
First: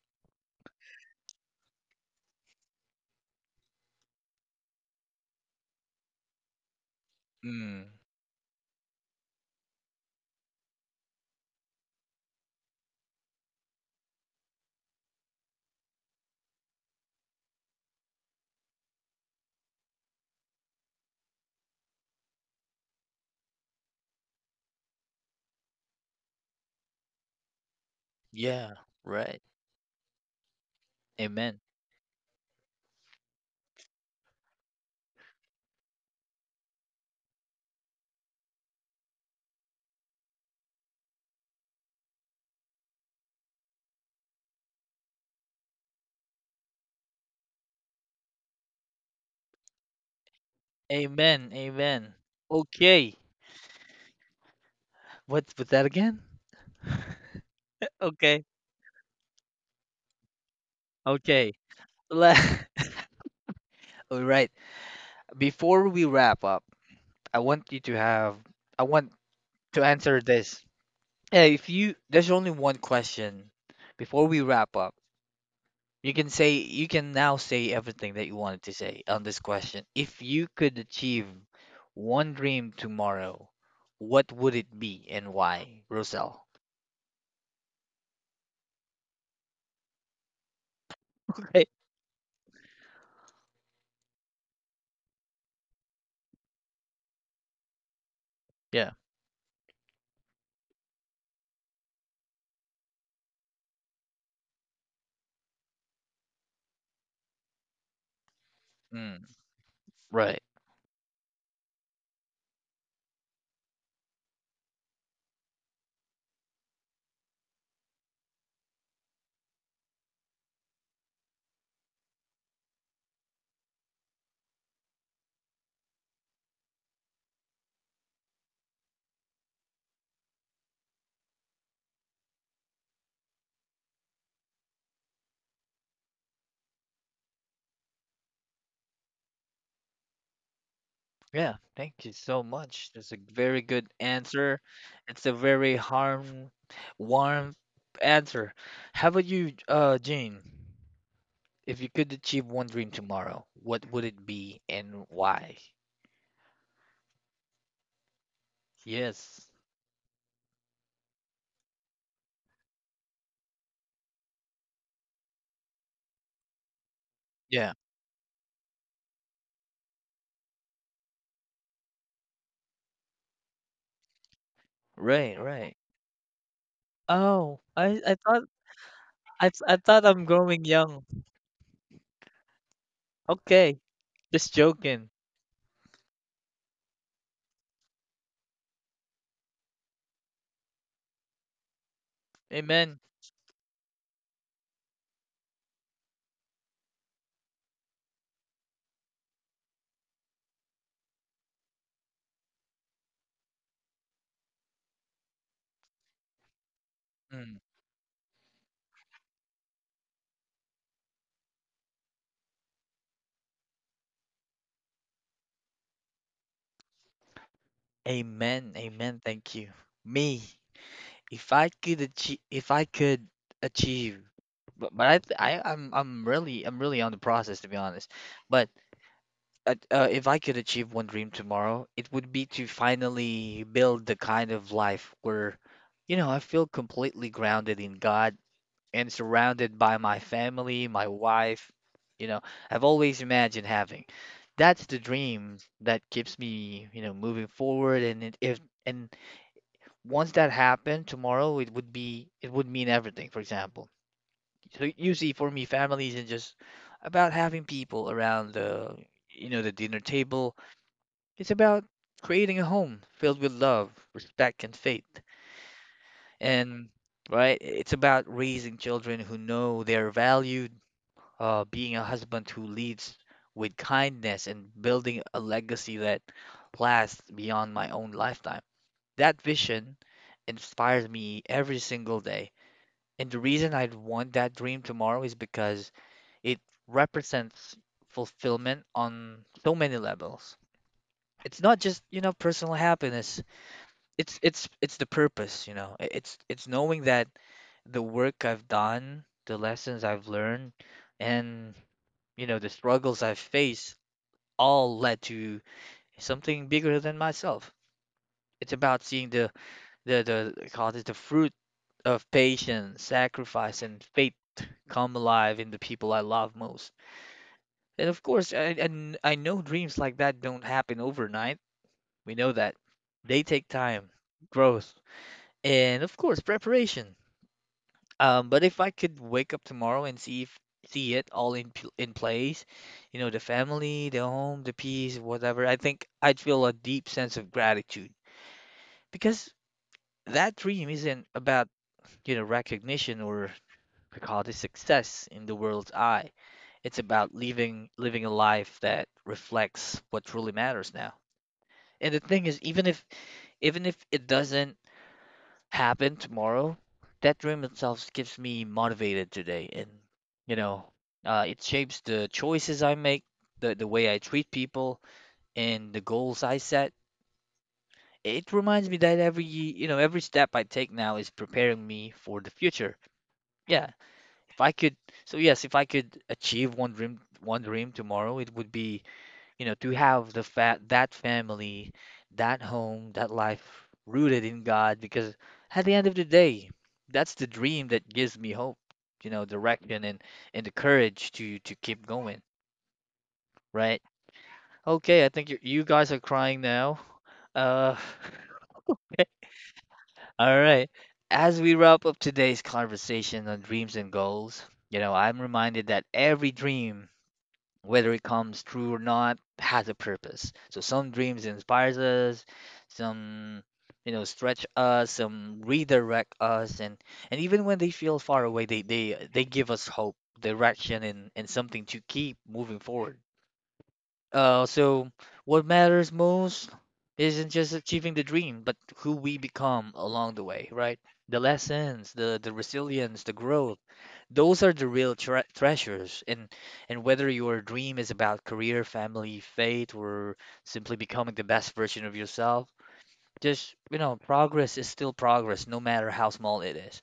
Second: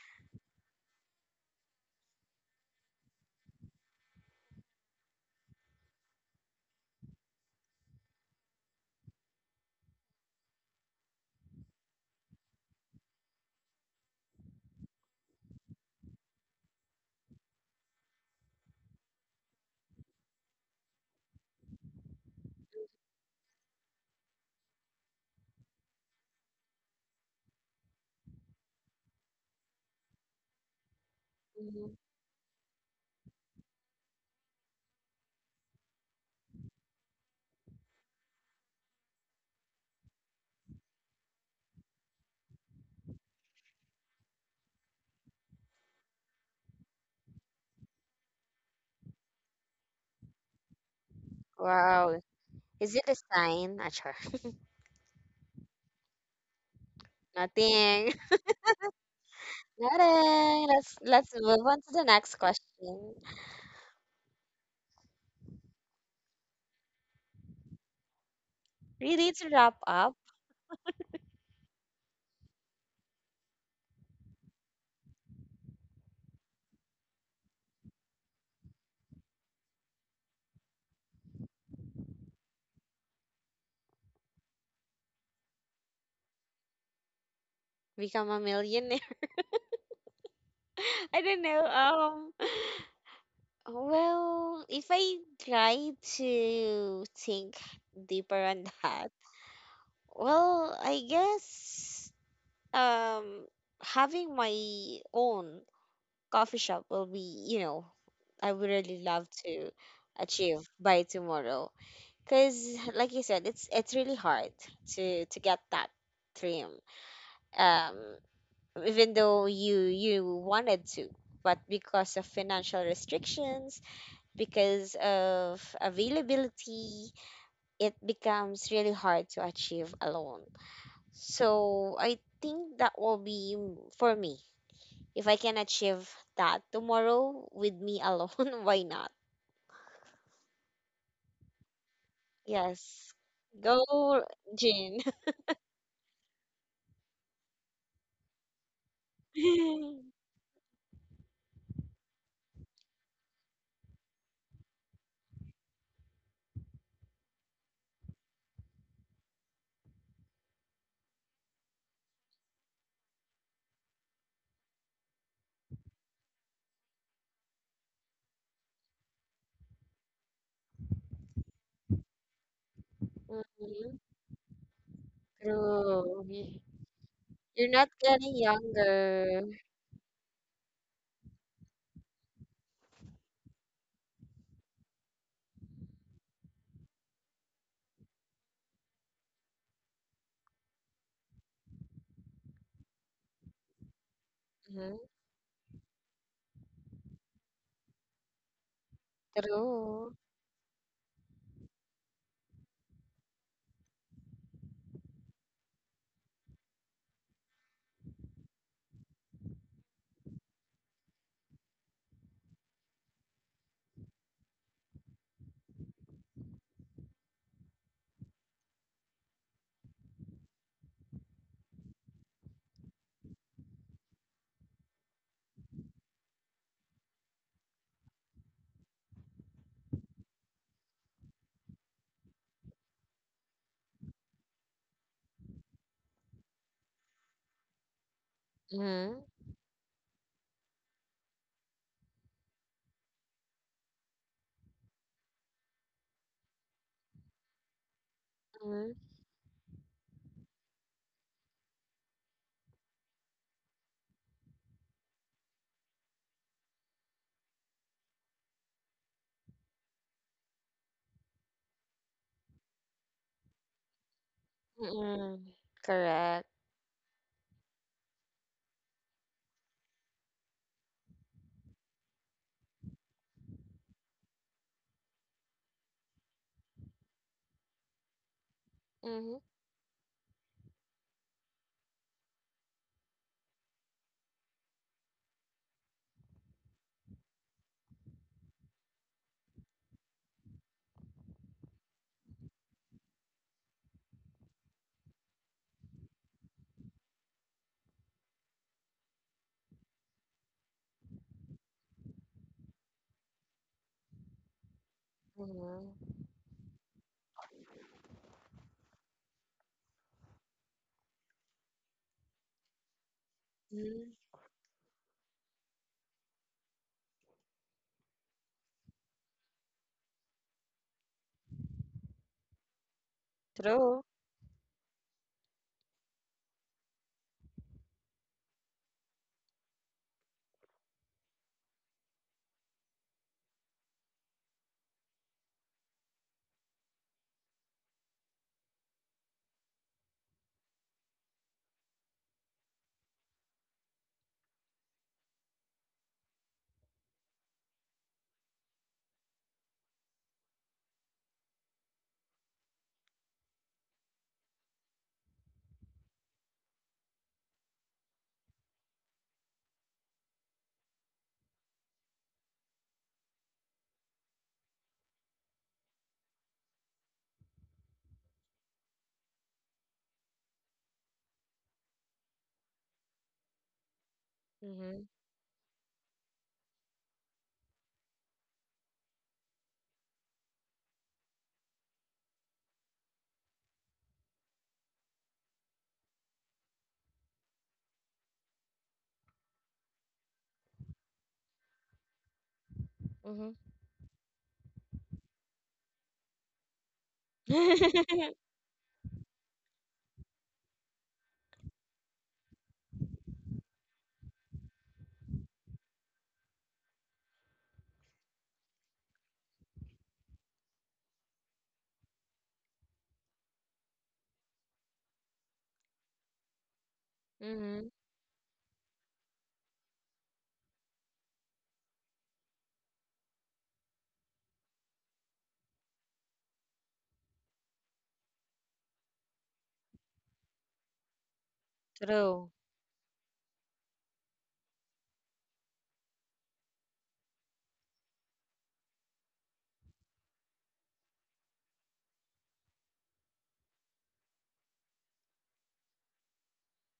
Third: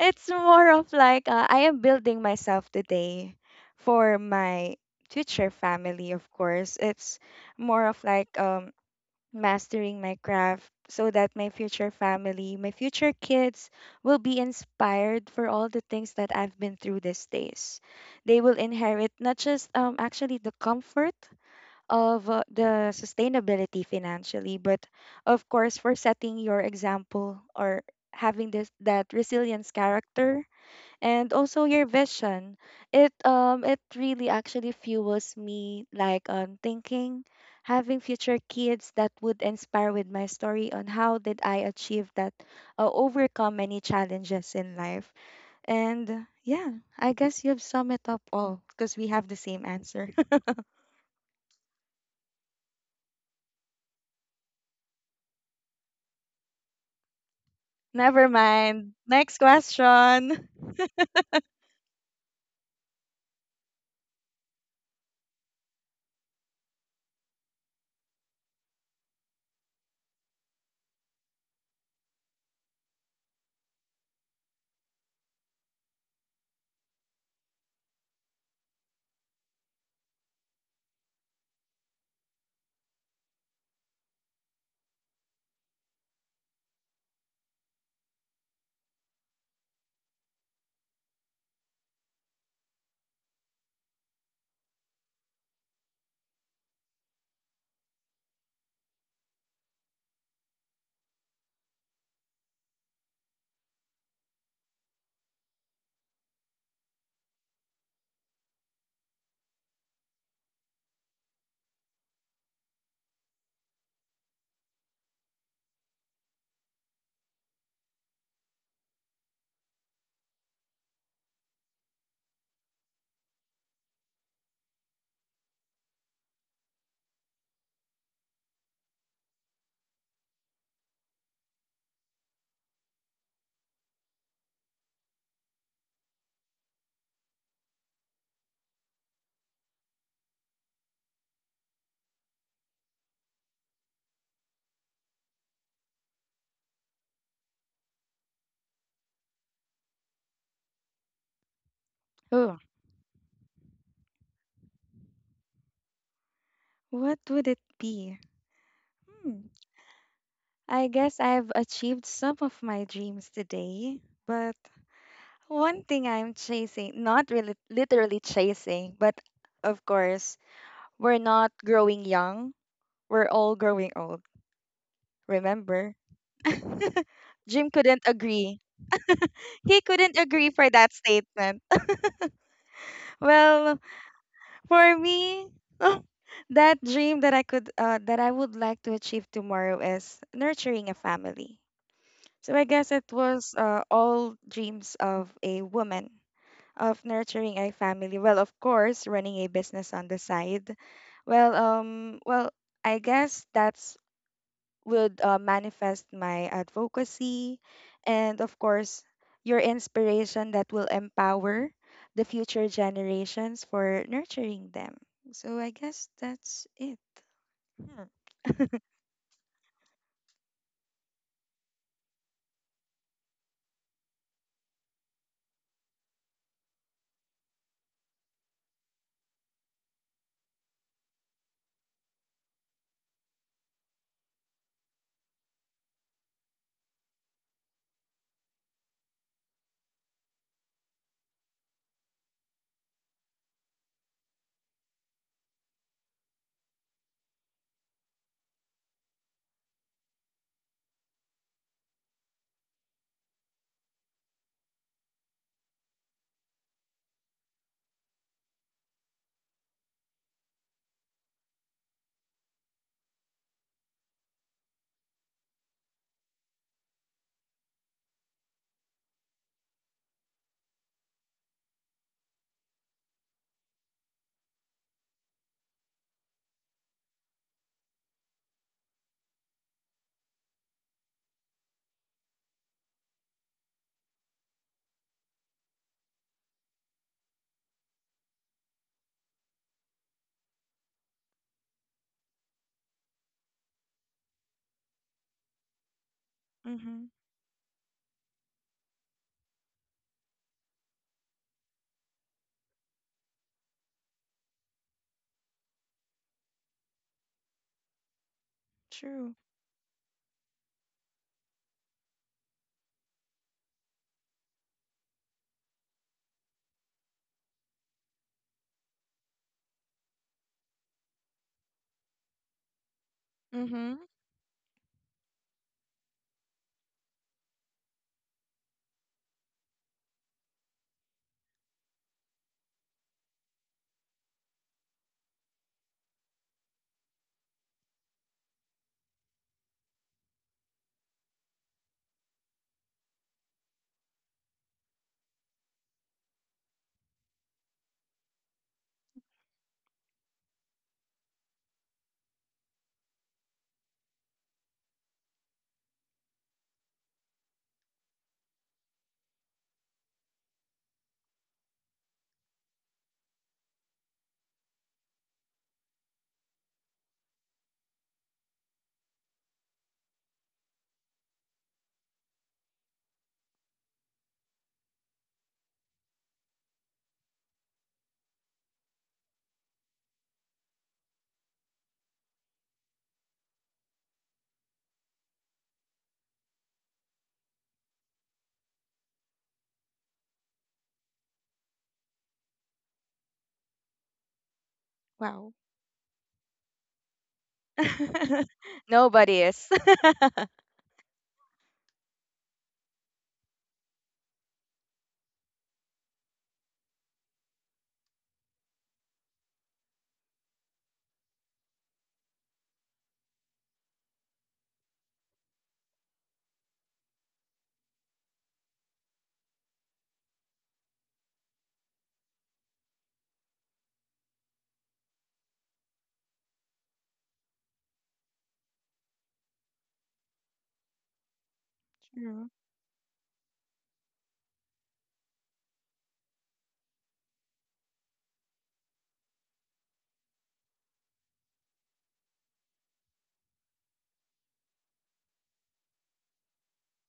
S3: it's more of like I am building myself today for my future family, of course. It's more
S1: Mm,
S3: of like mastering my craft so that my future family, my future kids will be inspired for all the things that I've been through these days. They will inherit not just actually the comfort of the sustainability financially, but of course for setting your example or having this
S1: yeah,
S3: that
S1: right.
S3: resilience character and
S1: Amen.
S3: also your
S2: Mhm.
S3: vision. It it really actually fuels me like on thinking having future kids that would inspire with my story on how did I achieve that overcome any challenges in life. And yeah, I guess you've summed it up all because we have the same answer.
S1: Amen. Amen.
S2: Wow. Is
S1: Okay.
S2: it a sign? Not sure.
S1: What was that again?
S2: Nothing.
S3: Never
S1: Okay.
S3: mind. Next question.
S2: Nothing. Let's
S1: Okay.
S2: move on to the
S1: Le-
S2: next question.
S1: All right. Before we wrap up, I want you to have, I want
S2: Really to
S1: to
S2: wrap
S1: answer
S2: up,
S1: this. If you, there's only one question before we wrap up. You can now say everything that you wanted to say on this question. If you could achieve one dream tomorrow, what would it be and why, Roselle?
S2: become a millionaire. I don't
S1: Okay.
S2: know. Well, if I try to think deeper on
S1: Yeah.
S2: that, well, I guess um having my own coffee shop will be, you know, I would really
S1: Mm,
S2: love to
S1: right.
S2: achieve by tomorrow. Cause like you said, it's really hard to get that dream. Um, even though you wanted to, but because of financial restrictions, because of availability, it becomes really hard to achieve alone. So I think that will be for me, if I can achieve that tomorrow with me alone, why not?
S1: Yeah, thank you so much. That's a
S2: Yes.
S1: very good
S2: Go,
S1: answer.
S2: Jin.
S1: It's a very harm warm answer. How about you, Jane? If you could achieve
S3: Oh,
S1: one dream tomorrow, what would it be and why?
S3: what would it be? Hmm.
S1: Yes.
S3: I guess I've achieved some of my dreams today, but one thing I'm chasing, not really
S1: Yeah.
S3: literally chasing, but of course, we're not growing young. We're all growing
S2: Mhm.
S3: old.
S1: Right, right.
S3: Remember?
S2: True. Y-
S1: Oh,
S3: Jim
S2: You're not
S3: couldn't
S1: I
S2: getting
S1: thought.
S3: agree.
S1: I
S2: younger.
S1: th- I
S3: He
S1: thought
S3: couldn't
S1: I'm
S3: agree
S1: growing
S3: for that
S1: young.
S3: statement. Well,
S1: Okay, just
S3: for
S1: joking.
S3: me, that dream that I could that I would like to achieve tomorrow is nurturing a family. So I guess
S1: Amen.
S3: it was all dreams
S2: Mhm.
S3: of a woman of nurturing a family well of course running a business on
S2: True.
S3: the side well well I guess that's would manifest my advocacy
S1: Mm.
S3: and of course your inspiration that will empower the future generations for nurturing them so I guess that's it. Hmm.
S1: Amen. Amen. Thank you. Me, if I could achieve, but I'm really I'm really on the process, to be honest. But if I could achieve one dream tomorrow, it would be to finally build the kind of life where, you know, I feel completely grounded in God and
S2: Mm-hmm.
S1: surrounded by my family, my wife, you know, I've always imagined having. That's the dream that keeps me, you know, moving forward. And it, if
S2: Mm-hmm.
S1: and once that happened tomorrow, it would mean everything. For example, so usually for me, family isn't just about having people around you know, the dinner table. It's about creating a home filled with love, respect, and faith.
S2: Mm-hmm. Correct.
S1: And right, it's about raising children who know they're valued, being a husband who leads with kindness, and building a legacy that lasts beyond my own lifetime. That
S2: Mm-hmm.
S1: vision inspires me every single day. And the reason I'd want that dream tomorrow is because it represents fulfillment on so many levels. It's not just, you know, personal happiness. It's it's the purpose, you know. It's knowing
S3: Mm-hmm.
S1: that the work I've done, the lessons I've learned, and, you know, the struggles I've faced all led to
S2: Mm-hmm.
S1: something bigger than myself. It's about seeing
S3: True.
S1: the the, call it, the fruit of patience, sacrifice, and
S2: Mm-hmm.
S1: faith come alive in the people I love most. And of course, I know dreams like that don't happen overnight. We know that. They take
S3: Mm-hmm.
S2: True.
S1: time, growth, and of course, preparation. But if I could wake up tomorrow and see if, see it all in in place, you know, the family, the home, the peace, whatever, I think I'd feel a deep sense of gratitude because that dream isn't about, you know, recognition or, we call it, success in the world's eye. It's about living a life that reflects what truly matters now. And the thing is, even if it doesn't happen tomorrow, that dream itself keeps me motivated today. And, you know, it shapes the choices I make, the way I treat people, and the goals I set. It reminds me that every, you know, every step I take now is preparing me for the future. Yeah, if I could,
S2: Mm-hmm.
S1: so yes, if I could achieve one dream tomorrow, it would be, you know, to have the fa that family, that home, that life rooted in God, because at the end of the day, that's the dream that gives me hope, you know, direction, and the courage to keep going,
S2: Mm-hmm.
S1: right? Okay, I
S3: Wow.
S1: think you guys are crying now. Uh,
S3: Nobody is.
S1: all right. As we wrap up today's conversation on dreams and goals, you know, I'm reminded that every dream, whether it comes true or not, has a purpose. So some dreams inspires us, some, you know, stretch us, some redirect us, and even when they
S2: Mm-hmm.
S1: feel far away, they give us hope, direction, and something to keep moving forward. So what matters most isn't just achieving the dream, but who we become along the way, right? The lessons, the
S3: True.
S1: the
S2: True.
S1: resilience, the growth, those are the real treasures. And whether your dream is about career, family, faith, or simply becoming the best version of yourself, just, you know, progress is still progress, no matter how small it is.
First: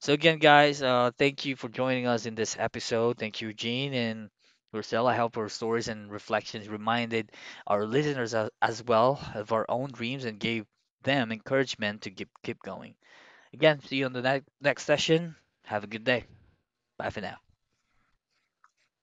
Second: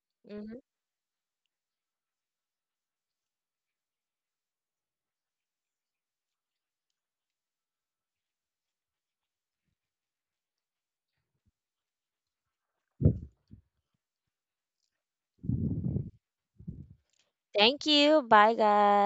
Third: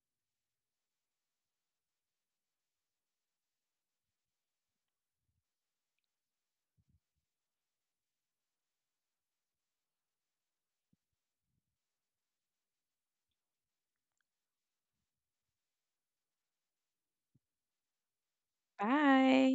S1: So again,
S2: Mm-hmm.
S1: guys, thank you for joining us in this episode. Thank you, Gene and Marcel. I hope our stories and reflections reminded our listeners, as well, of our own dreams, and gave them encouragement to keep going. Again, see you on the next session. Have a good day. Bye for now.
S2: Thank you. Bye, guys.
S3: Bye.